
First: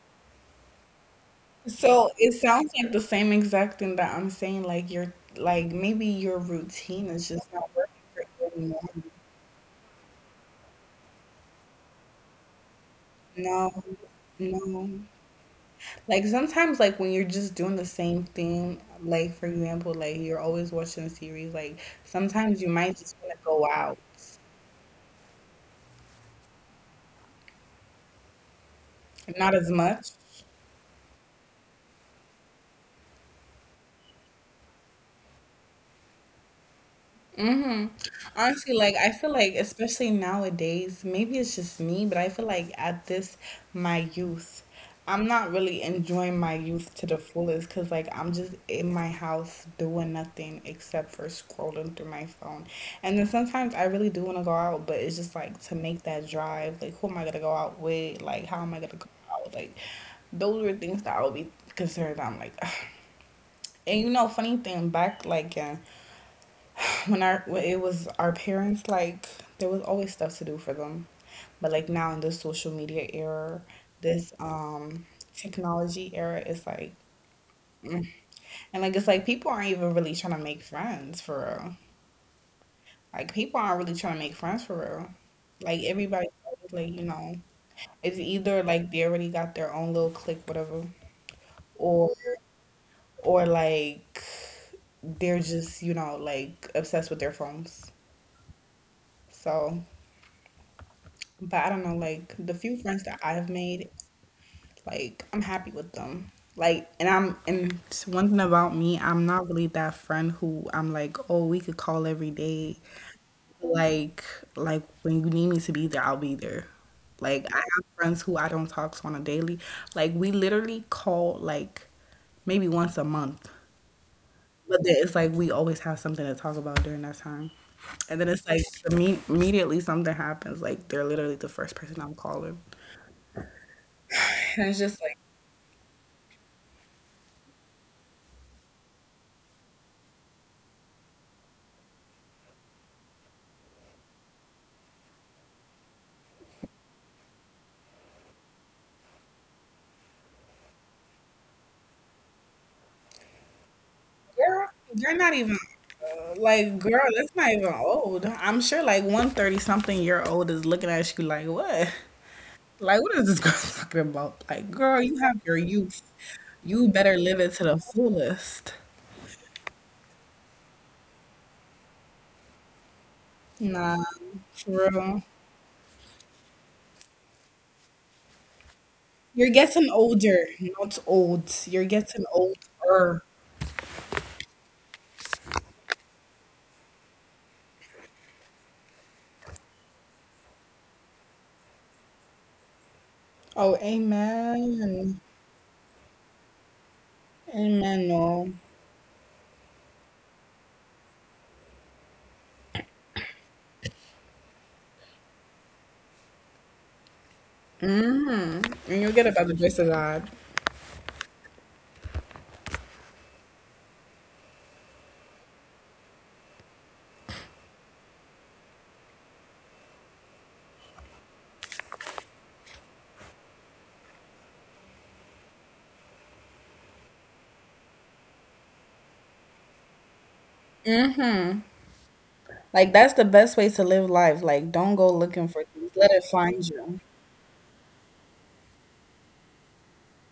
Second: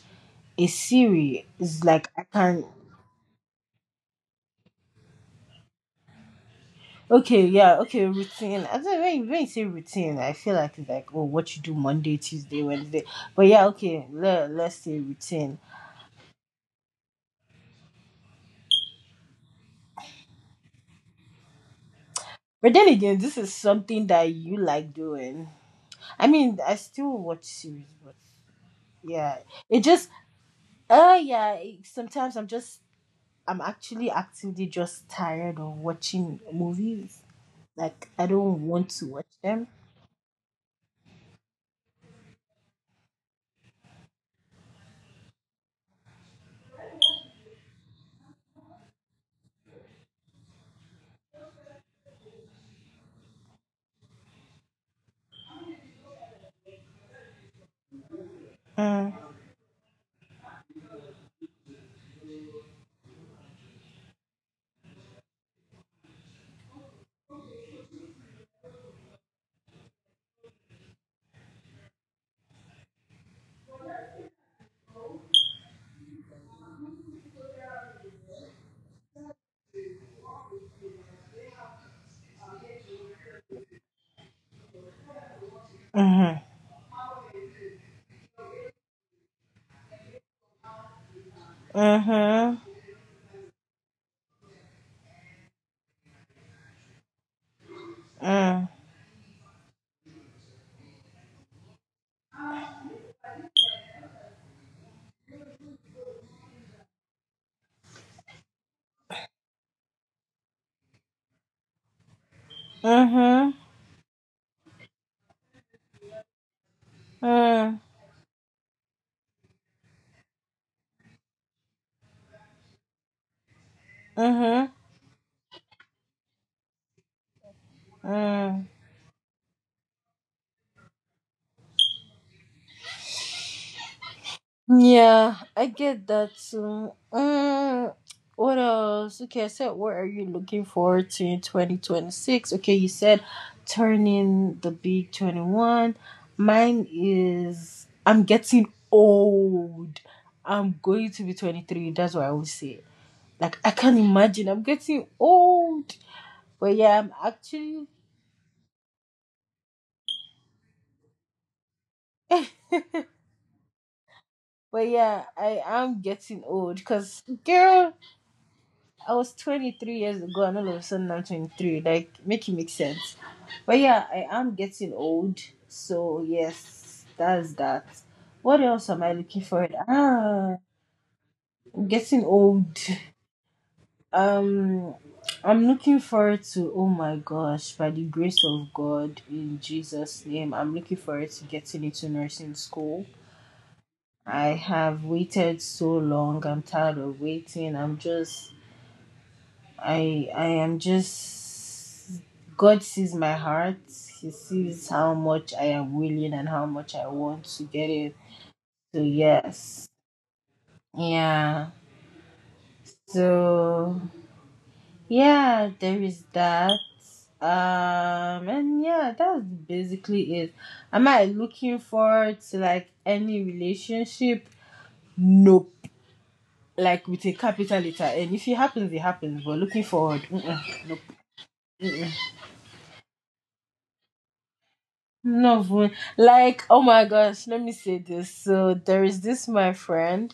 S1: a series. It's like
S2: So
S1: I
S2: it
S1: can.
S2: sounds like the same exact thing that I'm saying. Like you're like maybe your routine is
S1: Okay,
S2: just not
S1: yeah,
S2: working
S1: okay,
S2: for you
S1: routine. I
S2: anymore.
S1: don't when you, when you say routine, I feel like it's like, oh, what you do Monday, Tuesday, Wednesday. But yeah,
S2: No,
S1: okay, let let's
S2: no.
S1: say routine.
S2: Like sometimes, like when you're just doing the same thing, like for example, like you're always watching a series, like sometimes you
S1: But then
S2: might just
S1: again,
S2: want
S1: this
S2: to
S1: is
S2: go out,
S1: something that you like doing. I mean, I still watch series, but yeah,
S2: not as
S1: it just
S2: much.
S1: uh yeah. It, sometimes I'm just I'm actually actively just tired of watching movies. Like I don't
S2: Honestly,
S1: want
S2: like
S1: to
S2: I
S1: watch
S2: feel like
S1: them.
S2: especially nowadays, maybe it's just me, but I feel like at this my youth, I'm not really enjoying my youth to the fullest because like I'm just in my house doing nothing except for scrolling through my phone. And then sometimes I really do want to go out, but it's just like to make that drive, like who am I gonna go out with? Like how am I gonna go
S1: Mm,
S2: out? Like those are things that I would be concerned. I'm like, and you know, funny thing back like in when our when it was our parents, like there was always stuff to do for them, but like now in this social media era, this um technology era is like mm. And like it's like people aren't even really trying to make friends for real, like people aren't really trying to make friends for real, like everybody,
S1: mhm,
S2: like you know, it's either like they already got their own little clique whatever, or
S1: mhm,
S2: or like they're just you know like obsessed with their phones,
S1: mm,
S2: so. But I don't know, like the few friends that I have made, like I'm happy with them. Like, and I'm, and it's one thing about me, I'm not really that friend who I'm like, oh, we could call every day.
S1: mhm,
S2: Like, like when you need me to be there, I'll be there. Like, I
S1: mm,
S2: have friends who I don't talk to on a daily. Like, we literally call like maybe once a month,
S1: mhm.
S2: but then it's like we always have something to talk about during that time. And then it's like
S1: Mm.
S2: imme- immediately something happens. Like, they're literally the first person I'm calling. And it's just like,
S1: Yeah, I get that too. Mm. What else? Okay, I said, what are you looking forward to in twenty twenty-six? Okay, you said turning the big twenty-one. Mine is I'm getting old. I'm going to be twenty-three. That's what I always say. Like, I can't imagine. I'm
S2: girl,
S1: getting
S2: you're not even,
S1: old.
S2: uh,
S1: But
S2: like,
S1: yeah,
S2: girl,
S1: I'm
S2: that's not even
S1: actually.
S2: old. I'm sure like one thirty something year old is looking at you like, what? Like, what is this girl talking about? Like,
S1: But
S2: girl, you
S1: yeah,
S2: have your
S1: I am
S2: youth.
S1: getting old
S2: You better
S1: because,
S2: live it to the
S1: girl.
S2: fullest.
S1: I was twenty-three years ago, and all of a sudden I'm twenty-three. Like, make it make sense. But
S2: Nah,
S1: yeah, I am
S2: for
S1: getting
S2: real.
S1: old, so yes, that's that. What else am I looking
S2: You're
S1: for?
S2: getting older,
S1: Ah,
S2: not old. You're getting
S1: getting old.
S2: older.
S1: Um, I'm looking forward to. Oh my gosh! By the grace of God, in Jesus' name, I'm looking forward to getting into nursing school.
S2: Oh,
S1: I have
S2: amen.
S1: waited so long. I'm tired of waiting. I'm
S2: Amen.
S1: just
S2: No.
S1: I I am just God sees my heart. He sees how much I am willing and how much I want to get it.
S2: Hmm. And
S1: So
S2: you'll get it by the grace
S1: yes.
S2: of God.
S1: Yeah. So yeah, there is that. Um and yeah, that's basically it. Am I looking forward to like any relationship? Nope. Like with a capital letter. And if it happens, it happens. But looking forward, mm-mm, nope.
S2: Hmm.
S1: Mm-mm.
S2: Like that's the best way to live life. Like don't go looking
S1: No,
S2: for
S1: but,
S2: things. Let it
S1: like
S2: find
S1: oh
S2: you.
S1: my gosh, let me say this. So there is this my friend.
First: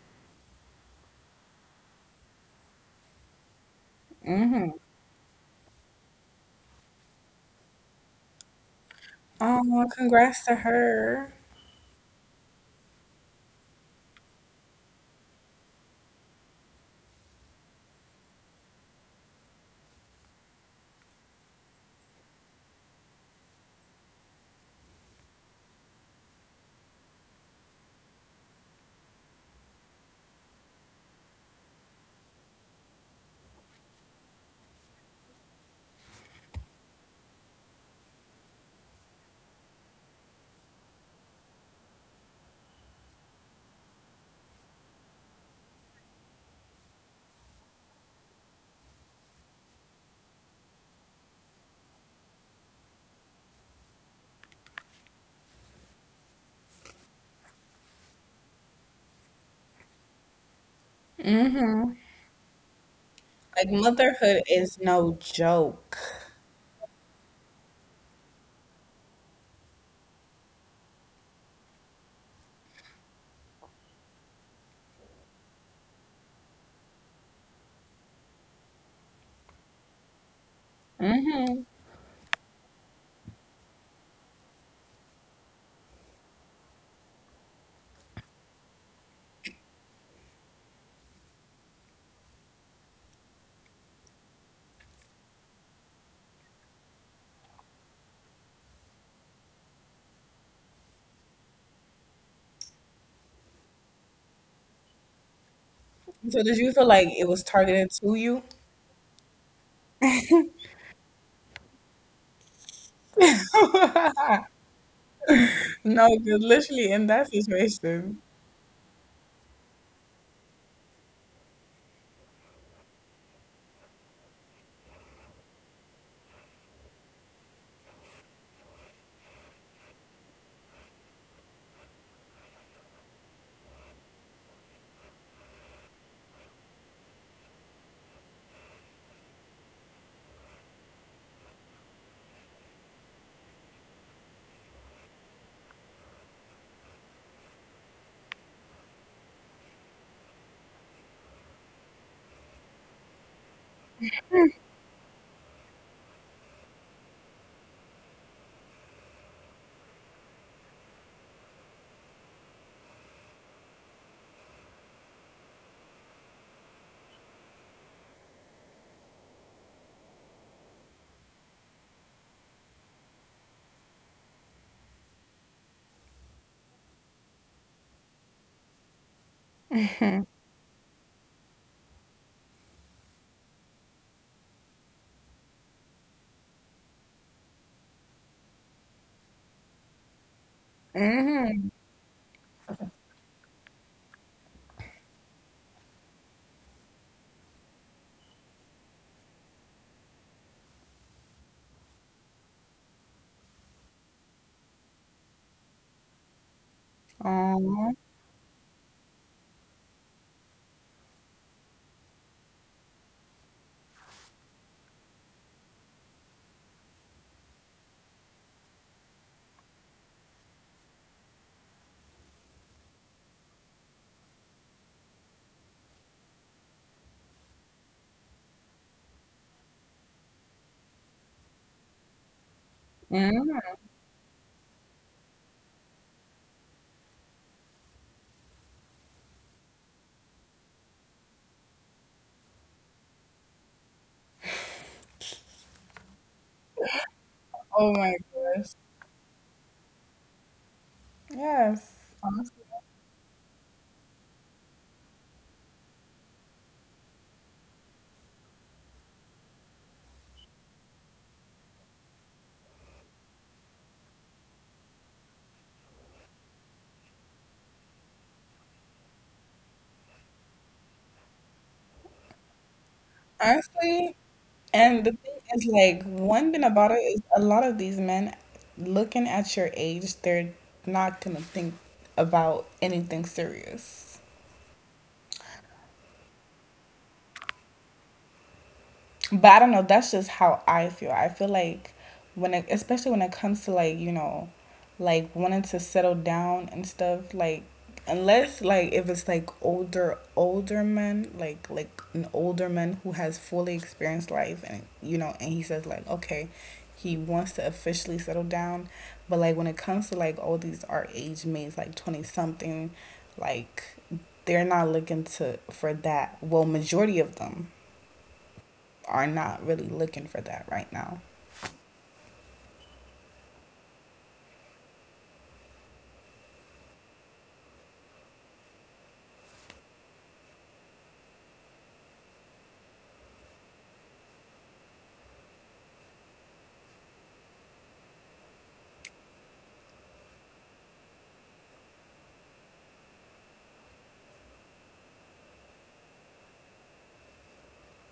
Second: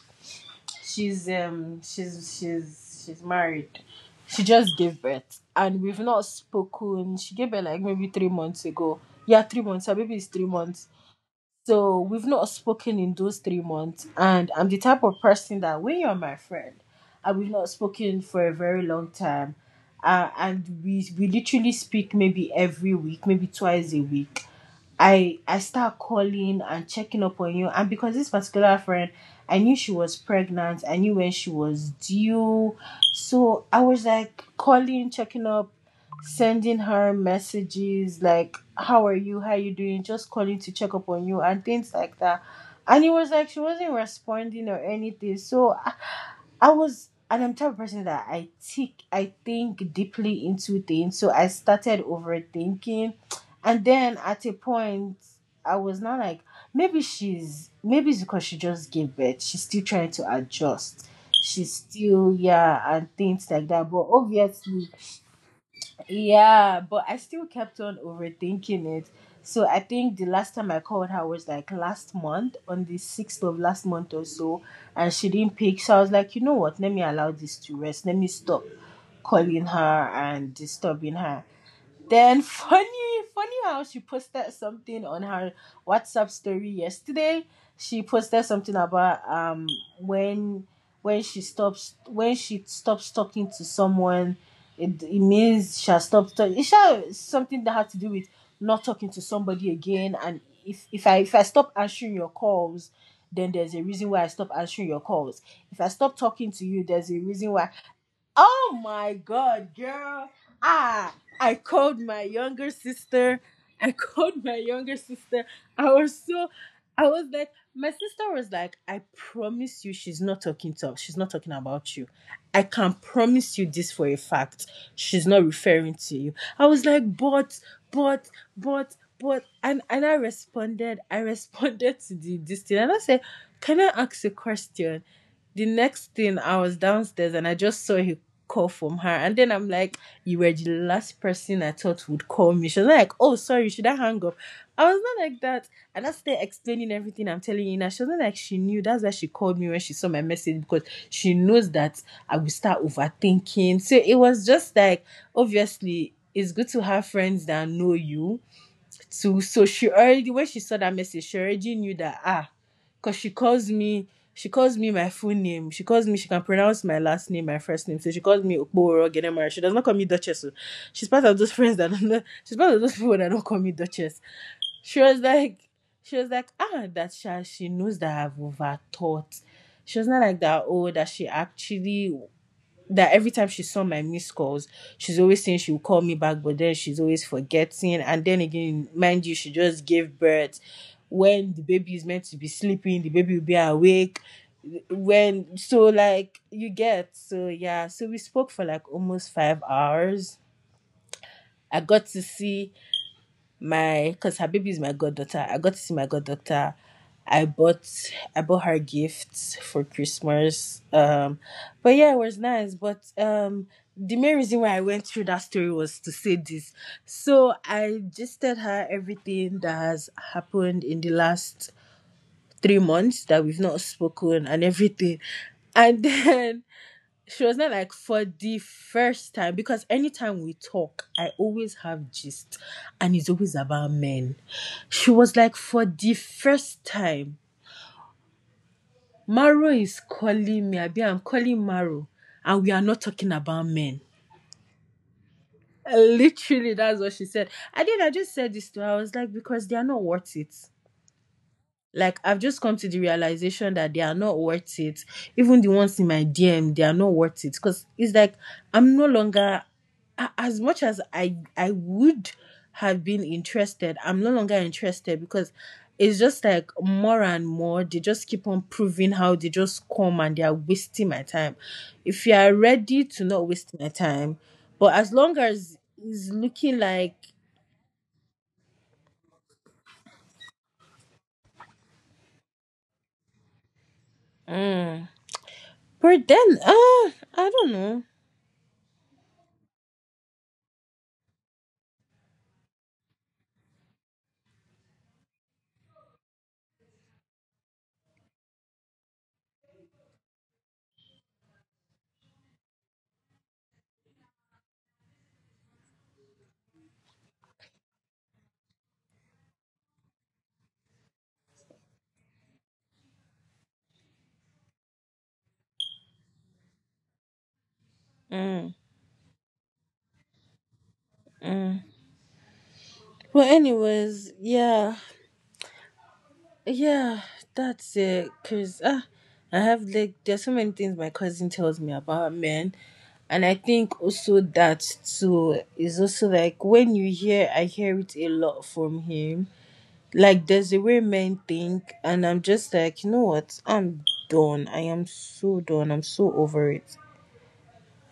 S1: She's um she's she's she's married. She just
S2: Hmm.
S1: gave birth and we've not spoken. She gave birth like maybe three months ago. Yeah,
S2: Oh,
S1: three months.
S2: well,
S1: Her baby is
S2: congrats
S1: three
S2: to
S1: months.
S2: her.
S1: So we've not spoken in those three months. And I'm the type of person that when you're my friend and we've not spoken for a very long time, uh, and we we literally speak maybe every week, maybe twice a week. I I start calling and checking up on you. And because this particular friend, I knew she was pregnant. I knew when she was due. So I was like calling, checking up, sending her messages like how are you, how you doing, just calling to check up on you and things like that. And it was like she wasn't responding or anything so i, I was and i'm the type of person that i think i think deeply into things, so i started overthinking. And then at a point i was not like maybe she's maybe it's because she just gave birth, she's still trying to adjust, she's
S2: Hmm.
S1: still yeah and things like
S2: Like
S1: that, but
S2: motherhood is
S1: obviously
S2: no joke.
S1: yeah, but I still kept on overthinking it. So I think the last time I called her was like last month, on the sixth of last month or so, and she didn't pick. So I was like, you know what? Let me allow this to rest. Let me stop calling her and disturbing her.
S2: Hmm.
S1: Then funny, funny how she posted something on her WhatsApp story yesterday. She posted something about um when when she stops when she stops talking to someone, it, it means she'll stop talking. It's sha- something that had to do with not talking to somebody again. And if if I if I stop answering your calls, then there's a reason why I stop answering your calls. If I stop
S2: So
S1: talking
S2: did
S1: to
S2: you
S1: you,
S2: feel like
S1: there's a
S2: it was
S1: reason why.
S2: targeted to you?
S1: Oh my god, girl. Ah, I called my younger sister. I called my younger sister. I
S2: No,
S1: was
S2: 'cause
S1: so
S2: literally
S1: I
S2: in
S1: was
S2: that
S1: like, my
S2: situation.
S1: sister was like, I promise you she's not talking to she's not talking about you. I can promise you this for a fact. She's not referring to you. I was like, but but but but and and I responded, I responded to the this thing and I said, can I ask a question? The next thing I was downstairs and I just saw a call from her. And then I'm like, you were the last person I thought would call me. She was like, oh, sorry, should I hang up? I was not like that. And I started explaining everything I'm telling you now. She wasn't like, she knew. That's why she called me when she saw my message, because she knows that I will start overthinking. So it was just like, obviously, it's good to have friends that know you. So so she already, when she saw that message, she already knew that, ah, because she calls me she calls me my full name, she calls me she can pronounce my last name, my first name, so she calls me Okporo Genemara, she does not call me Duchess oh. She's part of those friends that don't know, she's part of those people that don't call me Duchess. She was like she was like ah that she, she knows that I've overthought. She was not like that oh that she actually that every time she saw my missed calls, she's always saying she will call me back, but then she's always forgetting. And then again, mind you, she just gave birth. When the
S2: Hmm.
S1: baby is meant to be sleeping, the baby will be awake. When so like you get so yeah, so we spoke for like almost five hours. I got to see my because her baby is my goddaughter. I got to see my goddaughter. I bought
S2: Oh.
S1: I bought her gifts for Christmas. Um, but yeah, it was nice. But um, the main reason why I went through that story was to say this. So I gisted her everything that has happened in the last three months that we've not spoken and everything. And then she was not like, for the first time, because anytime we talk i always have gist and it's always
S2: Hmm.
S1: about men. She was like, for the first time, Maro is calling me abi i'm calling Maro and we are not talking about men. Literally that's what she said. I
S2: Oh
S1: then i
S2: my
S1: just said this
S2: gosh.
S1: to her. I was like, because they are not worth it.
S2: Yes.
S1: Like I've
S2: Awesome.
S1: just come to the realization that they are not worth it. Even the ones in my D M, they are not worth it because it's like I'm no longer as much as I I would have been interested. I'm no longer interested because it's just like more and more they just keep on proving how they just come and they are wasting my time. If you are ready to not waste my
S2: Honestly,
S1: time, but
S2: and
S1: as
S2: the
S1: long
S2: thing is,
S1: as
S2: like,
S1: it's
S2: one thing
S1: looking
S2: about it
S1: like,
S2: is a lot of these men looking at your age, they're not gonna think about anything serious.
S1: mm, but then uh, I don't know.
S2: But I don't know. That's just how I feel. I feel like when it, especially when it comes to like you know, like wanting to settle down and stuff. Like unless like if it's like older older men, like like an older man who has fully experienced life, and you know, and he says like okay, he wants to officially settle down. But like when it comes to like all these our age mates, like twenty something, like they're not looking to for that. Well, majority of them
S1: Mm.
S2: are not really looking for that right now.
S1: Mm. Well, anyways, yeah, yeah, that's it. Cause ah, I have like there's so many things my cousin tells me about men, and I think also that too is also like when you hear I hear it a lot from him. Like there's a way men think, and I'm just like, you know what? I'm done. I am so done. I'm so over it.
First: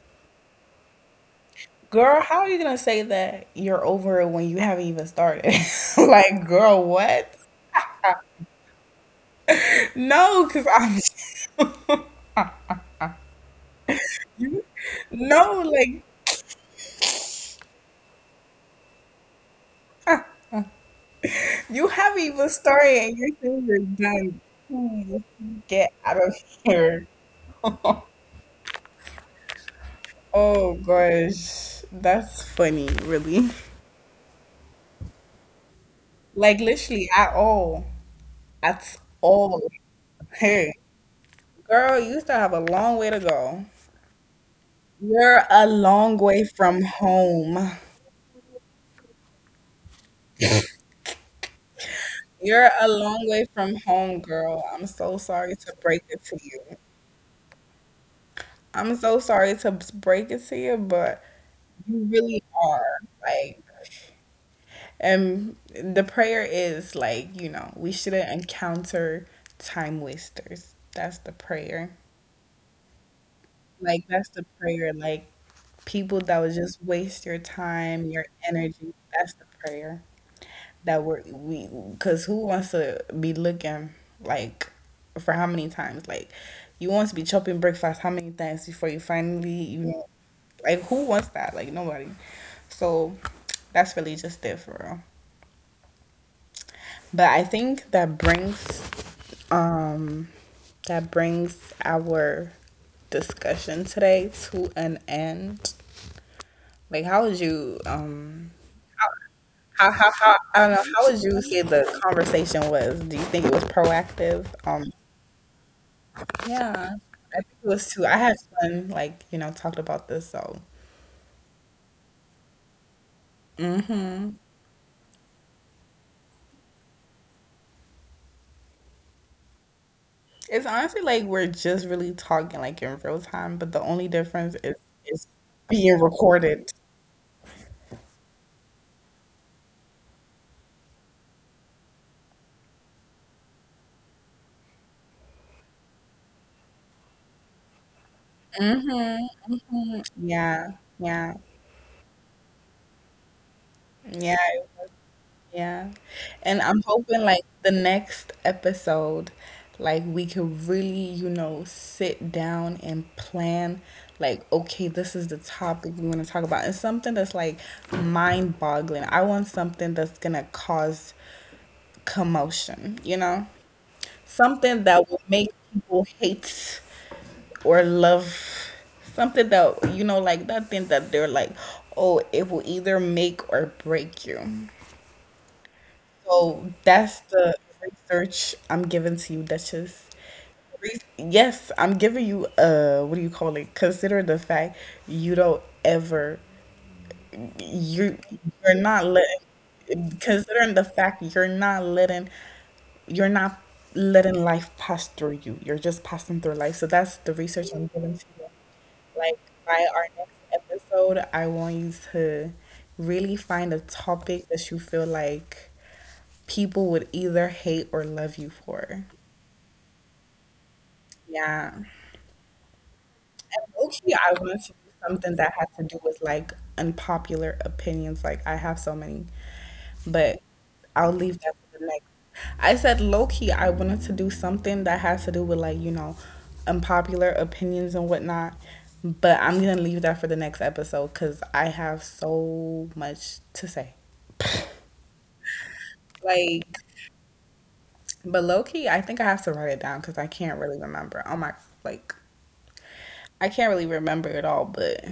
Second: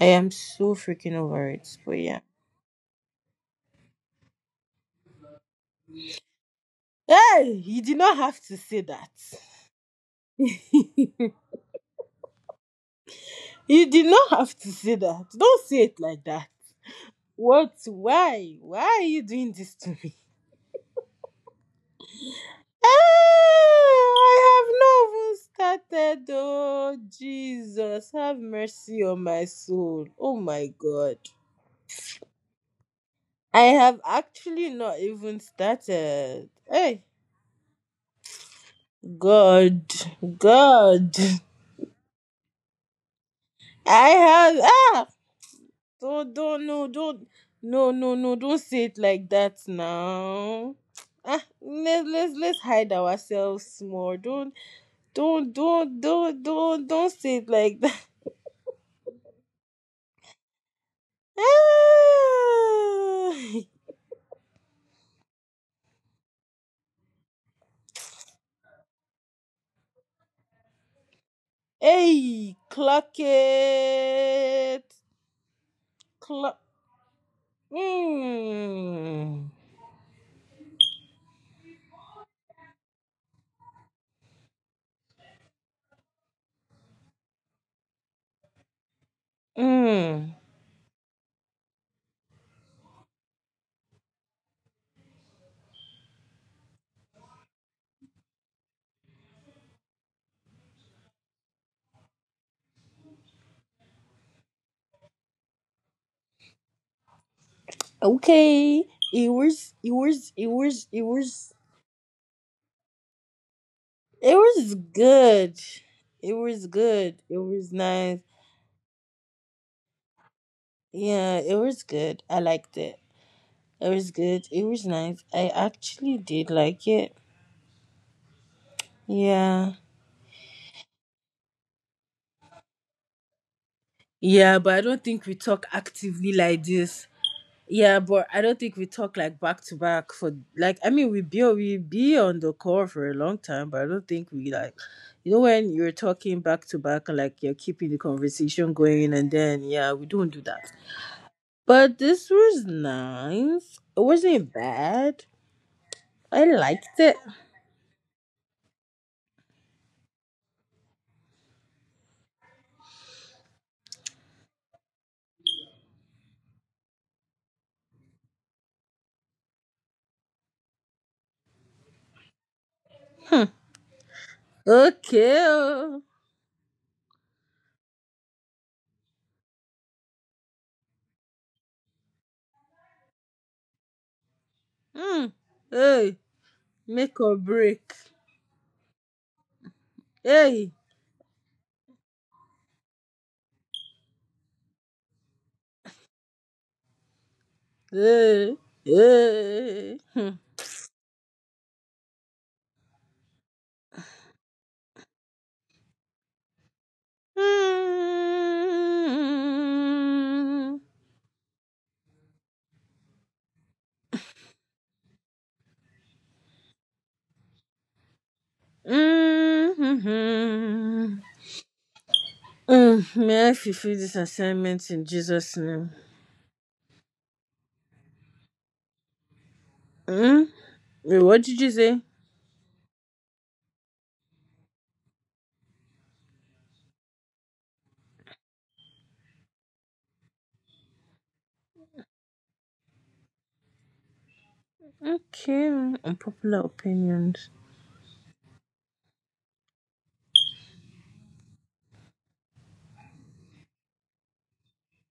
S1: I am so freaking over it. But
S2: Girl,
S1: yeah.
S2: how are you gonna say that you're over it when you haven't even started? Like, girl, what?
S1: Hey, you did not have to say that.
S2: No, because I'm
S1: You did not have to say that.
S2: no,
S1: Don't say it
S2: like,
S1: like that. What? Why? Why are you doing this to me?
S2: you haven't even
S1: Eh,
S2: started and your things are
S1: I
S2: done.
S1: have not
S2: Please
S1: even
S2: get out
S1: started.
S2: of
S1: Oh,
S2: here.
S1: Jesus, have mercy on my soul. Oh, my
S2: Oh
S1: God.
S2: gosh, that's funny, really.
S1: I have actually not even started.
S2: Like,
S1: Hey,
S2: literally, at all, at all.
S1: God,
S2: Hey,
S1: God.
S2: girl, you still have a long way to go.
S1: I have, ah,
S2: You're a long
S1: Don't
S2: way
S1: don't
S2: from
S1: no don't
S2: home.
S1: no no no don't say it like that now. Ah, let, us let's let's
S2: You're a
S1: hide
S2: long way from
S1: ourselves more.
S2: home,
S1: Don't
S2: girl. I'm so
S1: don't
S2: sorry to
S1: don't
S2: break it to
S1: don't
S2: you.
S1: don't don't say it like that.
S2: I'm so sorry to b- break it to you, but you really are.
S1: Ah.
S2: Like, and the prayer is like, you know, we shouldn't encounter time wasters. That's the prayer.
S1: Hey, clock
S2: Like, that's the prayer.
S1: it.
S2: Like, people that would
S1: Clock.
S2: just waste your time, your energy. That's the
S1: Mm.
S2: prayer. That we're we because who wants to be looking, like, for how many times? Like, you want to be chopping breakfast how many times before you finally you know?
S1: Mm.
S2: Like, who wants that? Like, nobody. So that's really just it for real. But I think that brings, um that brings our discussion today to an end. Like, how would you, um
S1: Okay. It was it
S2: how, how,
S1: was
S2: how,
S1: it
S2: I don't know.
S1: was it
S2: How would you
S1: was
S2: say the conversation was? Do you think it was
S1: it
S2: proactive?
S1: was
S2: Um,
S1: good. It was
S2: yeah,
S1: good. It
S2: I think
S1: was
S2: it was too.
S1: nice.
S2: I had fun, like, you know, talked about this. So,
S1: Yeah, it was good. I liked it. It was
S2: hmm,
S1: good. It was nice. I actually did like it. Yeah.
S2: it's honestly like we're just really talking, like, in real time, but the only
S1: Yeah,
S2: difference
S1: but I
S2: is,
S1: don't think we
S2: is
S1: talk
S2: being
S1: actively like
S2: recorded.
S1: this. Yeah, but I don't think we talk like back to back for like I mean we be we be on the call for a long time, but I don't think we like you know when you're talking back to back like you're keeping the conversation going and then yeah, we don't do that.
S2: Yeah, yeah,
S1: But this was nice. It
S2: yeah.
S1: wasn't bad.
S2: Yeah.
S1: I
S2: And I'm
S1: liked it.
S2: hoping like the next episode, like we could really, you know, sit down and plan like, okay, this is the topic we're gonna talk about. And something that's like mind boggling. I want something that's gonna cause commotion, you know? Something that will make
S1: Okay.
S2: people hate or love. Something that, you know, like that thing that they're like, oh, it will either make or break you.
S1: Hmm. Hey,
S2: So
S1: make
S2: that's
S1: or
S2: the
S1: break.
S2: research I'm giving to you, Duchess.
S1: Hey.
S2: Re- Yes, I'm giving you uh what do you call it? Consider the fact, you don't ever, you
S1: Hey.
S2: you're not
S1: Hey.
S2: letting,
S1: Hmm.
S2: considering the fact, you're not letting you're not letting life pass through you. You're just passing through life. So that's the research I'm giving to you. Like, by our next
S1: Mm-hmm.
S2: episode, I want you to really find a topic that you feel like people would either hate or love you for.
S1: Mm. Mhm.
S2: Yeah.
S1: Um, may I
S2: And
S1: fulfill
S2: low-key,
S1: this
S2: I want to do
S1: assignment in
S2: something that
S1: Jesus'
S2: has to
S1: name?
S2: do with like unpopular opinions. Like I have so many, but
S1: Mm?
S2: I'll
S1: Wait,
S2: leave
S1: what
S2: that
S1: did you
S2: for the
S1: say?
S2: next. I said low-key, I wanted to do something that has to do with like, you know, unpopular opinions and whatnot. But I'm gonna leave that for the next episode because I have so much to say.
S1: Okay, unpopular
S2: Like,
S1: opinions.
S2: but low-key, I think I have to write it down because I can't really remember. Oh my, like I can't really remember it all, but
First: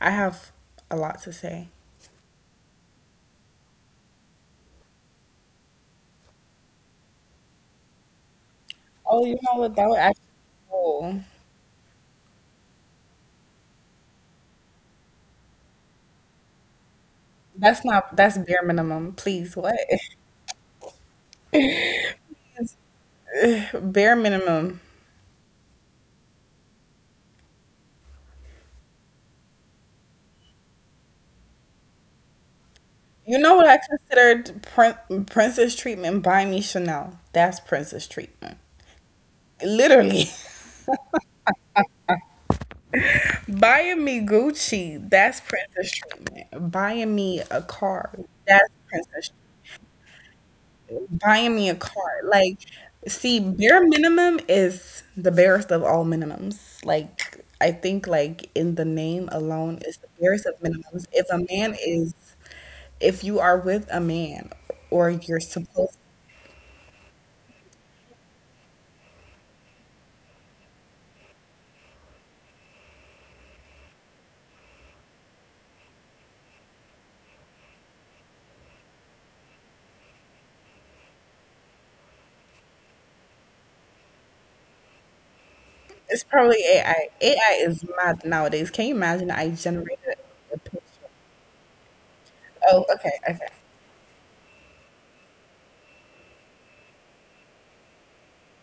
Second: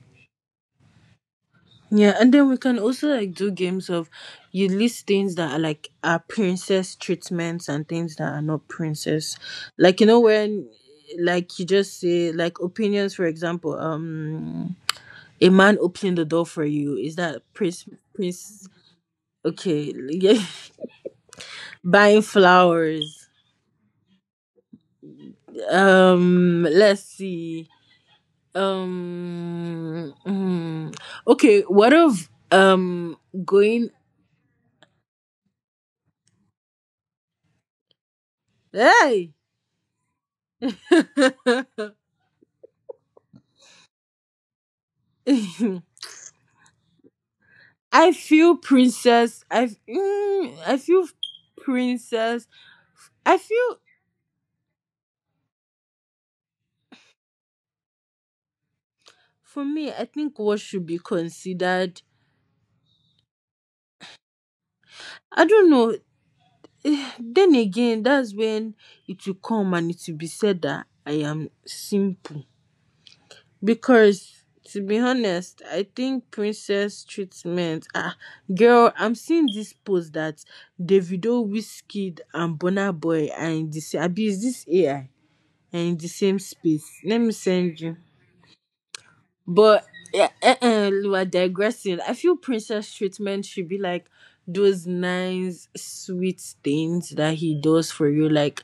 S2: I have a lot to say.
S1: Yeah, and then we can also like do games of you list things that are like are princess treatments and things that are not
S2: Oh, you
S1: princess.
S2: know what? That would
S1: Like you know
S2: actually
S1: when
S2: be cool.
S1: like you just say like opinions for example, um a man opening the door for you, is that
S2: that's
S1: prince
S2: not That's bare
S1: prince
S2: minimum. Please, what?
S1: okay, yeah. Buying flowers.
S2: Bare minimum.
S1: Um let's see. Um mm, okay, what of um
S2: You know what I
S1: going.
S2: considered prin- princess treatment? Buy me Chanel. That's princess treatment.
S1: Hey.
S2: Literally, buying me Gucci. That's princess treatment. Buying me a car.
S1: I feel
S2: That's princess treatment.
S1: princess. I mm, I feel
S2: Buying me a car.
S1: princess.
S2: Like,
S1: I
S2: see,
S1: feel
S2: bare minimum is the barest of all minimums. Like, I think like in the name
S1: for
S2: alone
S1: me.
S2: is
S1: I
S2: the
S1: think
S2: barest of
S1: what should be
S2: minimums. If a man
S1: considered.
S2: is, if you are with a man or you're
S1: I don't know.
S2: supposed,
S1: Eh, then again, that's when it will come and it will be said that I am simple. Because to be honest, I think princess treatment. Ah, girl, I'm seeing this post that Davido, Wizkid, and Burna Boy are in the same. Abi, is this A I? And in the
S2: it's
S1: same
S2: probably
S1: space.
S2: A I.
S1: Let me
S2: A I
S1: send
S2: is
S1: you.
S2: mad nowadays. Can you imagine? I
S1: But
S2: generated
S1: uh, uh,
S2: a picture.
S1: uh, we are digressing. I feel
S2: Oh,
S1: princess
S2: okay,
S1: treatment
S2: okay.
S1: should be like those nice, sweet things that he does for you. Like,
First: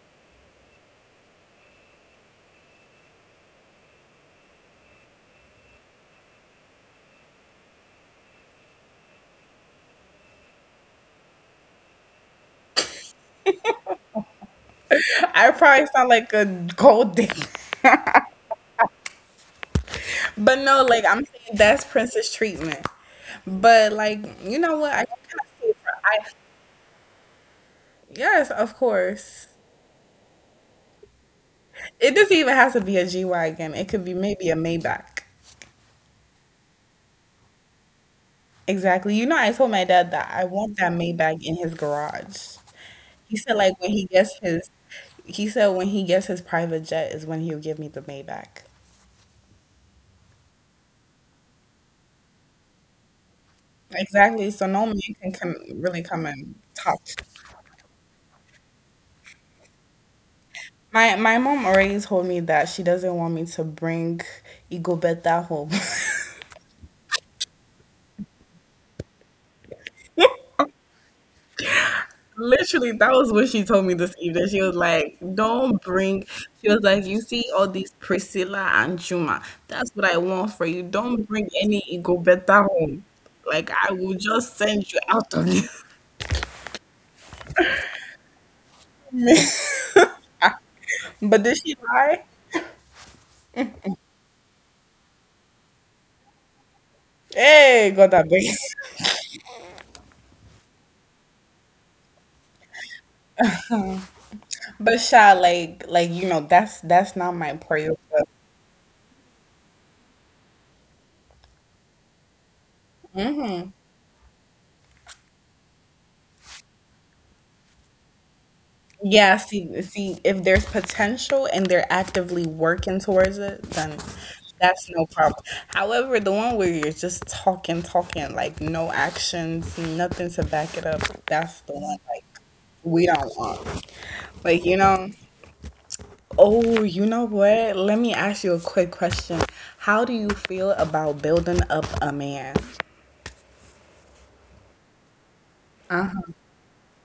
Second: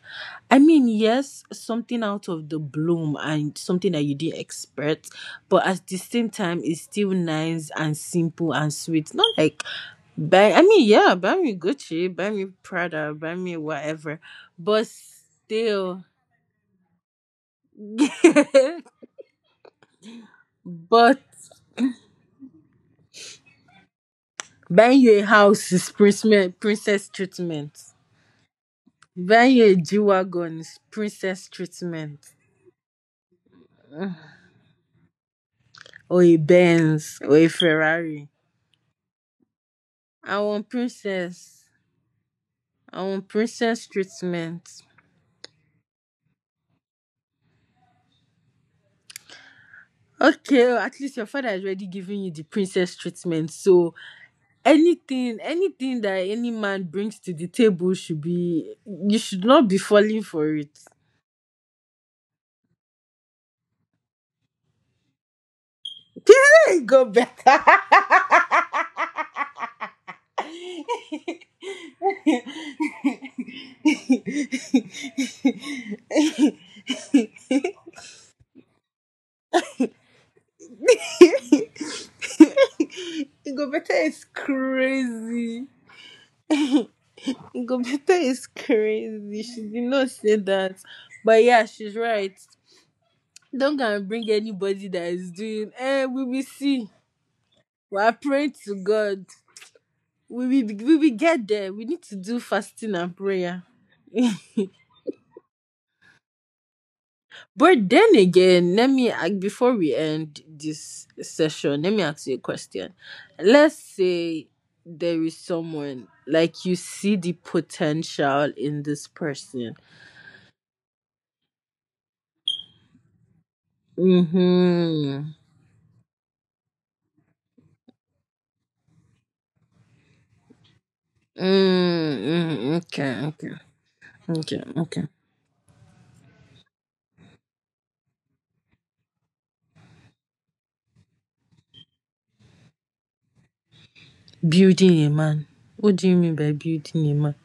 S1: I mean, yes, something out of the bloom and something that you didn't expect, but at the same time, it's still nice and simple and sweet. Not like buy. I mean, yeah, buy me Gucci, buy me Prada, buy me whatever, but
S2: I probably
S1: still.
S2: sound like a gold digger, but no, like
S1: But
S2: I'm saying that's princess treatment. But like, you know what? I
S1: buying
S2: kind
S1: you a
S2: of see
S1: house
S2: it.
S1: is
S2: For, I.
S1: princess, princess treatment.
S2: Yes, of course.
S1: Buying you G wagon is princess
S2: It
S1: treatment.
S2: doesn't even have to be a G Wagon. It could be maybe a Maybach.
S1: Or a Benz or a Ferrari.
S2: Exactly. You know, I told my dad that
S1: I
S2: I
S1: want
S2: want that Maybach in
S1: princess.
S2: his garage.
S1: I want
S2: He said like
S1: princess
S2: when he gets his
S1: treatment.
S2: he said when he gets his private jet is when he'll give me the Maybach.
S1: Okay, oh, at least your father is already giving you the princess treatment. So
S2: Exactly. So no man can
S1: anything,
S2: come
S1: anything
S2: really
S1: that
S2: come
S1: any
S2: and
S1: man
S2: talk.
S1: brings to the table should be, you should not be falling for it.
S2: My my mom already told me that she doesn't want me to bring Igobeta home.
S1: There you go, back? Gobeta
S2: Literally, that was what she told me this evening. She was like, don't bring, she was like, you see all these Priscilla and Juma. That's what I want for you. Don't bring any ego better home. Like, I will
S1: is
S2: just send you out of
S1: crazy.
S2: this.
S1: Gobeta is crazy. She did not say that. But
S2: But did
S1: yeah,
S2: she
S1: she's
S2: lie?
S1: right. Don't go and bring anybody that is doing eh, we will see. We
S2: Hey,
S1: are
S2: God, that big.
S1: praying to God. We will we will get there. We need to do fasting and prayer.
S2: But Sha, like, like you know, that's that's not my
S1: But
S2: prayer.
S1: then again, let me ac- before we end this session, let me ask you a question. Let's say there is someone like you see the potential in this
S2: Yeah,
S1: person.
S2: see, see, if there's potential and they're actively working towards it, then that's no
S1: Mm-hmm.
S2: problem. However, the one where you're just talking, talking, like no actions, nothing to back it up, that's the one like
S1: Mm-hmm.
S2: we
S1: Okay,
S2: don't
S1: okay,
S2: want.
S1: okay,
S2: Like, you
S1: okay.
S2: know, oh, you know what? Let me ask you a quick question. How do you feel about building up a man?
S1: Building a man. What do you mean by building a man?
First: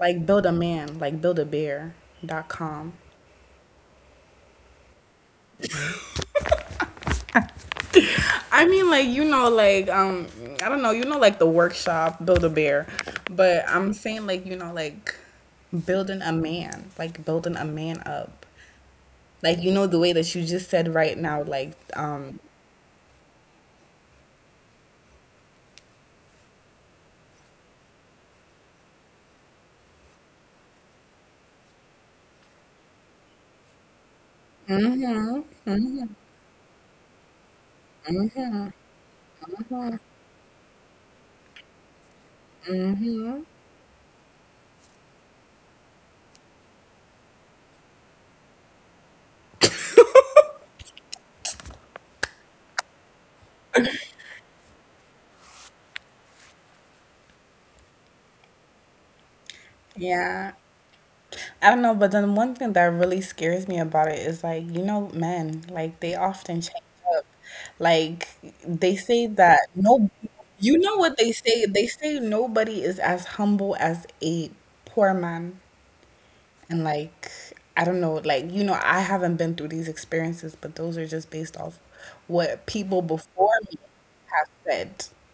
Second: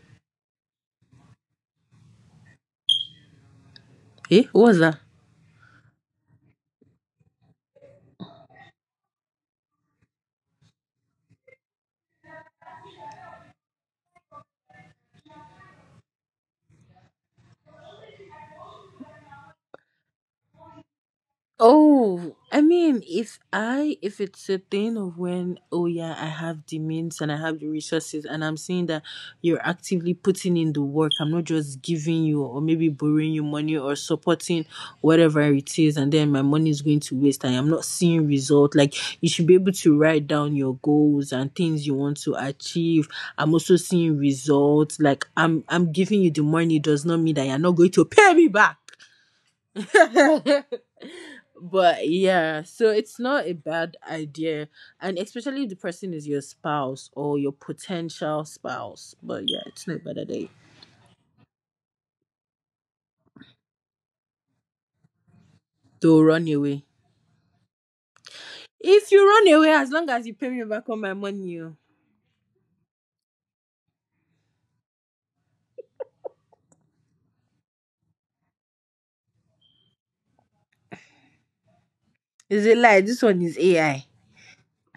S2: Like build a man, like build a bear dot com.
S1: Eh, what was that?
S2: I mean, like you know, like um, I don't know, you know, like the workshop Build a Bear, but I'm saying like you know, like building a man, like building a man up, like you know the way that you just said right now, like um,
S1: Oh, I mean, if I if it's a thing of when oh yeah, I have the means and I have the resources, and I'm seeing that you're actively putting in the work. I'm not just giving you or maybe borrowing you money or supporting whatever it is, and then my money is going to waste. I am not seeing result. Like you should be able to write down your goals and things you want to achieve. I'm also seeing results. Like I'm I'm giving you the money does not mean that you're not going to pay me back. But yeah, so it's not a bad idea. And especially if the person is your spouse or your potential spouse. But yeah, it's not a
S2: yeah,
S1: bad idea.
S2: I don't know, but then one thing that really scares me about it is like you know, men, like they
S1: To
S2: often change
S1: run away.
S2: up, like they say
S1: If
S2: that
S1: you run away,
S2: no,
S1: as long as you
S2: you
S1: pay
S2: know
S1: me
S2: what
S1: back
S2: they
S1: all my
S2: say? They
S1: money. Oh.
S2: say nobody is as humble as a poor man. And like, I don't know, like, you know, I haven't been through these experiences, but those are just based off what people
S1: Is it like
S2: before
S1: this
S2: me
S1: one is A I?
S2: have said.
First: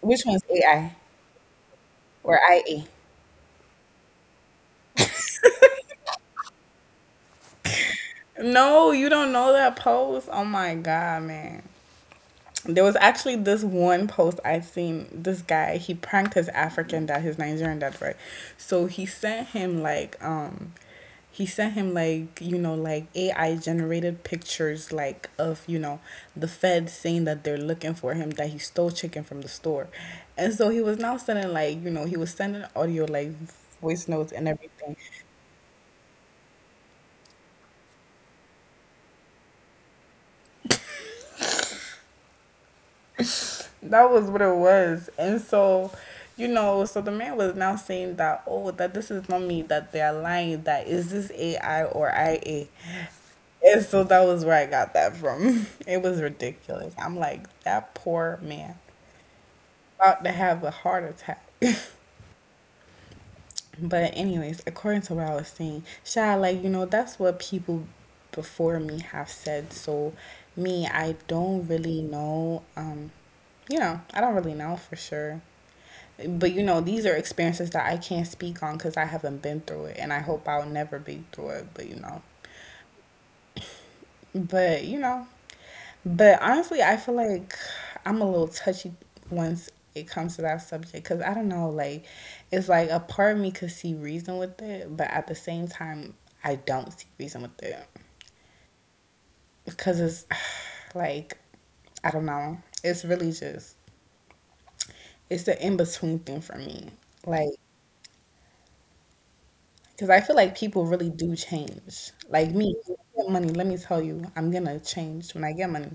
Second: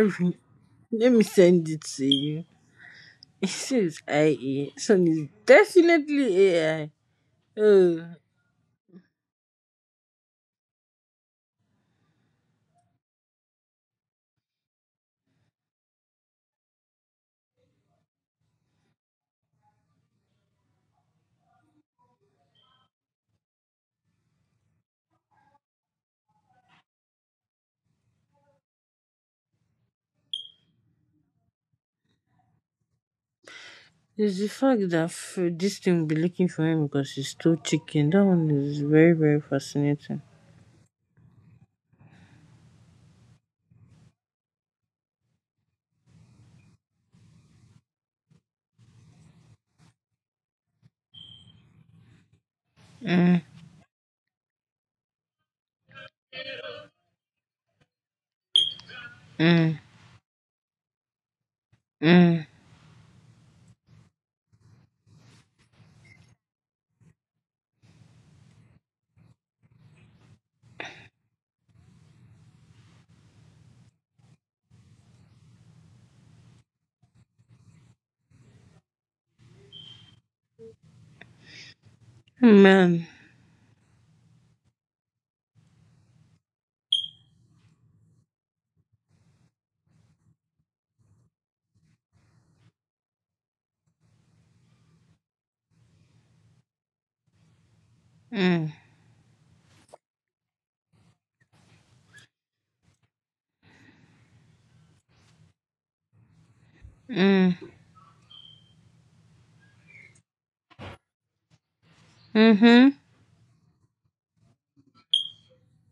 S2: Which one's A I
S1: Let me send it to
S2: or
S1: you.
S2: I A?
S1: It says I A. This one is definitely A I. Oh,
S2: No, you don't know that post. Oh my God, man. There was actually this one post I'd seen. This guy he pranked his African dad, his Nigerian dad, right? So he sent him like um, he sent him like you know like A I generated pictures like of you know the feds saying that they're looking for him, that he stole chicken from the store, and so he was now sending like you know he was sending audio like voice notes
S1: there's
S2: and
S1: the fact
S2: everything.
S1: that f- this thing will be looking for him because he stole chicken. That one is very, very fascinating.
S2: That was what it was. And so, you know, so the man was now saying that, oh, that this is not me, that they're lying, that is this A I or I A?
S1: Mm.
S2: And so that was where I got that from. It was ridiculous. I'm like, that poor man
S1: Mm.
S2: about to have a heart attack.
S1: Mm.
S2: But anyways, according to what I was saying, Sha, like, you know, that's what people before me have said. So me, I don't really know. Um, you know, I don't really know for sure. But you know, these are experiences that I can't speak on because I haven't been through it, and I hope I'll never be through it. But you know.
S1: Amen.
S2: But you know, but honestly, I feel like I'm a little touchy once it comes to that subject because I don't know, like it's like a part of me could see reason with it, but at the same time, I don't see reason with it
S1: Mm.
S2: because it's like I don't know. It's really just it's the in between thing for me, like
S1: Mm.
S2: because I feel like people really do change. Like me,
S1: Mm-hmm.
S2: when I get money. Let me tell you, I'm gonna change when I get money.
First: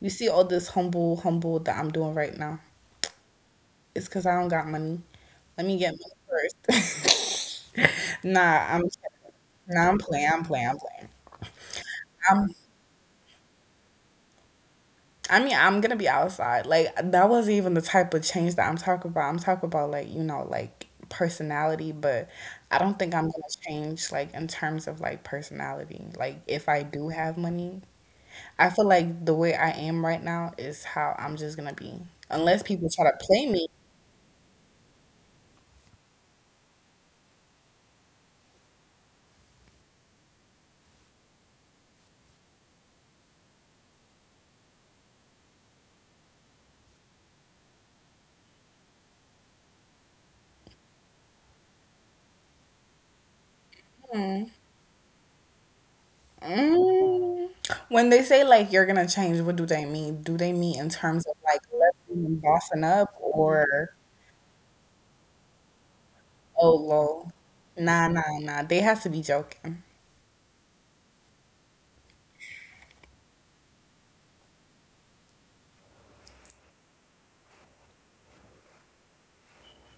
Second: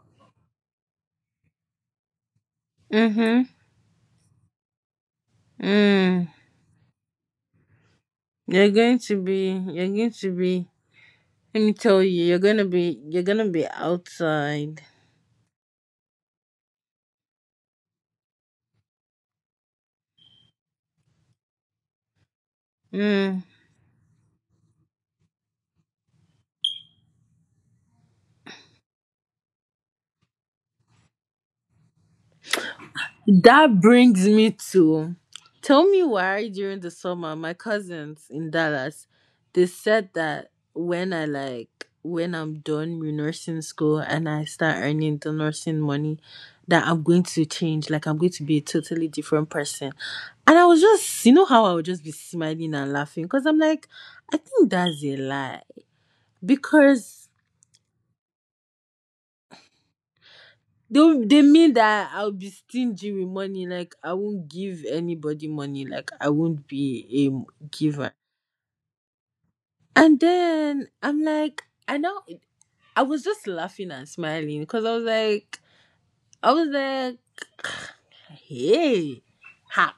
S2: You see all this humble, humble that I'm doing right now.
S1: Mm-hmm.
S2: It's because I don't got money. Let me get money
S1: Mm.
S2: first. nah,
S1: You're
S2: I'm
S1: going to be,
S2: nah,
S1: you're
S2: I'm
S1: going
S2: playing.
S1: to
S2: I'm playing.
S1: be,
S2: I'm playing.
S1: let me tell you, you're
S2: I'm,
S1: going to be, you're going to be outside.
S2: I mean, I'm gonna be outside. Like that wasn't even the type of change that I'm talking about. I'm talking about like you know like personality, but I don't think I'm
S1: Mm.
S2: gonna change like in terms of like personality. Like if I do have money, I feel like the way I am right now is how I'm just gonna be. Unless people try to play me.
S1: That brings me to tell me why during the summer my cousins in Dallas they said that when I like when I'm done with nursing school and I start earning the nursing money that I'm going to change like I'm going to be a totally different person. And I was just you know how I would just be smiling and laughing because I'm like I
S2: Hmm.
S1: think that's a lie because
S2: Mm. When they say like you're gonna change, what do they mean? Do they mean in
S1: they
S2: terms
S1: will-
S2: of
S1: they
S2: like
S1: mean that
S2: lifting
S1: I'll
S2: and
S1: be
S2: bossing
S1: stingy
S2: up,
S1: with money. Like
S2: or
S1: I won't give anybody money. Like I won't
S2: oh
S1: be
S2: lol?
S1: a
S2: Nah,
S1: giver.
S2: nah, nah. They has to be joking.
S1: And then I'm like, I know I was just laughing and smiling because I was like, I was like, hey, ha.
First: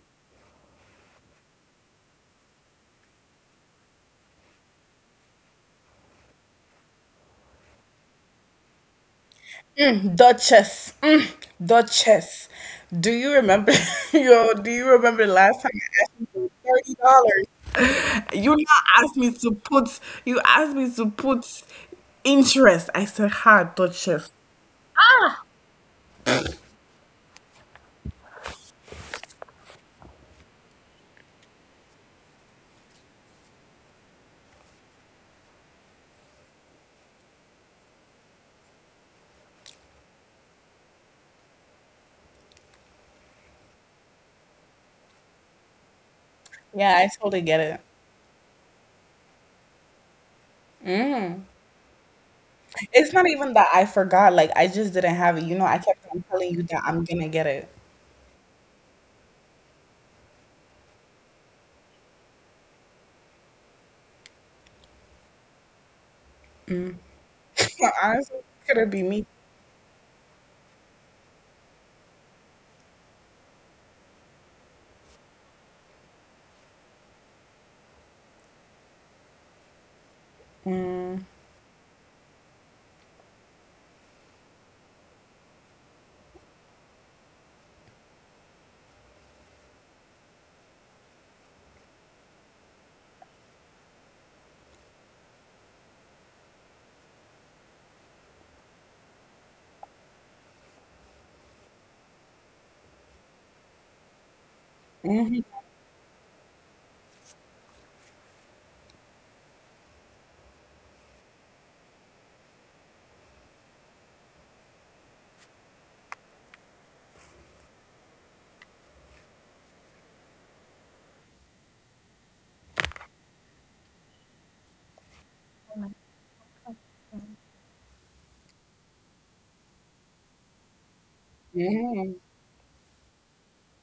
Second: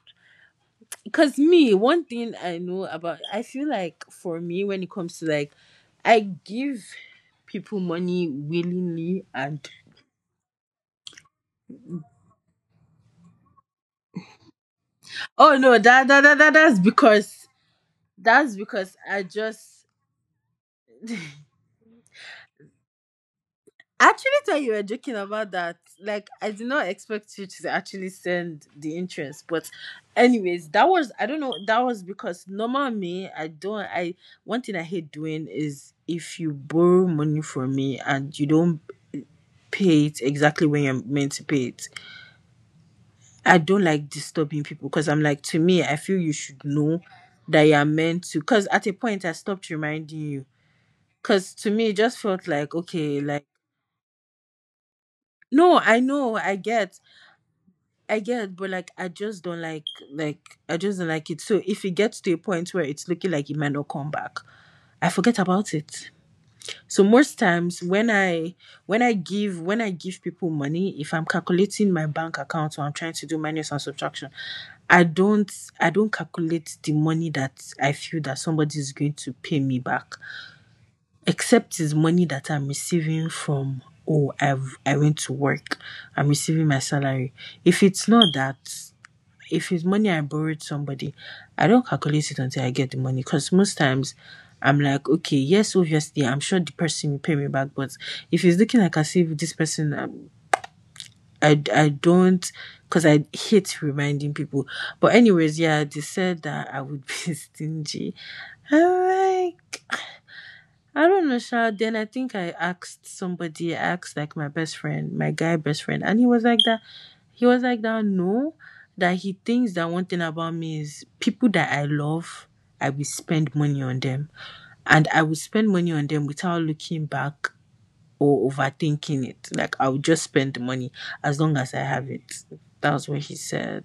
S1: Because me, one thing I know about, I feel like for me when it comes to like, I give people money willingly and
S2: Duchess. Mm. Duchess. Do you remember, yo, do you remember
S1: oh
S2: last time
S1: no,
S2: I
S1: that
S2: asked
S1: that,
S2: you
S1: that,
S2: for
S1: that that's
S2: thirty
S1: because
S2: dollars? You
S1: that's because
S2: not asked
S1: I
S2: me to
S1: just.
S2: put, you asked me to put interest. I said ha
S1: I
S2: Duchess.
S1: actually thought you were joking about that. Like, I did not expect you to actually send the interest. But, anyways, that was I don't know. That was because normal me, I don't. I One thing I hate doing is if you borrow money from me and you don't pay it exactly when you're meant to pay it. I don't like disturbing people because I'm like to me, I feel you should
S2: Yeah,
S1: know
S2: I totally get
S1: that you're
S2: it.
S1: meant to. Because at a point, I stopped reminding you.
S2: Mm.
S1: Because to me, it just felt like
S2: It's
S1: okay,
S2: not
S1: like
S2: even that I forgot, like, I just didn't have it, you know,
S1: no,
S2: I
S1: I
S2: kept on
S1: know,
S2: telling
S1: I
S2: you that
S1: get.
S2: I'm gonna get it.
S1: I get, but like I just don't like like I just don't like it. So if it gets to a point where it's looking like it might not come back, I forget about it. So most times when
S2: Honestly,
S1: I
S2: could it
S1: when
S2: be
S1: I
S2: me?
S1: give when I give people money, if I'm calculating my bank account or I'm trying to do minus and subtraction, I don't I don't calculate the money that I feel that somebody is going to pay me back.
S2: Mm,
S1: Except it's money that I'm receiving from oh I've I went to work. I'm receiving my salary. If it's not that if it's money I borrowed somebody, I don't calculate it until I get the money because most times I'm like, okay, yes, obviously, I'm sure the person will pay me back, but if it's looking like as if this person, um, I, I don't, because I hate reminding people. But,
S2: mhm,
S1: anyways, yeah, they said that I would be stingy. I'm like, I don't know, Sha. Then I think I asked somebody, I asked like my best friend, my guy best friend, and he was like that. He was like that, no, that he thinks that one thing about me is people that I love, I will spend money on them. And I will spend money on them without looking back or overthinking it. Like I will just spend the money as long as I have
S2: mhm.
S1: it. That's what he said.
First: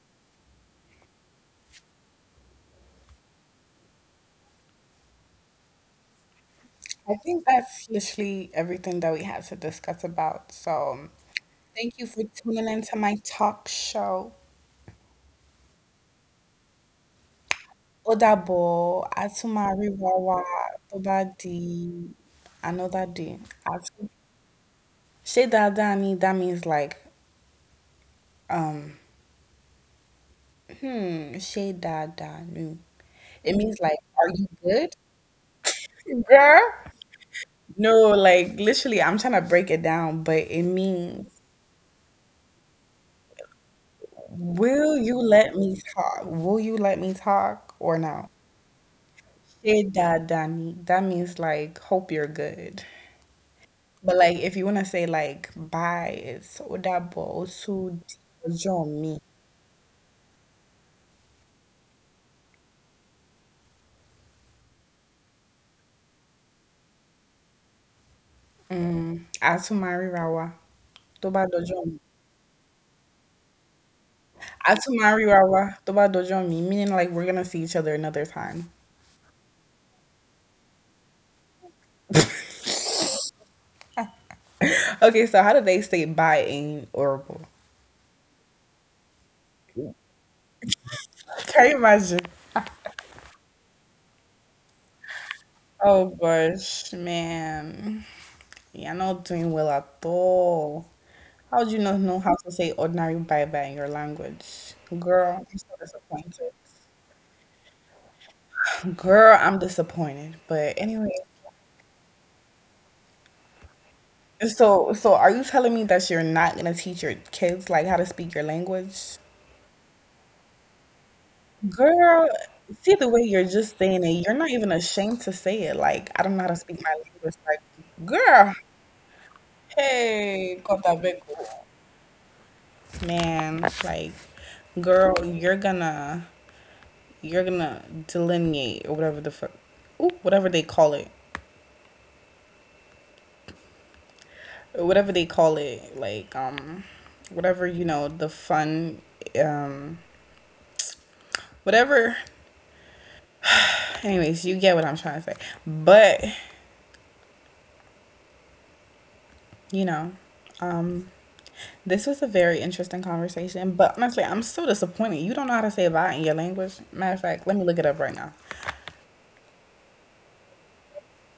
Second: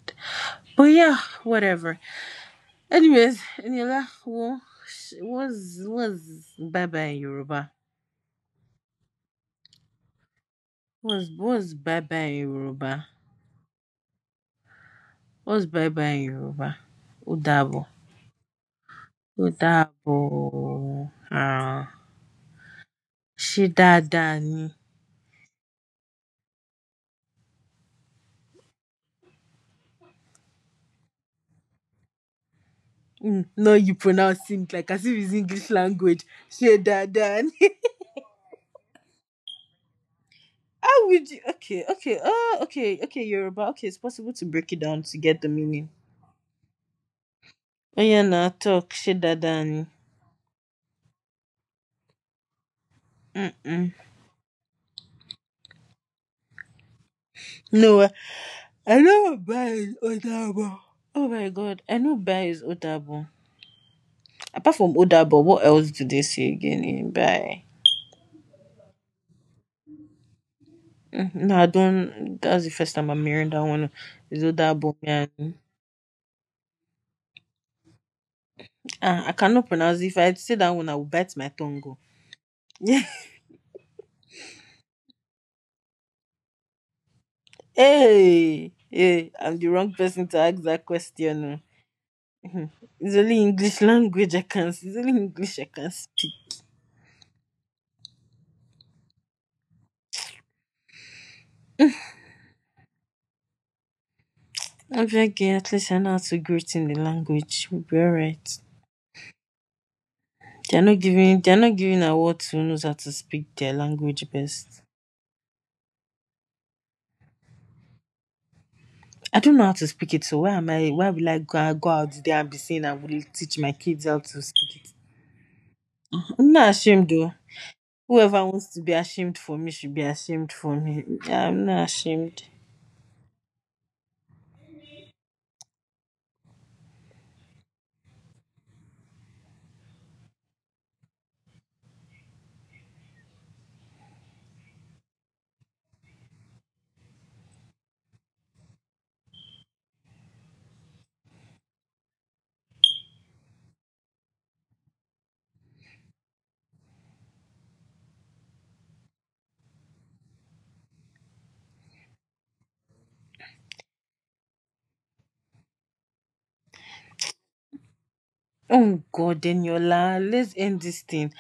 S1: But yeah, whatever. Anyways, Nila, well, sh- what's, what's bye
S2: I
S1: bye in
S2: think
S1: Yoruba?
S2: that's literally everything that we had to discuss about. So,
S1: What's what's
S2: thank
S1: bye
S2: you for
S1: bye in
S2: tuning into
S1: Yoruba?
S2: my talk show.
S1: What's bye bye in Yoruba? Udabo.
S2: Odabo,
S1: Udabo.
S2: atumariwawa, tobadi,
S1: Ah.
S2: anodadi, atu.
S1: Shidadani.
S2: She dada ni, that means like, um, hmm, she dada nu.
S1: Mm,
S2: It means
S1: no,
S2: like,
S1: you
S2: are you
S1: pronounce it
S2: good?
S1: like as if it's English language.
S2: Girl,
S1: Shidadani.
S2: no, like literally, I'm trying to break it down, but it
S1: How
S2: means,
S1: would you? Okay, okay. Oh, okay, okay. Yoruba. Okay, it's possible to break it
S2: will
S1: down
S2: you
S1: to get the
S2: let me
S1: meaning.
S2: talk? Will you let me talk or
S1: Oh yeah,
S2: no?
S1: now talk.
S2: Che
S1: Shidadani.
S2: dadani. That means like, hope you're good.
S1: Mm-mm.
S2: But like, if you want to say like, bye, it's odabo, osu,
S1: No, I
S2: jomi.
S1: know Bai is Odabo. Oh my god, I know Bai is Odabo. Apart from Oda Odabo, what else do they say again in Bai?
S2: Mm, atumari rawa.
S1: Mm,
S2: Toba
S1: no, I
S2: dojo mi.
S1: don't. That's the first time I'm hearing that one. Is Odabo?
S2: Atumari
S1: Man.
S2: rawa. Toba dojo mi. Meaning like, we're gonna see each other another time.
S1: Ah, I cannot pronounce it. If I say that one, I will bite my tongue. Go. Yeah.
S2: Okay, so how do they say bye in Orubo?
S1: Hey, hey, I'm the wrong person to ask that question.
S2: Can you
S1: Oh.
S2: imagine?
S1: Mm-hmm. It's only English language I can. It's only English I can
S2: Oh
S1: speak.
S2: gosh, man. You're not doing well at all. How do you not know how to say ordinary bye bye in your language?
S1: I'm
S2: Girl,
S1: okay,
S2: I'm so
S1: at least I know how to
S2: disappointed.
S1: greet in the language. We'll be alright.
S2: Girl, I'm disappointed. But
S1: They're not
S2: anyway,
S1: giving. They're not giving award to who knows how to speak their language best.
S2: so so are you telling me that you're not gonna teach your kids like how to speak your language?
S1: I don't know how to speak it, so why am I? Why will I go, go out
S2: Girl,
S1: there and be saying I
S2: see the
S1: will
S2: way you're
S1: teach my
S2: just
S1: kids
S2: saying
S1: how
S2: it, you're
S1: to
S2: not
S1: speak
S2: even
S1: it?
S2: ashamed to say it. Like, I don't know
S1: I'm
S2: how to
S1: not
S2: speak my
S1: ashamed though.
S2: language. Like,
S1: Whoever
S2: girl,
S1: wants to be ashamed for me should be ashamed
S2: hey,
S1: for
S2: got that
S1: me.
S2: big
S1: I'm
S2: girl.
S1: not ashamed.
S2: Man, it's like, girl, you're gonna, you're gonna delineate or whatever the fuck, ooh, whatever they call it, whatever they call it, like, um, whatever you know, the fun, um, whatever. Anyways, you get what I'm trying to say, but you know, um, this was a very interesting conversation, but honestly, I'm so disappointed. You don't know how to say bye in your language. Matter of fact, let me look it up right now.
S1: Oh God, Daniela, let's end this thing.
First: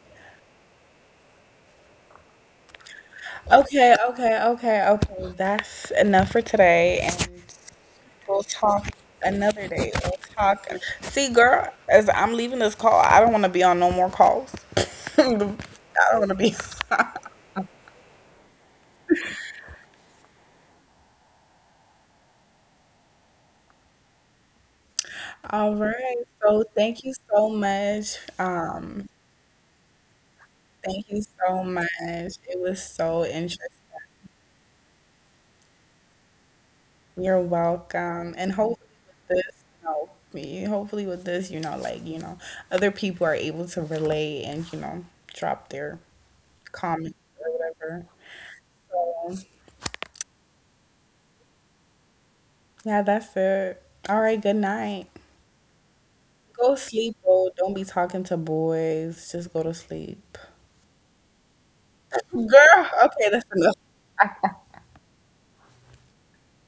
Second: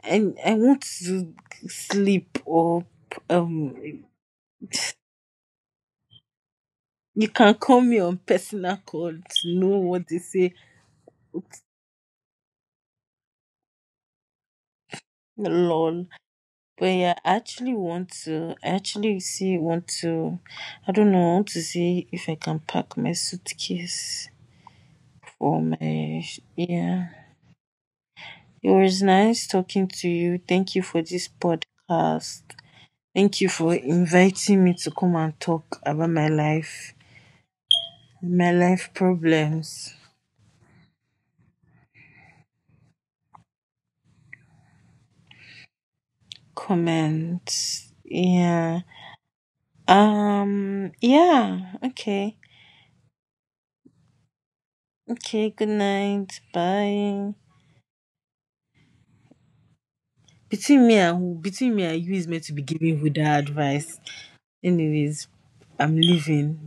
S1: And I, I want to sleep up. Um,
S2: Okay, okay, okay, okay. That's enough for today,
S1: you
S2: and
S1: can call me on
S2: we'll
S1: personal
S2: talk
S1: call to
S2: another
S1: know
S2: day.
S1: what
S2: We'll
S1: they say.
S2: talk. See, girl, as I'm leaving this call, I don't want to be on no more calls. I don't
S1: Lol.
S2: want to be.
S1: But yeah, I actually want to, I actually see, want to, I don't know, I want to see if I can pack my suitcase for
S2: All
S1: my,
S2: right. So thank
S1: yeah.
S2: you so much.
S1: It was
S2: Um,
S1: nice talking to you. Thank you for
S2: thank you
S1: this
S2: so much.
S1: podcast.
S2: It was so
S1: Thank you
S2: interesting.
S1: for inviting me to come and talk about my life,
S2: You're welcome. And
S1: my
S2: hopefully
S1: life
S2: with this, you
S1: problems,
S2: know, me, hopefully with this, you know, like, you know, other people are able to relate and, you know, drop their comment or
S1: comments.
S2: whatever.
S1: Yeah.
S2: So,
S1: Um, yeah. Okay.
S2: yeah, that's it. All right, good night.
S1: Okay. Good night.
S2: Go sleep,
S1: Bye.
S2: bro. Don't be talking to boys. Just go to sleep.
S1: Between me and who? Between me and you is meant to be
S2: Girl,
S1: giving
S2: okay,
S1: Huda
S2: that's enough.
S1: advice. Anyways, I'm leaving.